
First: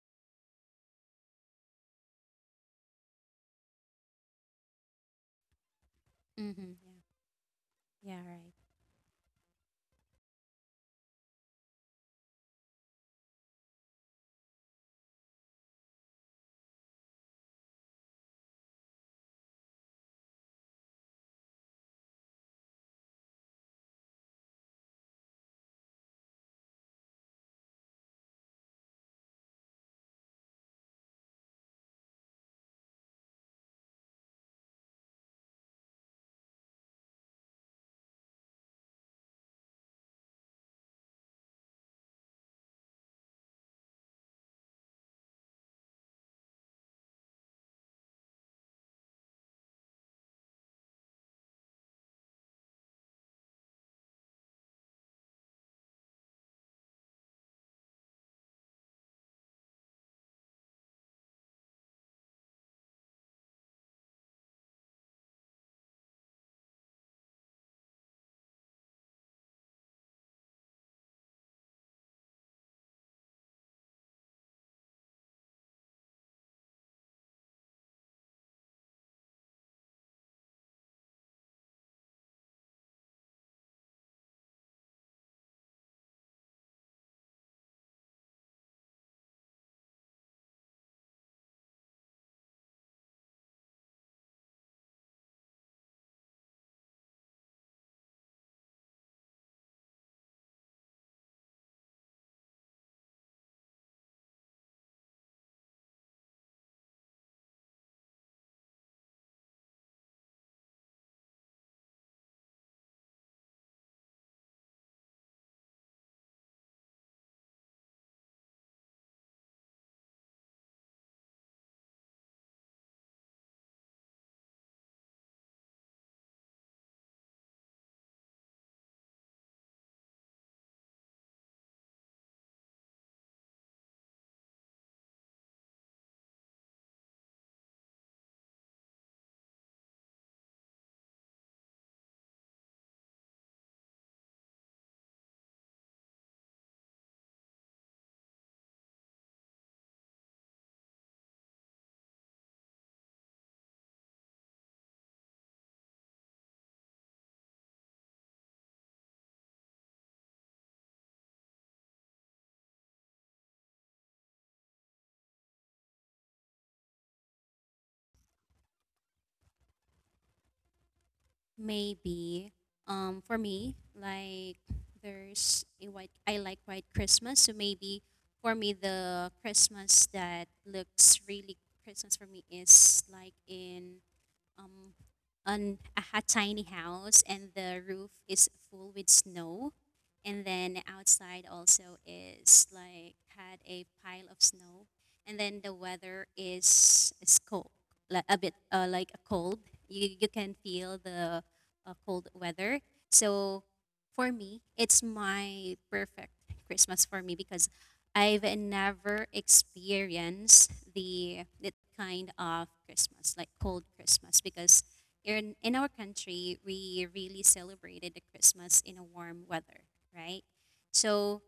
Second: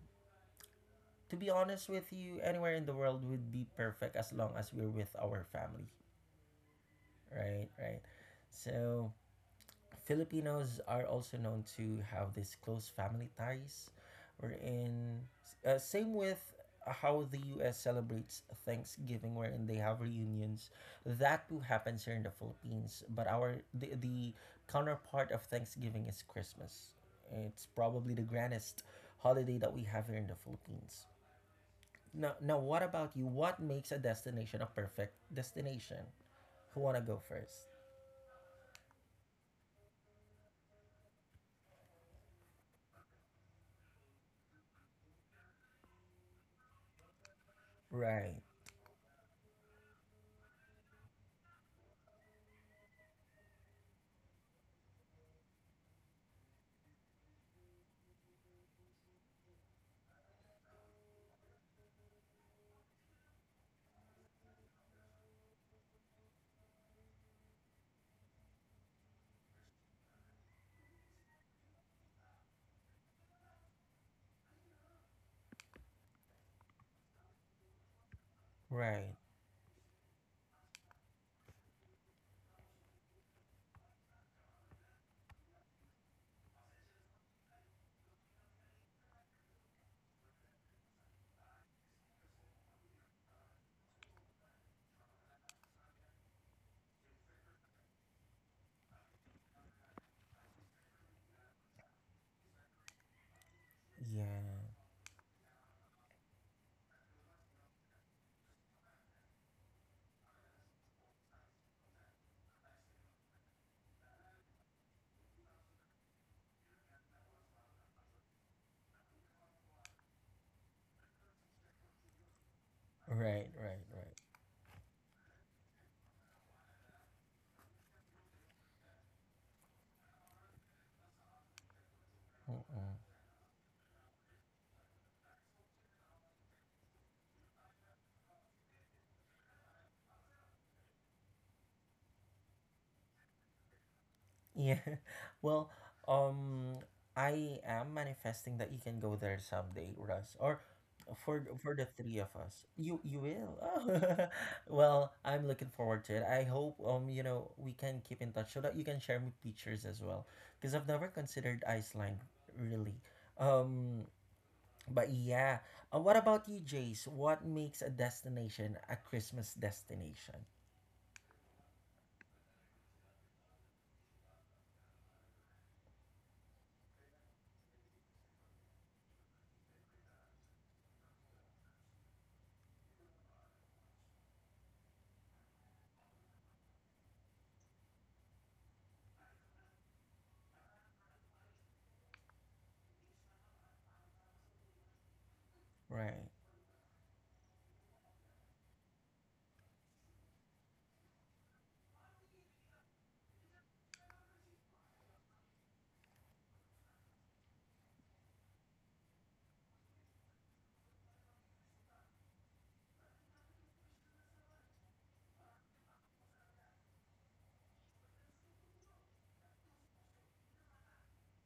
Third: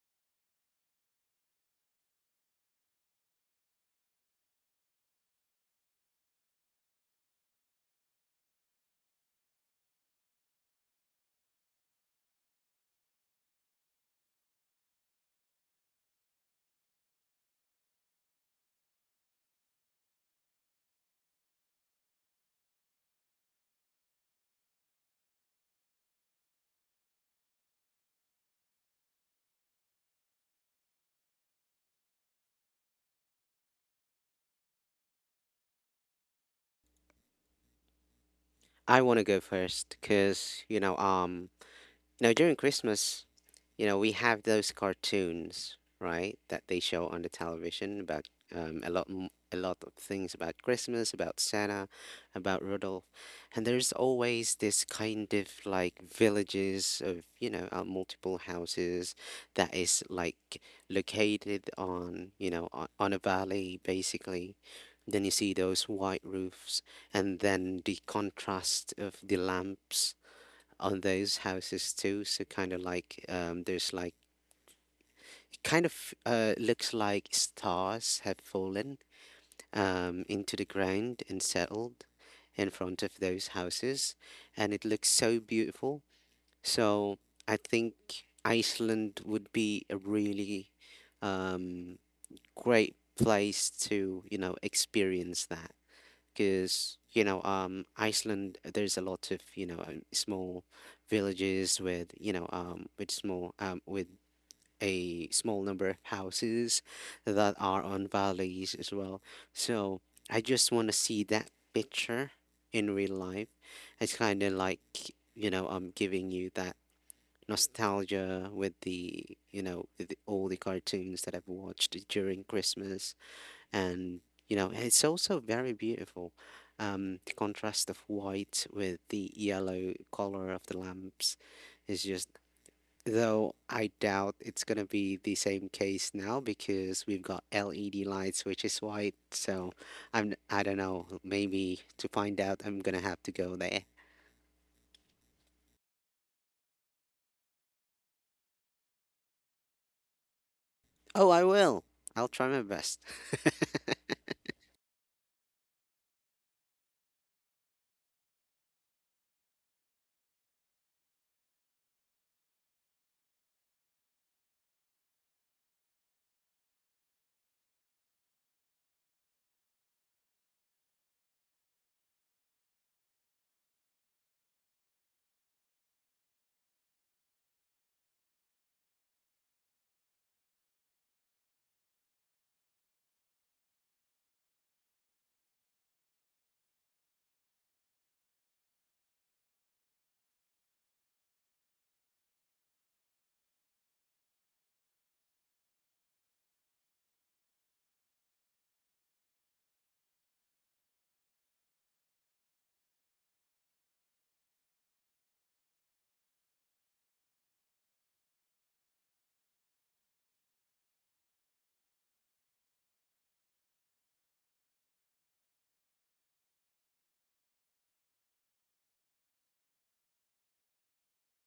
[SPEAKER 1] to be honest with you, anywhere in the world would be perfect as long as we're with our family,
[SPEAKER 2] Mm-hmm.
[SPEAKER 1] right? Right.
[SPEAKER 2] Yeah. Mm-hmm. Yeah, right.
[SPEAKER 1] So, Filipinos are also known to have these close family ties. We're in same with how the US celebrates Thanksgiving, wherein they have reunions. That too happens here in the Philippines, but the counterpart of Thanksgiving is Christmas. It's probably the grandest holiday that we have here in the Philippines. Now, now, what about you? What makes a destination a perfect destination? Who wanna go first?
[SPEAKER 3] I want to go first because, you know, now, during Christmas, you know, we have those cartoons, right, that they show on the television about
[SPEAKER 1] Right,
[SPEAKER 3] a lot of things about Christmas, about Santa, about Rudolph, and there's always this kind of like villages of you know multiple houses that is like located on on a valley basically. Then you see those white roofs, and then the contrast of the lamps on those houses too. So kind of like there's like kind of looks like stars have fallen
[SPEAKER 1] right,
[SPEAKER 3] into the ground and settled in front of those houses, and it looks so beautiful. So I think Iceland would be a really um, great place to you know experience that, because you know Iceland there's a lot of you know small villages with you know with small with
[SPEAKER 1] yeah,
[SPEAKER 3] a small number of houses that are on valleys as well. So I just want to see that picture in real life. It's kind of like you know giving you that nostalgia with the all the cartoons that I've watched during Christmas.
[SPEAKER 1] right, right, right.
[SPEAKER 3] And you know it's also very beautiful, the contrast of white with the yellow color of the lamps is just,
[SPEAKER 1] Mm-mm.
[SPEAKER 3] though I doubt it's going to be the same case now because we've got LED lights which is white. So I don't know, maybe to find out I'm going to have to go there.
[SPEAKER 1] Yeah, well, um, I am manifesting that you can go there someday, Russ, or
[SPEAKER 3] Oh, I
[SPEAKER 1] for
[SPEAKER 3] will.
[SPEAKER 1] the three
[SPEAKER 3] I'll
[SPEAKER 1] of
[SPEAKER 3] try my
[SPEAKER 1] us. You
[SPEAKER 3] best.
[SPEAKER 1] you will. Oh. Well, I'm looking forward to it. I hope you know we can keep in touch so that you can share me pictures as well, because I've never considered Iceland really. Um, But yeah, what about you, Jace? What makes a destination a Christmas destination?
[SPEAKER 2] Maybe. For me, like there's a white. I like white Christmas, so maybe for me the Christmas that looks really Christmas for me is like in um, on a hot tiny house, and the roof is full with snow. And then outside also is like had a pile of snow. And then the
[SPEAKER 1] Right,
[SPEAKER 2] weather is cold, like a bit, like a cold. You can feel the cold weather. So for me, it's my perfect Christmas for me because I've never experienced the that kind of Christmas, like cold Christmas, because in our country we really celebrated the Christmas in a warm weather, right? So,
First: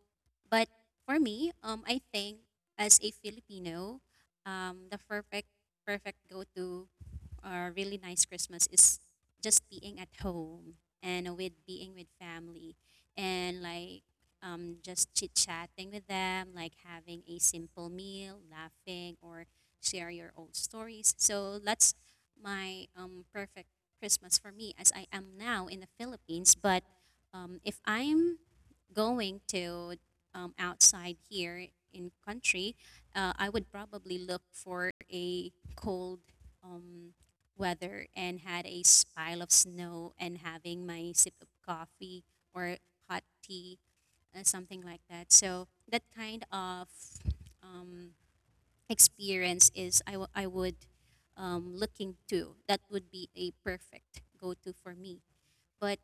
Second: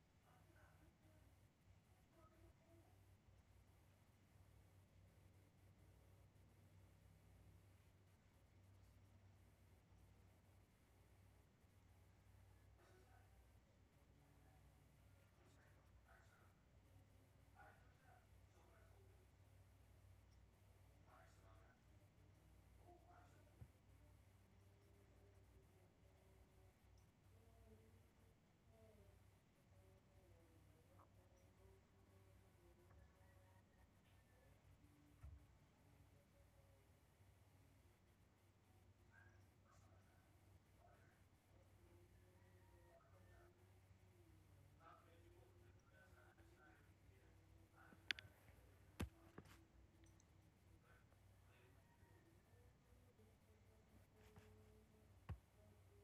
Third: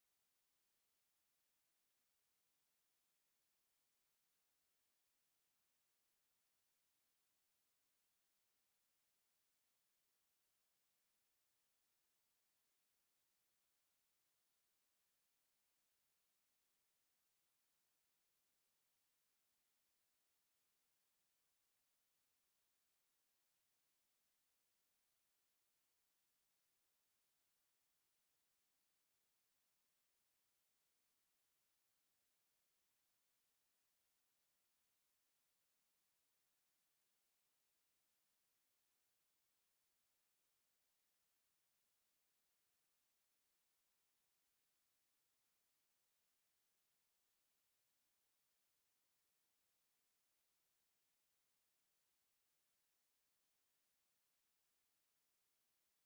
[SPEAKER 2] but for me, I think as a Filipino, the perfect go to or really nice Christmas is just being at home and with being with family and like just chit chatting with them, like having a simple meal, laughing, or share your old stories. So that's my perfect Christmas for me as I am now in the Philippines. But if I'm going to outside here in country, I would probably look for a cold weather and had a pile of snow and having my sip of coffee or hot tea something like that. So that kind of um, experience is I would looking to. That would be a perfect go-to for me. But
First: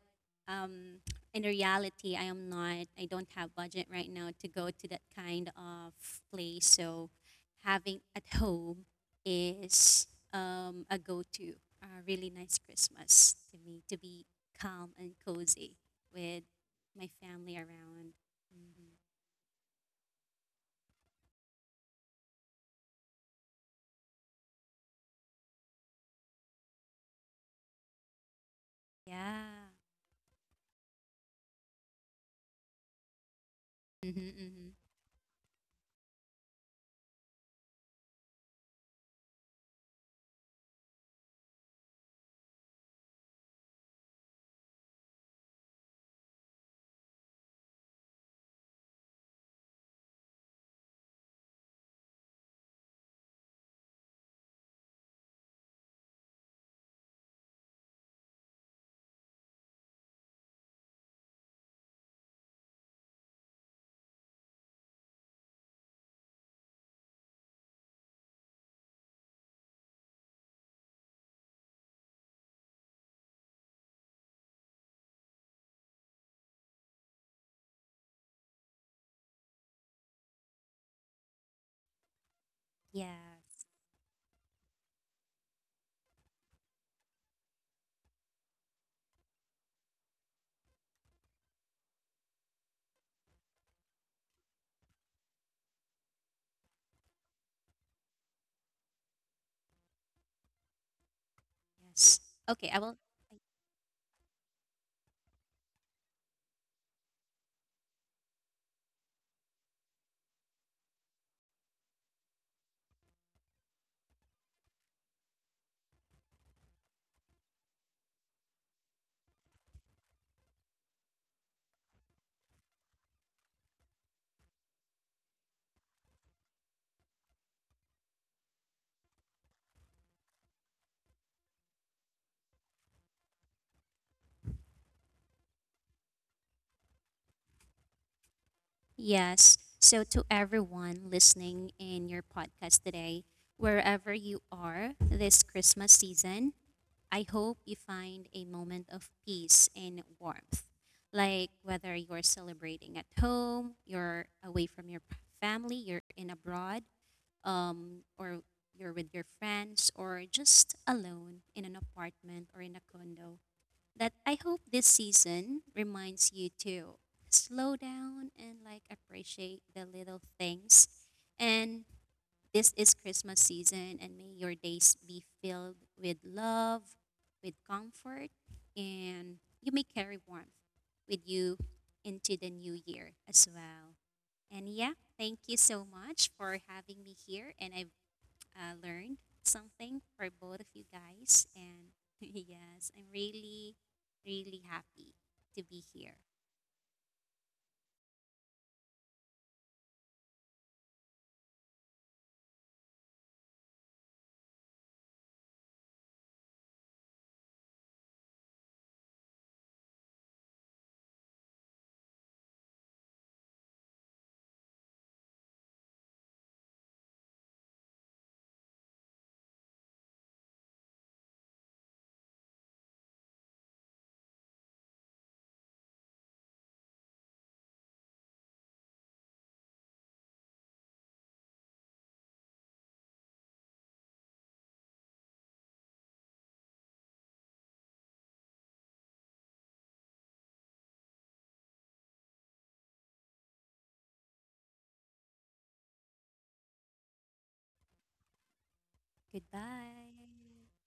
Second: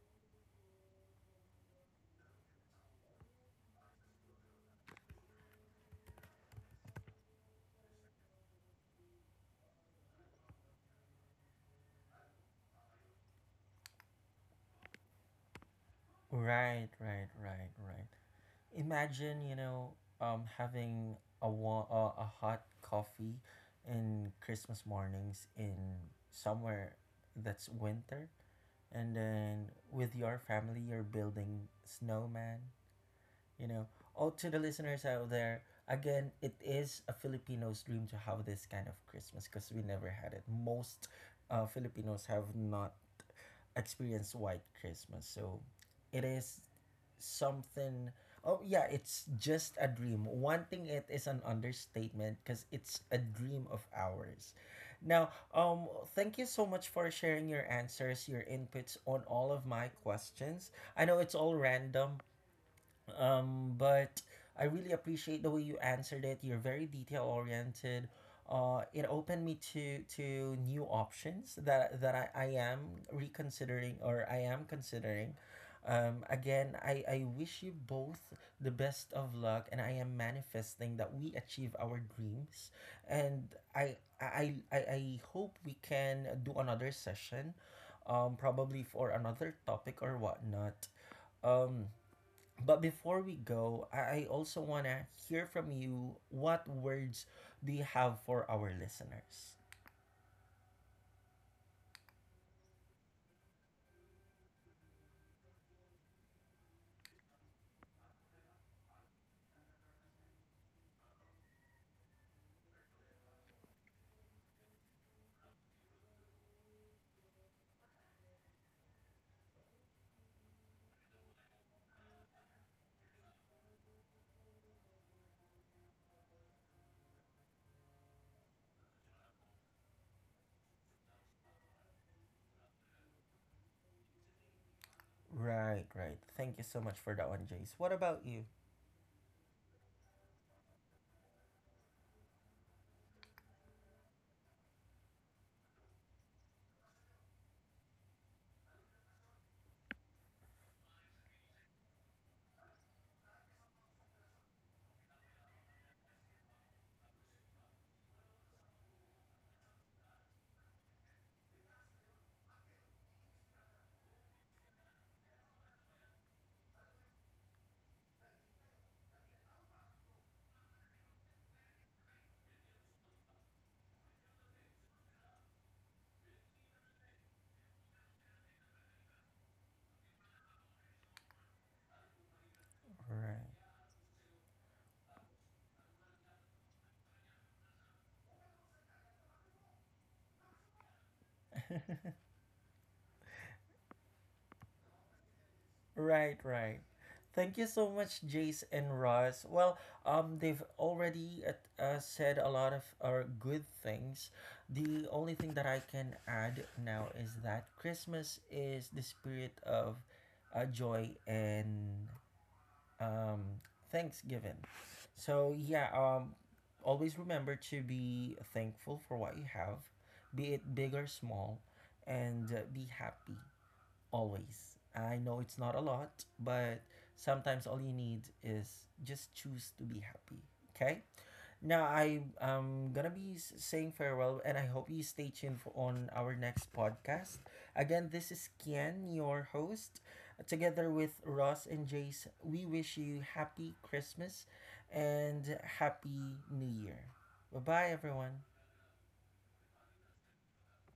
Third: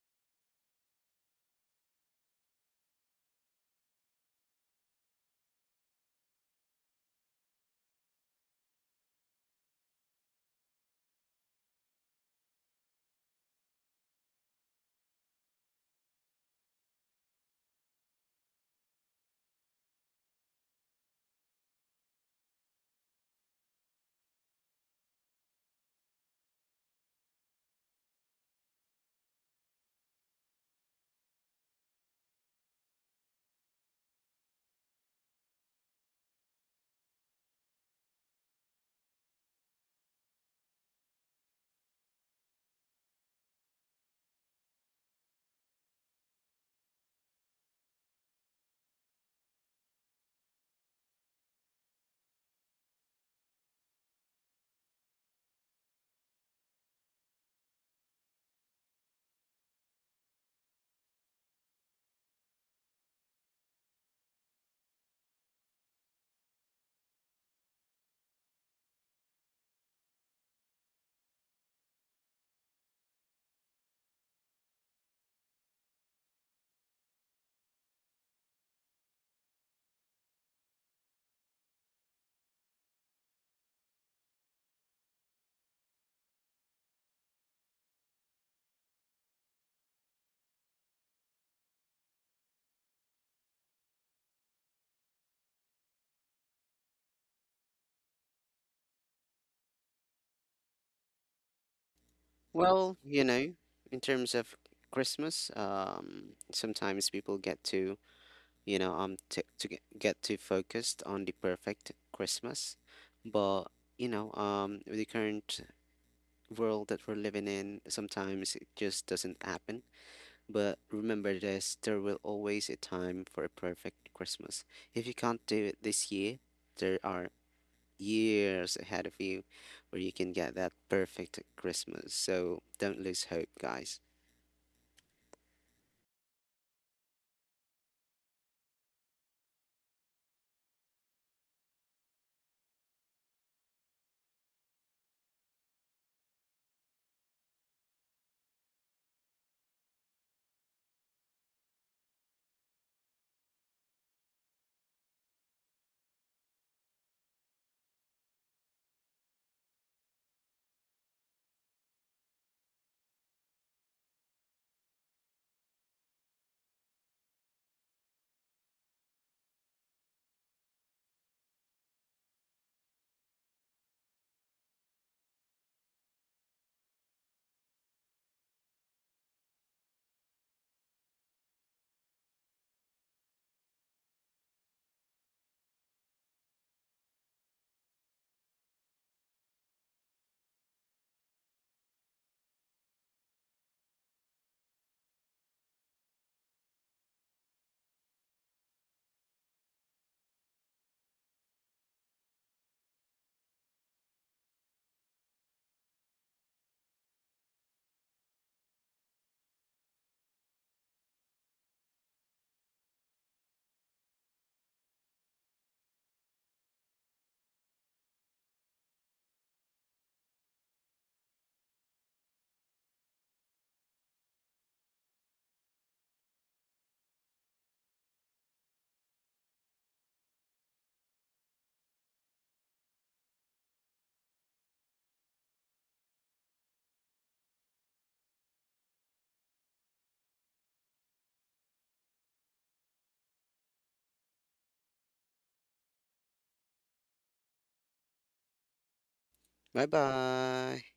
[SPEAKER 2] um, in reality, I am not. I don't have budget right now to go to that kind of place. So having at home is a go-to. A really nice Christmas to me to be calm and cozy with
[SPEAKER 1] right,
[SPEAKER 2] my
[SPEAKER 1] right,
[SPEAKER 2] family
[SPEAKER 1] right, right.
[SPEAKER 2] around. Mhm.
[SPEAKER 1] Imagine, you know, having a a hot coffee in Christmas mornings in somewhere that's winter, and
[SPEAKER 2] Yeah.
[SPEAKER 1] then with your family, you're building snowman, you know,
[SPEAKER 2] Mm-hmm,
[SPEAKER 1] all to the
[SPEAKER 2] mm-hmm.
[SPEAKER 1] listeners out there, again, it is a Filipino's dream to have this kind of Christmas because we never had it. Most Filipinos have not experienced white Christmas, so it is something. Oh yeah, it's just a dream. Wanting it is an understatement because it's a dream of ours. Now, thank you so much for sharing your answers, your inputs on all of my questions. I know it's all random, but I really appreciate the way you answered it. You're very detail oriented. It opened me to new options that I am reconsidering or I am considering. Again, I wish you both the best of luck, and I am manifesting that we achieve our dreams. And
[SPEAKER 2] Yes.
[SPEAKER 1] I hope we can do another session, probably for another topic or whatnot. Um, but before we go, I also want to hear from you what words do you have for our listeners?
[SPEAKER 2] Yes. Okay, I
[SPEAKER 3] Well,
[SPEAKER 2] will.
[SPEAKER 3] you know, in terms of Christmas um, sometimes people get to you know, to get get too focused on the perfect Christmas. But, you know, with the current world that we're living in, sometimes it just doesn't happen. But remember this, there will always a time for a perfect Christmas. If you can't do it this year, there are years ahead of you where you can get that perfect Christmas. So don't lose hope, guys.
[SPEAKER 1] Right, right. Thank you so much for that one, Jace. What about you?
[SPEAKER 2] Yes. So, to everyone listening in your podcast today, wherever you are this Christmas season, I hope you find a moment of peace and warmth. Like whether you're celebrating at home, you're away from your family, you're in abroad, or you're with your friends, or just alone in an apartment or in a condo. That I hope this season reminds you to slow down and like appreciate the little things. And this is Christmas season, and may your days be filled with love, with comfort, and you may carry warmth with you into the new year
[SPEAKER 1] Right.
[SPEAKER 2] as well. And yeah, thank you so much for having me here, and I learned something for both of you guys. And yes, I'm really, really happy to be here.
[SPEAKER 1] right, right. Thank you so much, Jace and Ross. Well, they've already said a lot of good things. The only thing that I can add now is that Christmas is the spirit of joy and um, Thanksgiving. So yeah, always remember to be thankful for what you have, be it big or small, and be happy always. I know it's not a lot, but sometimes all you need is just choose to be happy. Okay? Now I am gonna be saying farewell, and I hope you stay tuned for on our next podcast. Again, this is Kian, your host, together with Ross and Jace. We wish you happy Christmas and happy New Year. Bye bye, everyone.
[SPEAKER 3] Bye
[SPEAKER 2] Goodbye.
[SPEAKER 3] bye.